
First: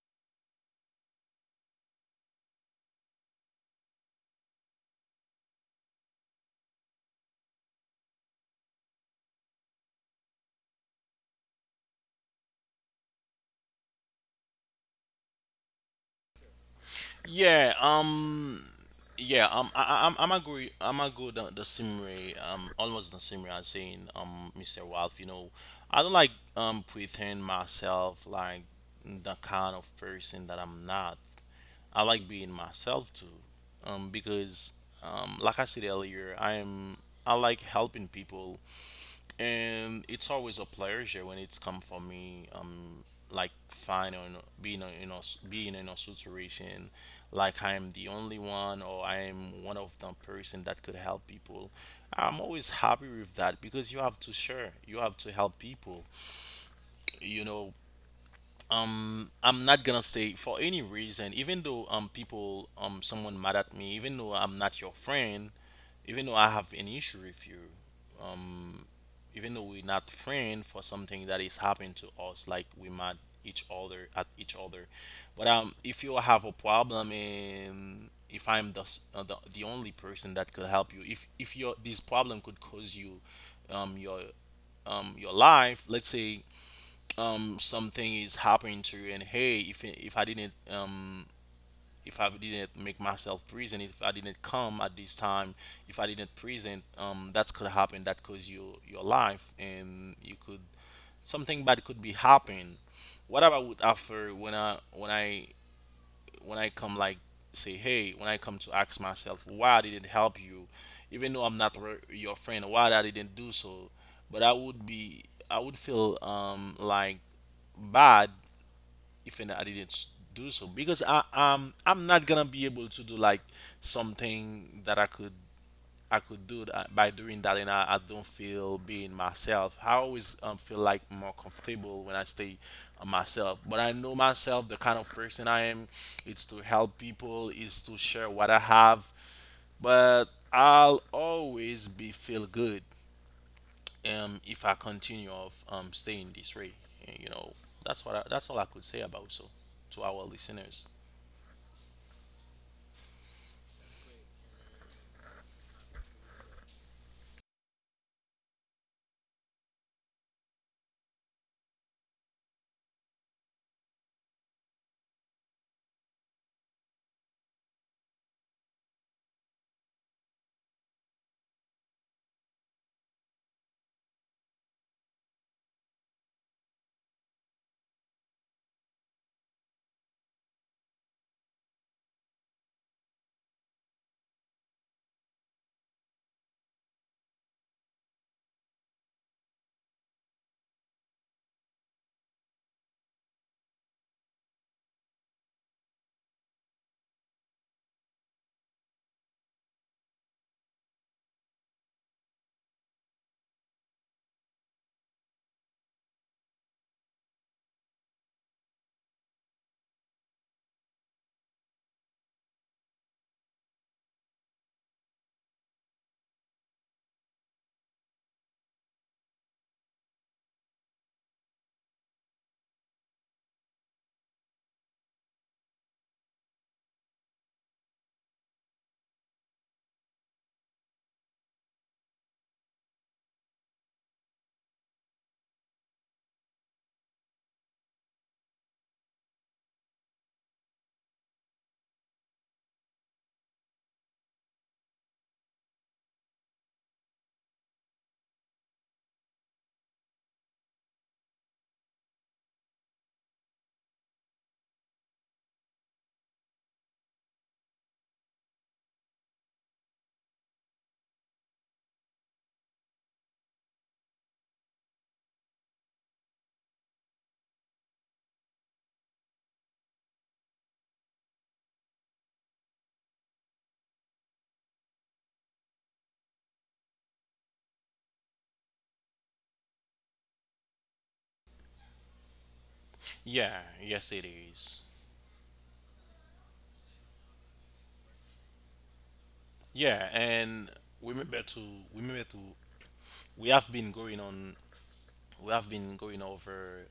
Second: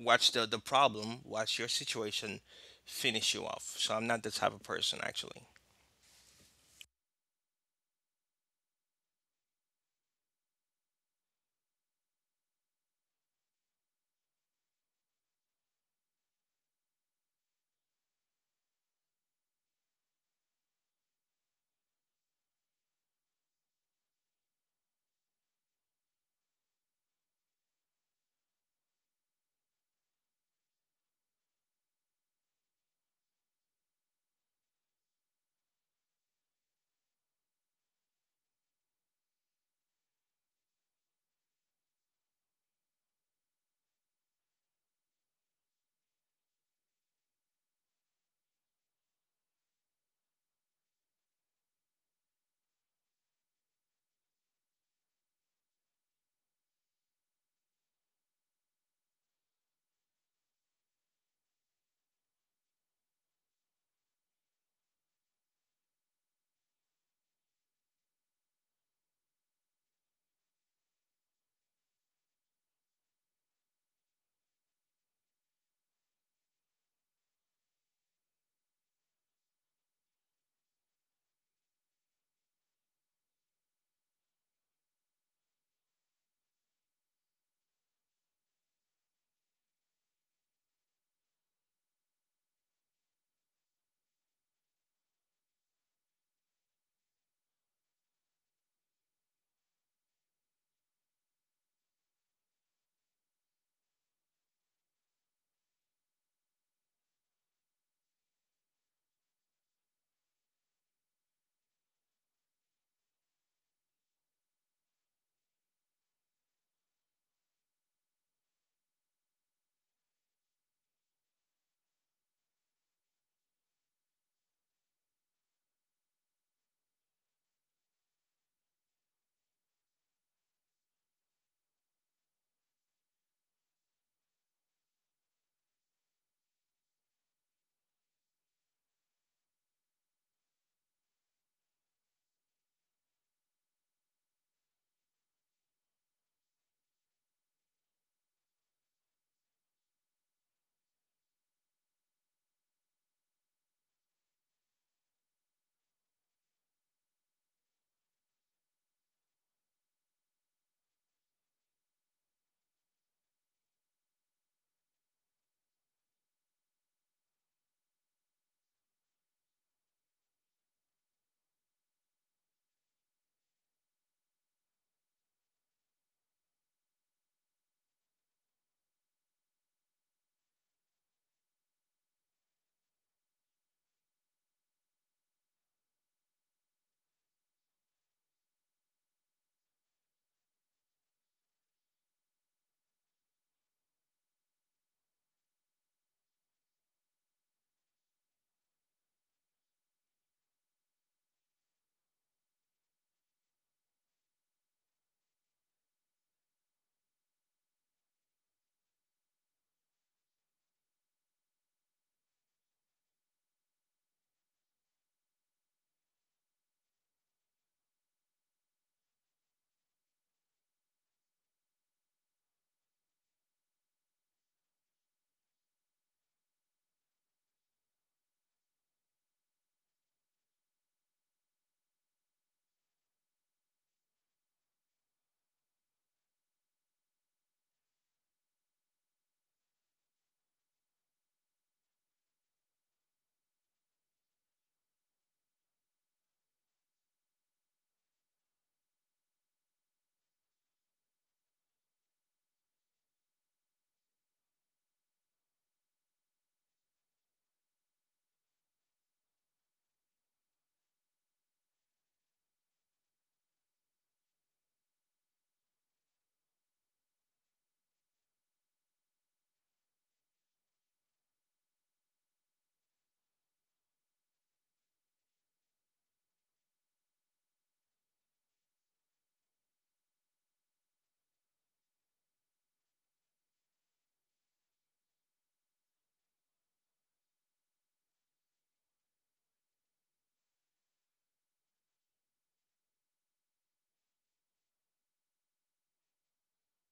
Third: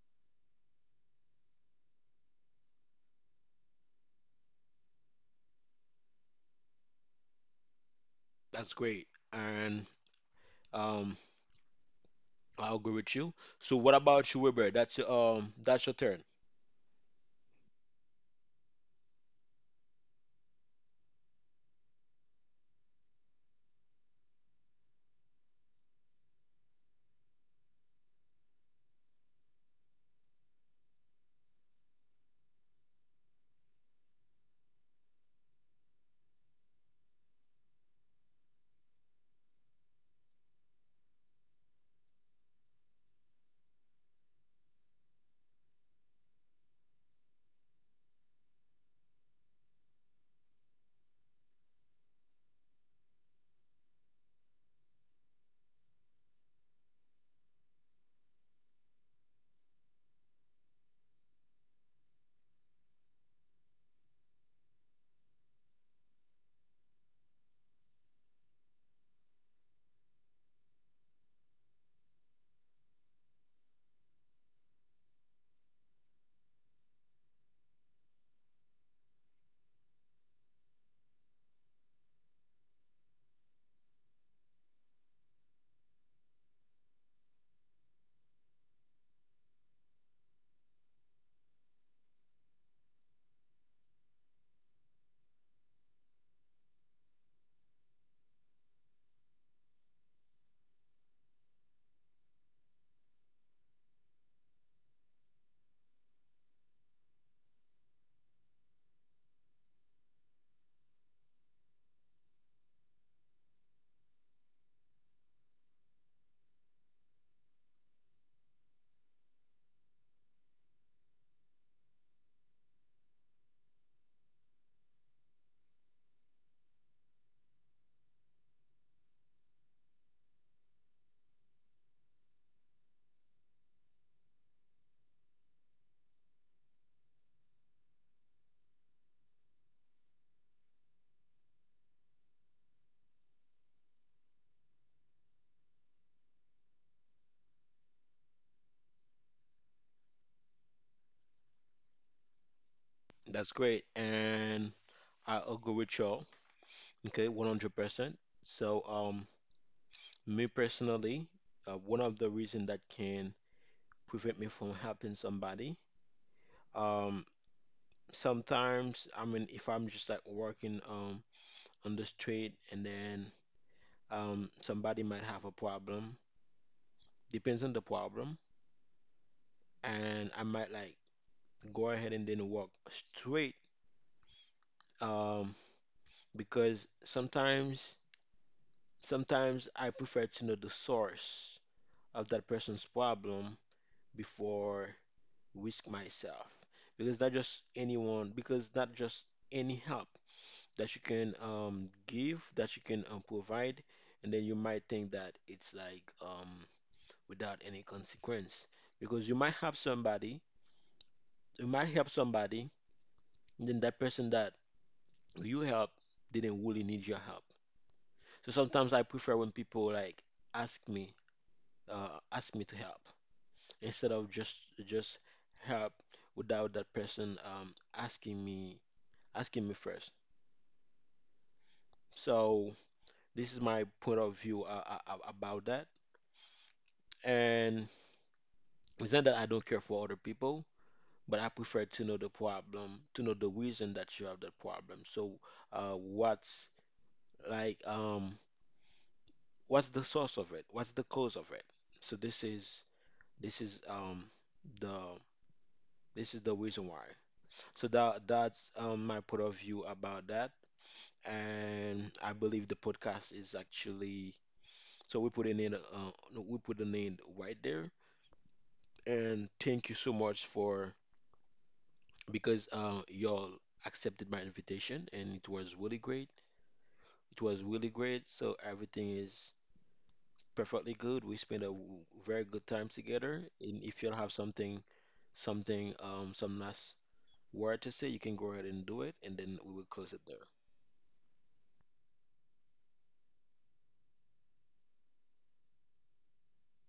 B: Watch the problem. Watch your situation. Finish you off. So I'm not the type of person, actually.
A: That's great. And um, I agree with you. So what about you, Weber? That's your turn.
C: Yeah, yeah, I'm agree the same way, almost the same way as saying, Mr. Wolf, you know, I don't like, pretend myself like the kind of person that I'm not. I like being myself too, because, like I said earlier, I am, I like helping people. And it's always a pleasure when it's come for me. Like fine or no, being a, in a being in a situation, like I am the only one or I am one of the person that could help people. I'm always happy with that, because you have to share, you have to help people. You know, I'm not gonna say for any reason, even though people someone mad at me, even though I'm not your friend, even though I have an issue with you, um, even though we're not friend for something that is happening to us, like we mad each other at each other, but if you have a problem and if I'm the the only person that could help you, if your this problem could cause you, um, your your life, let's say something is happening to you, and hey, if I didn't make myself present, if I didn't come at this time, if I didn't present, that could happen. That could your life, and you could something bad could be happen. What I would offer when I come like say, hey, when I come to ask myself why I didn't help you, even though I'm not your friend, why I didn't do so, but I would be I would feel like bad if and I didn't do so, because I I'm not gonna be able to do like something that I could do that, by doing that and I don't feel being myself. I always feel like more comfortable when I stay on myself. But I know myself, the kind of person I am, it's to help people, is to share what I have. But I'll always be feel good if I continue of staying this way. And, you know, that's what I, that's all I could say about so to our listeners.
A: That's great. And I agree with y'all. Okay, 100%. So me personally, one of the reason that can prevent me from helping somebody, um, sometimes I mean, if I'm just like working on the street and then somebody might have a problem, depends on the problem, and I might like go ahead and then walk straight, um, because sometimes I prefer to know the source of that person's problem before risk myself, because not just anyone, because not just any help that you can um give, that you can um provide, and then you might think that it's like um without any consequence, because you might help somebody and then that person that you help didn't really need your help. So sometimes I prefer when people like ask me, ask me to help instead of just help without that person um asking me first. So this is my point of view about that. And it's not that I don't care for other people, but I prefer to know the problem, to know the reason that you have that problem. So what's like what's the source of it? What's the cause of it? So this is um the this is the reason why. So that that's um my point of view about that. And I believe the podcast is actually, so we put an end right there. And thank you so much for, because y'all accepted my invitation and it was really great. It was really great. So everything is perfectly good. We spent a very good time together.
C: Yeah,
A: And if
C: yes
A: y'all
C: it
A: have
C: is.
A: something, some last word to say, you can go ahead and do it, and then we will
C: Yeah,
A: close it there.
C: and remember to remember to we have been going on we have been going over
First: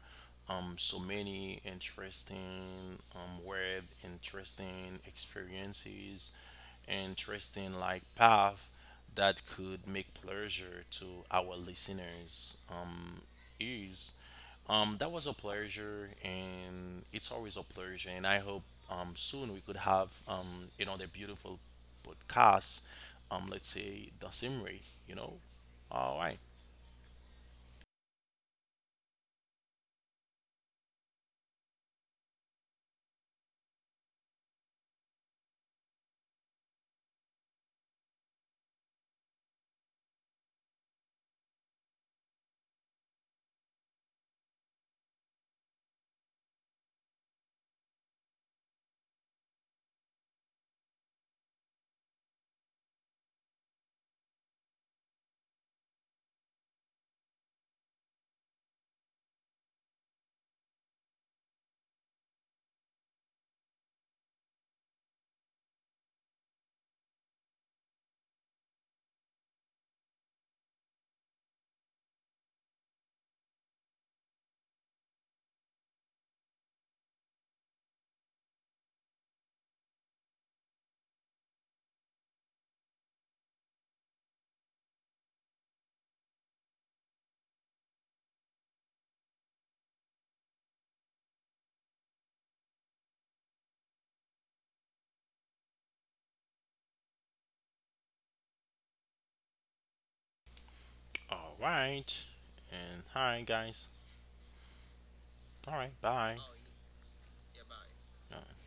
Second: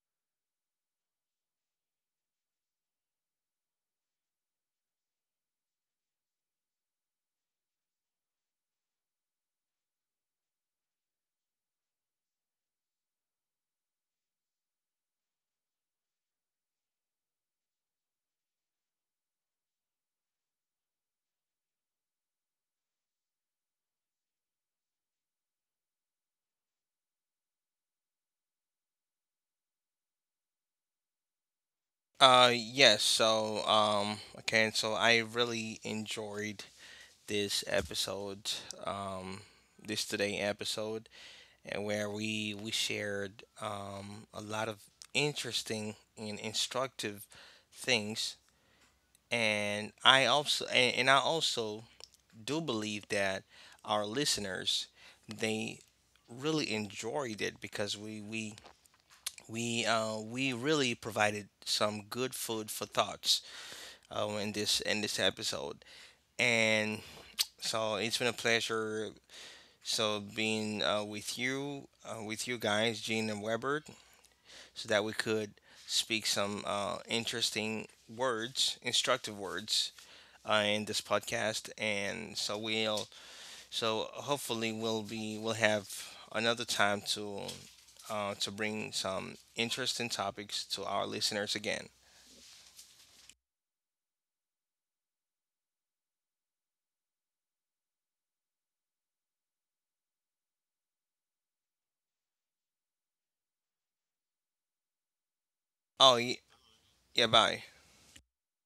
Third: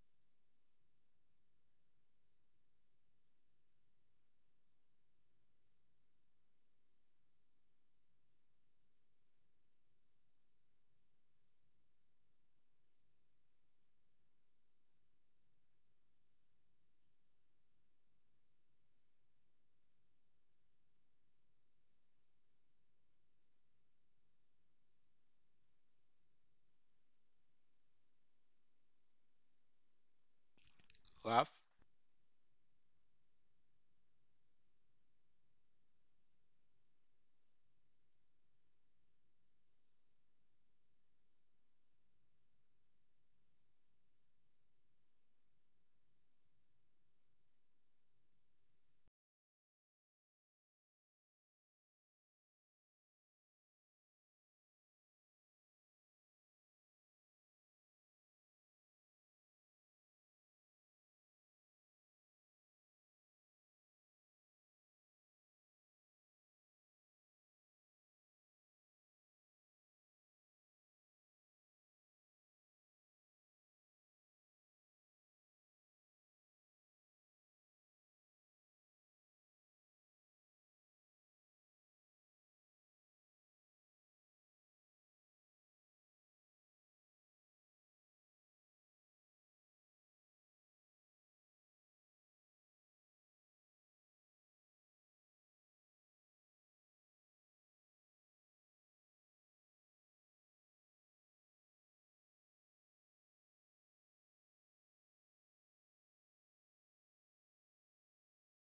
C: so many interesting interesting experiences, interesting like path that could make pleasure to our listeners is that was a pleasure, and it's always a pleasure. And I hope soon we could have another beautiful podcast. Let's say the same way, you know. All right.
A: Laugh
B: Yes. So okay. And so I really enjoyed this episode. Um, this today episode, and where we shared a lot of interesting and instructive things. And I also, and I also do believe that our listeners, they really enjoyed it, because we really provided some good food for thoughts in this, in this episode. And so it's been a pleasure. So being with you guys, Gene and Weber, so that we could speak some interesting words, instructive words in this podcast. And so we'll, so hopefully we'll be, we'll have another time to bring some interesting topics to our listeners again.
C: All right. And hi, guys. All right.
B: Oh,
C: Bye.
B: yeah, bye.
C: Right.